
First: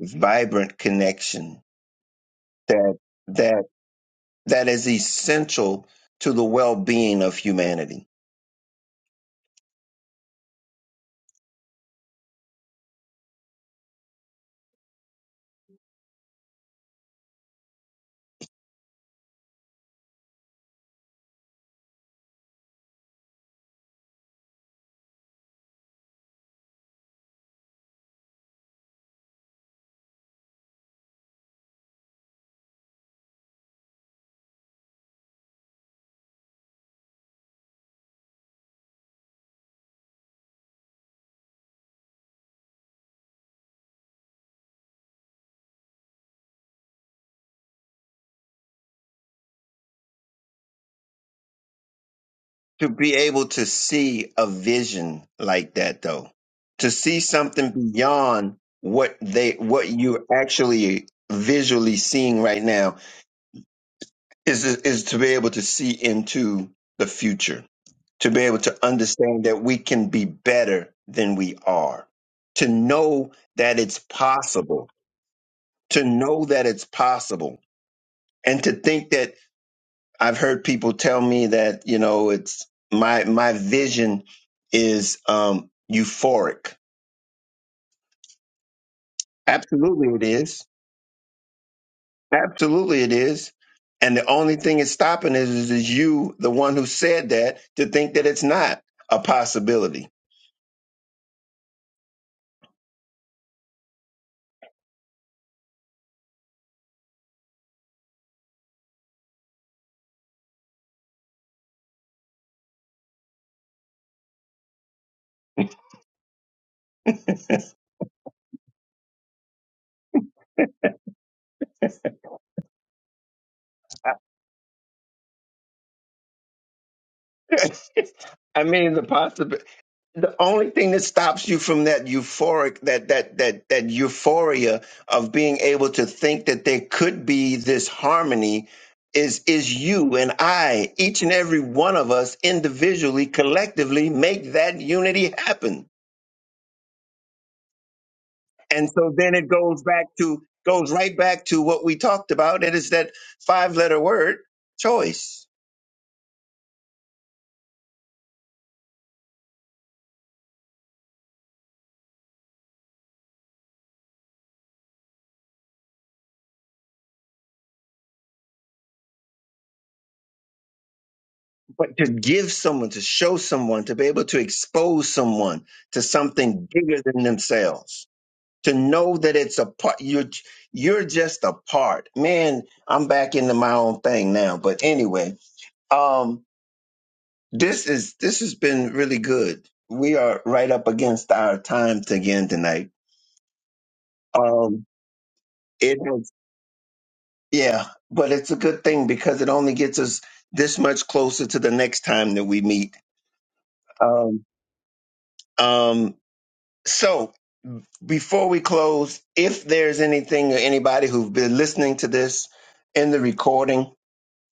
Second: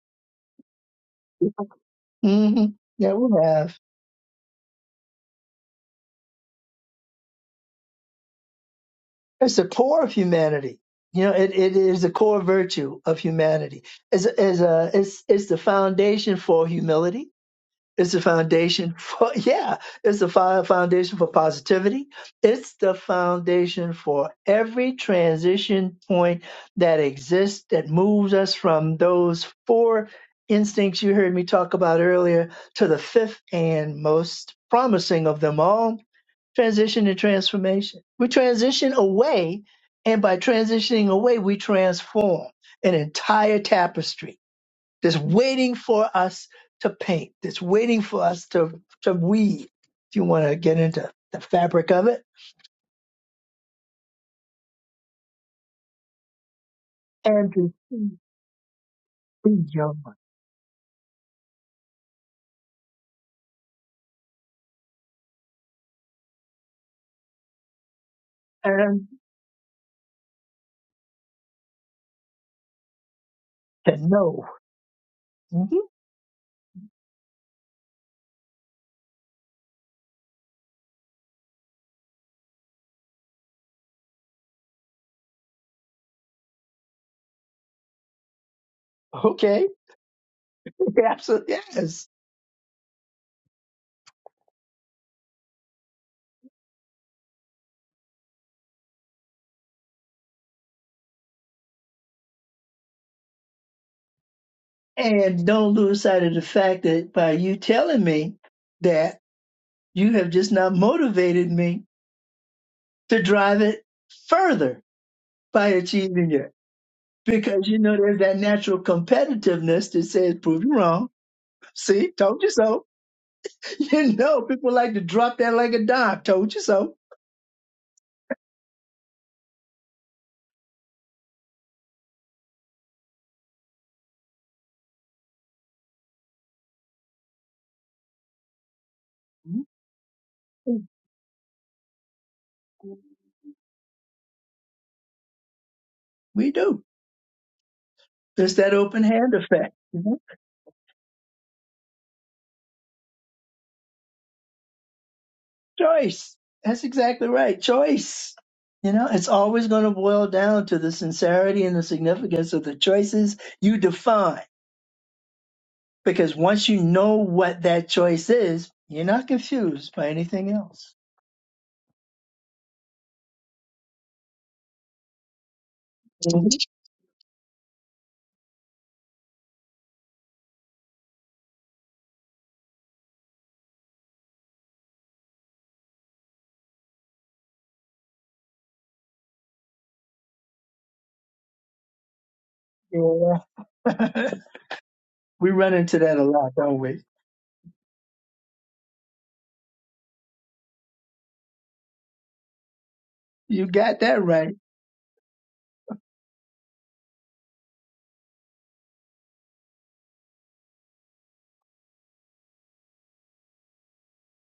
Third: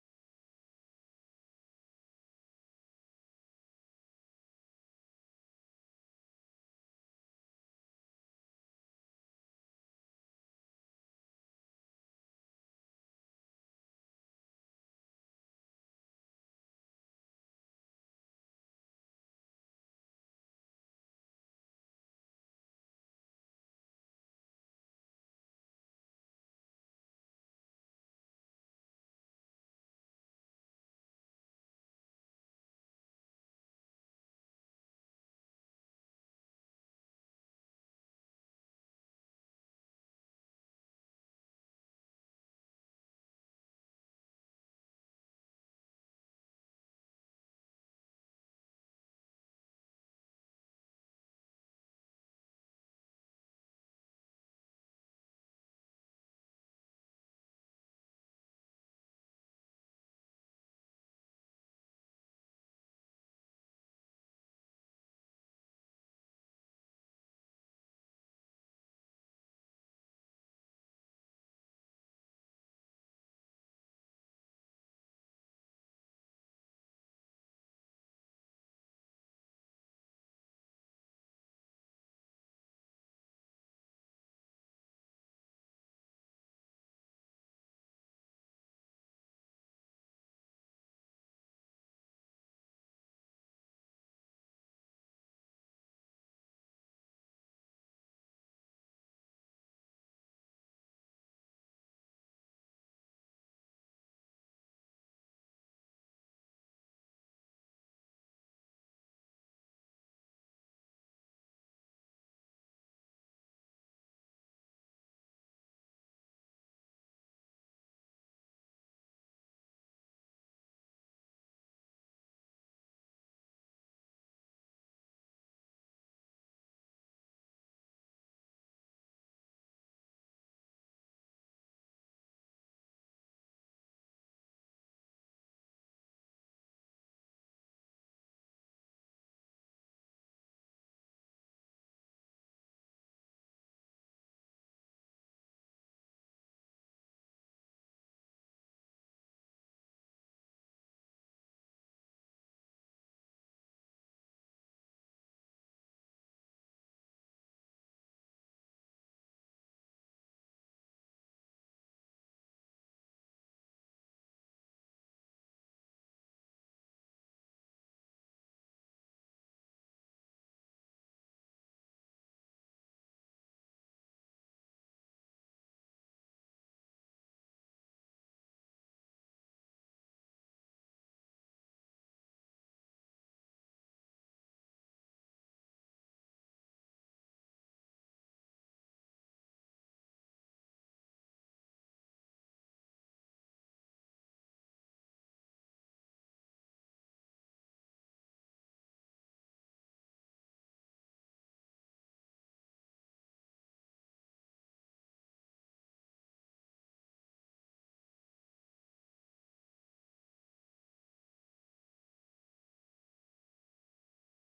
vibrant connection Yeah, hmm that yeah, we that have. that is essential to the well-being of humanity It's the core of humanity. You know, it, it is the core virtue of humanity. It's, it's, uh, it's, it's the foundation for humility. It's the foundation for, yeah, it's the fi- foundation for positivity. It's the foundation for every transition point that exists that moves us from those four instincts you heard me talk about earlier to the fifth and most promising of them all, transition and transformation. We transition away, and by transitioning away, we transform an entire tapestry that's waiting for us to paint, that's waiting for us to, to weave, if you want to get into the fabric of it, to be able to see a vision like that though to see and to something see beyond what they what beyond, you actually visually seeing right now is is to be able to see into the future to be able to and understand that we can be better than we are to know that to it's know. possible Mhm. to know that it's possible and to think that I've heard people tell me that, you know, it's my my vision is um euphoric. Okay, Absolutely it is. absolutely, yes. Absolutely it is. And the only thing it's stopping is is you, the one who said that, to think that it's not a possibility And don't lose sight of the fact that by you telling me that you have just not motivated me to drive it further by achieving it. Because you know there's that natural competitiveness that says, prove you wrong. See, told you so. You know, people like to drop that like a dime. Told you so. I mean, the possibility. the only thing that stops you from that euphoric that that that that euphoria of being able to think that there could be this harmony is is you and I each and every one of us individually collectively make that unity happen We do. There's that and open so then hand it effect. goes you back know? to goes right back to what we talked about it is that five letter word choice Choice. That's exactly right. Choice. You know, it's always going to boil down to the sincerity and the significance of the choices you define. Because once you know what that choice is, you're not confused by anything else. but to give someone to show someone to be able to expose someone to something bigger than themselves to know that it's a part you're you're just a part man i'm back into my own thing now but anyway um this is this has been really good we are right up against our time to again tonight Yeah. um we run it into that a has lot, don't we? yeah but it's a good thing because it only gets us this much closer to the next time that we meet You got that um right. um so before we close if there's anything or anybody who've been listening to this in the recording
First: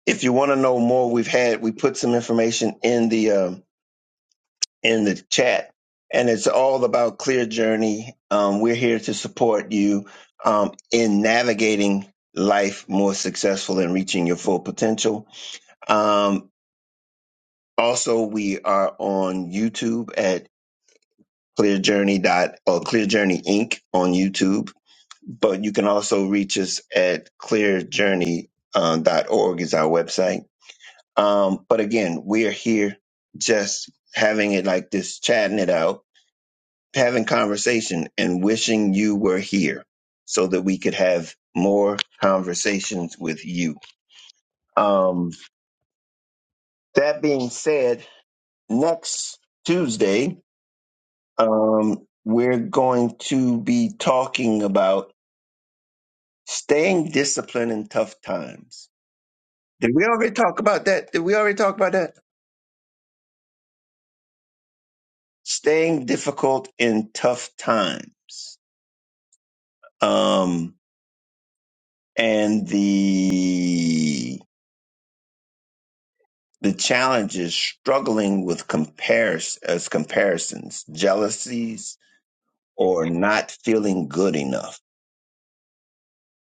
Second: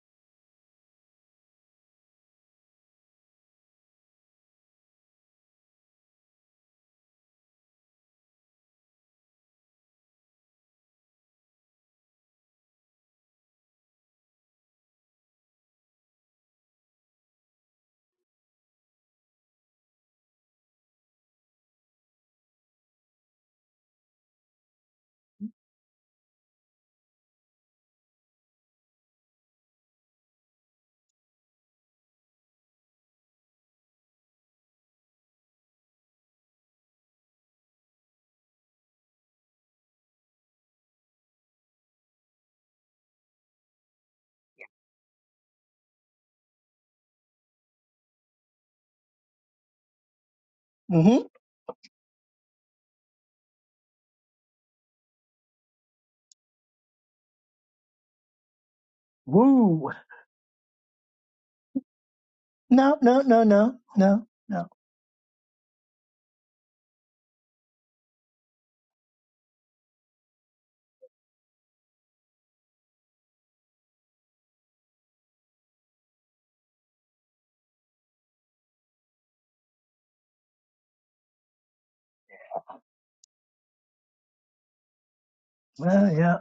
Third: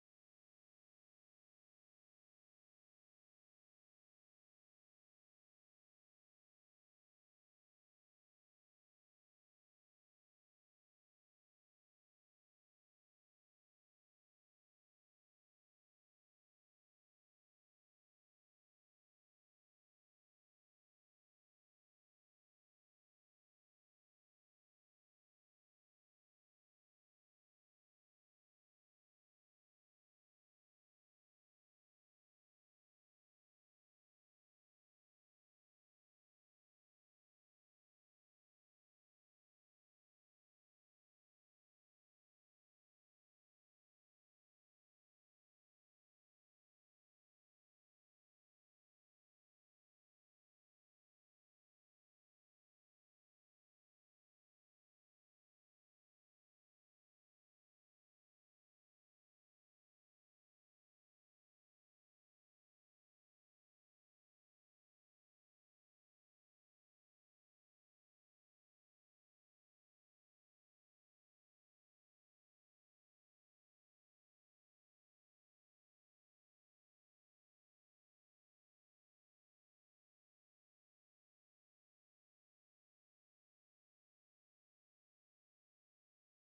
if you want to know more, we've had we put some information in the um, in the chat, and it's all about Clear Journey. Um, we're here to support you um, in navigating life more successful and reaching your full potential. Um, also, we are on YouTube at Clear Journey dot or Clear Journey Inc. on YouTube, but you can also reach us at Clear Journey uh, dot org is our website Um, but again, we are here just having it like this, chatting it out, having conversation, and wishing you were here so that we could have more conversations with you. Um, that being said, next Tuesday, hmm um, we're going to be talking about staying disciplined in tough times. Woo. Did we already talk about that? Did we already talk about that? No, no, no, no, no, no. Staying difficult in tough times. Um, and the the challenge is struggling with compares as comparisons, jealousies, or not feeling good enough. Well, yeah,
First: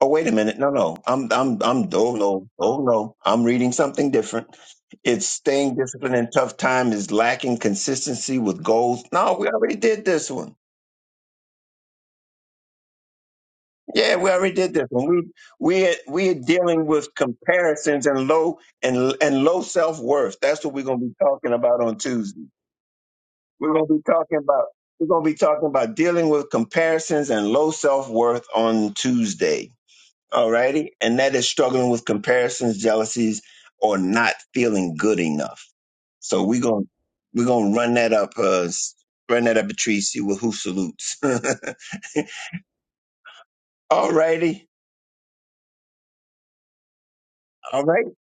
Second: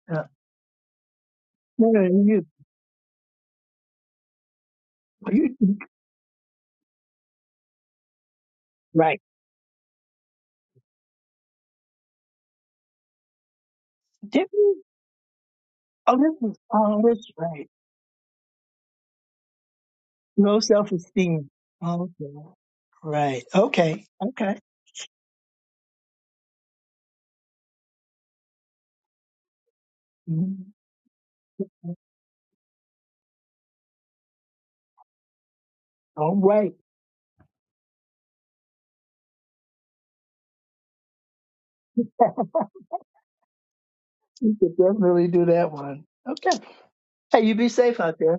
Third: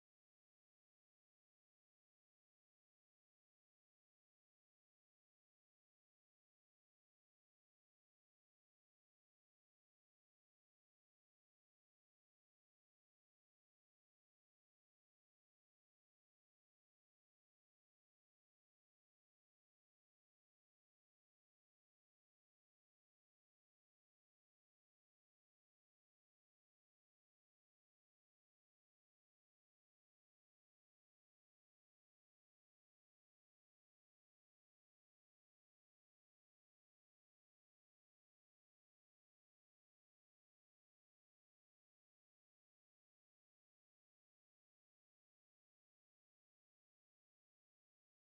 Oh yeah. wait a minute, no, no, I'm I'm I'm No, no, oh you, no, oh no, I'm reading something different. It's staying you, disciplined in tough time is lacking consistency with goals. right. No, we already did this one. Yeah, we Didn't already did you? this one. We we Oh, we're this is, dealing oh, with that's right. comparisons and low and and low self worth. Low That's what we're gonna be self-esteem. talking about on Okay. Tuesday. Right. We're gonna be Okay. talking Okay. about we're gonna be talking about dealing with comparisons and low self worth on Tuesday. Mhm. Alrighty, and that is struggling with comparisons, jealousies, or not feeling good enough. All So we're right. gonna we're gonna run that up, uh, run that up a tree, see who who salutes. Alrighty, You could all definitely do that one. Okay. Hey, you be safe right, out there.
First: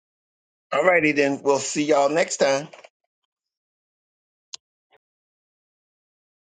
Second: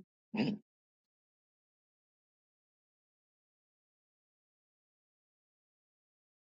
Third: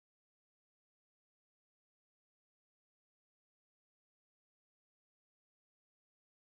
alrighty then. We'll see y'all next time.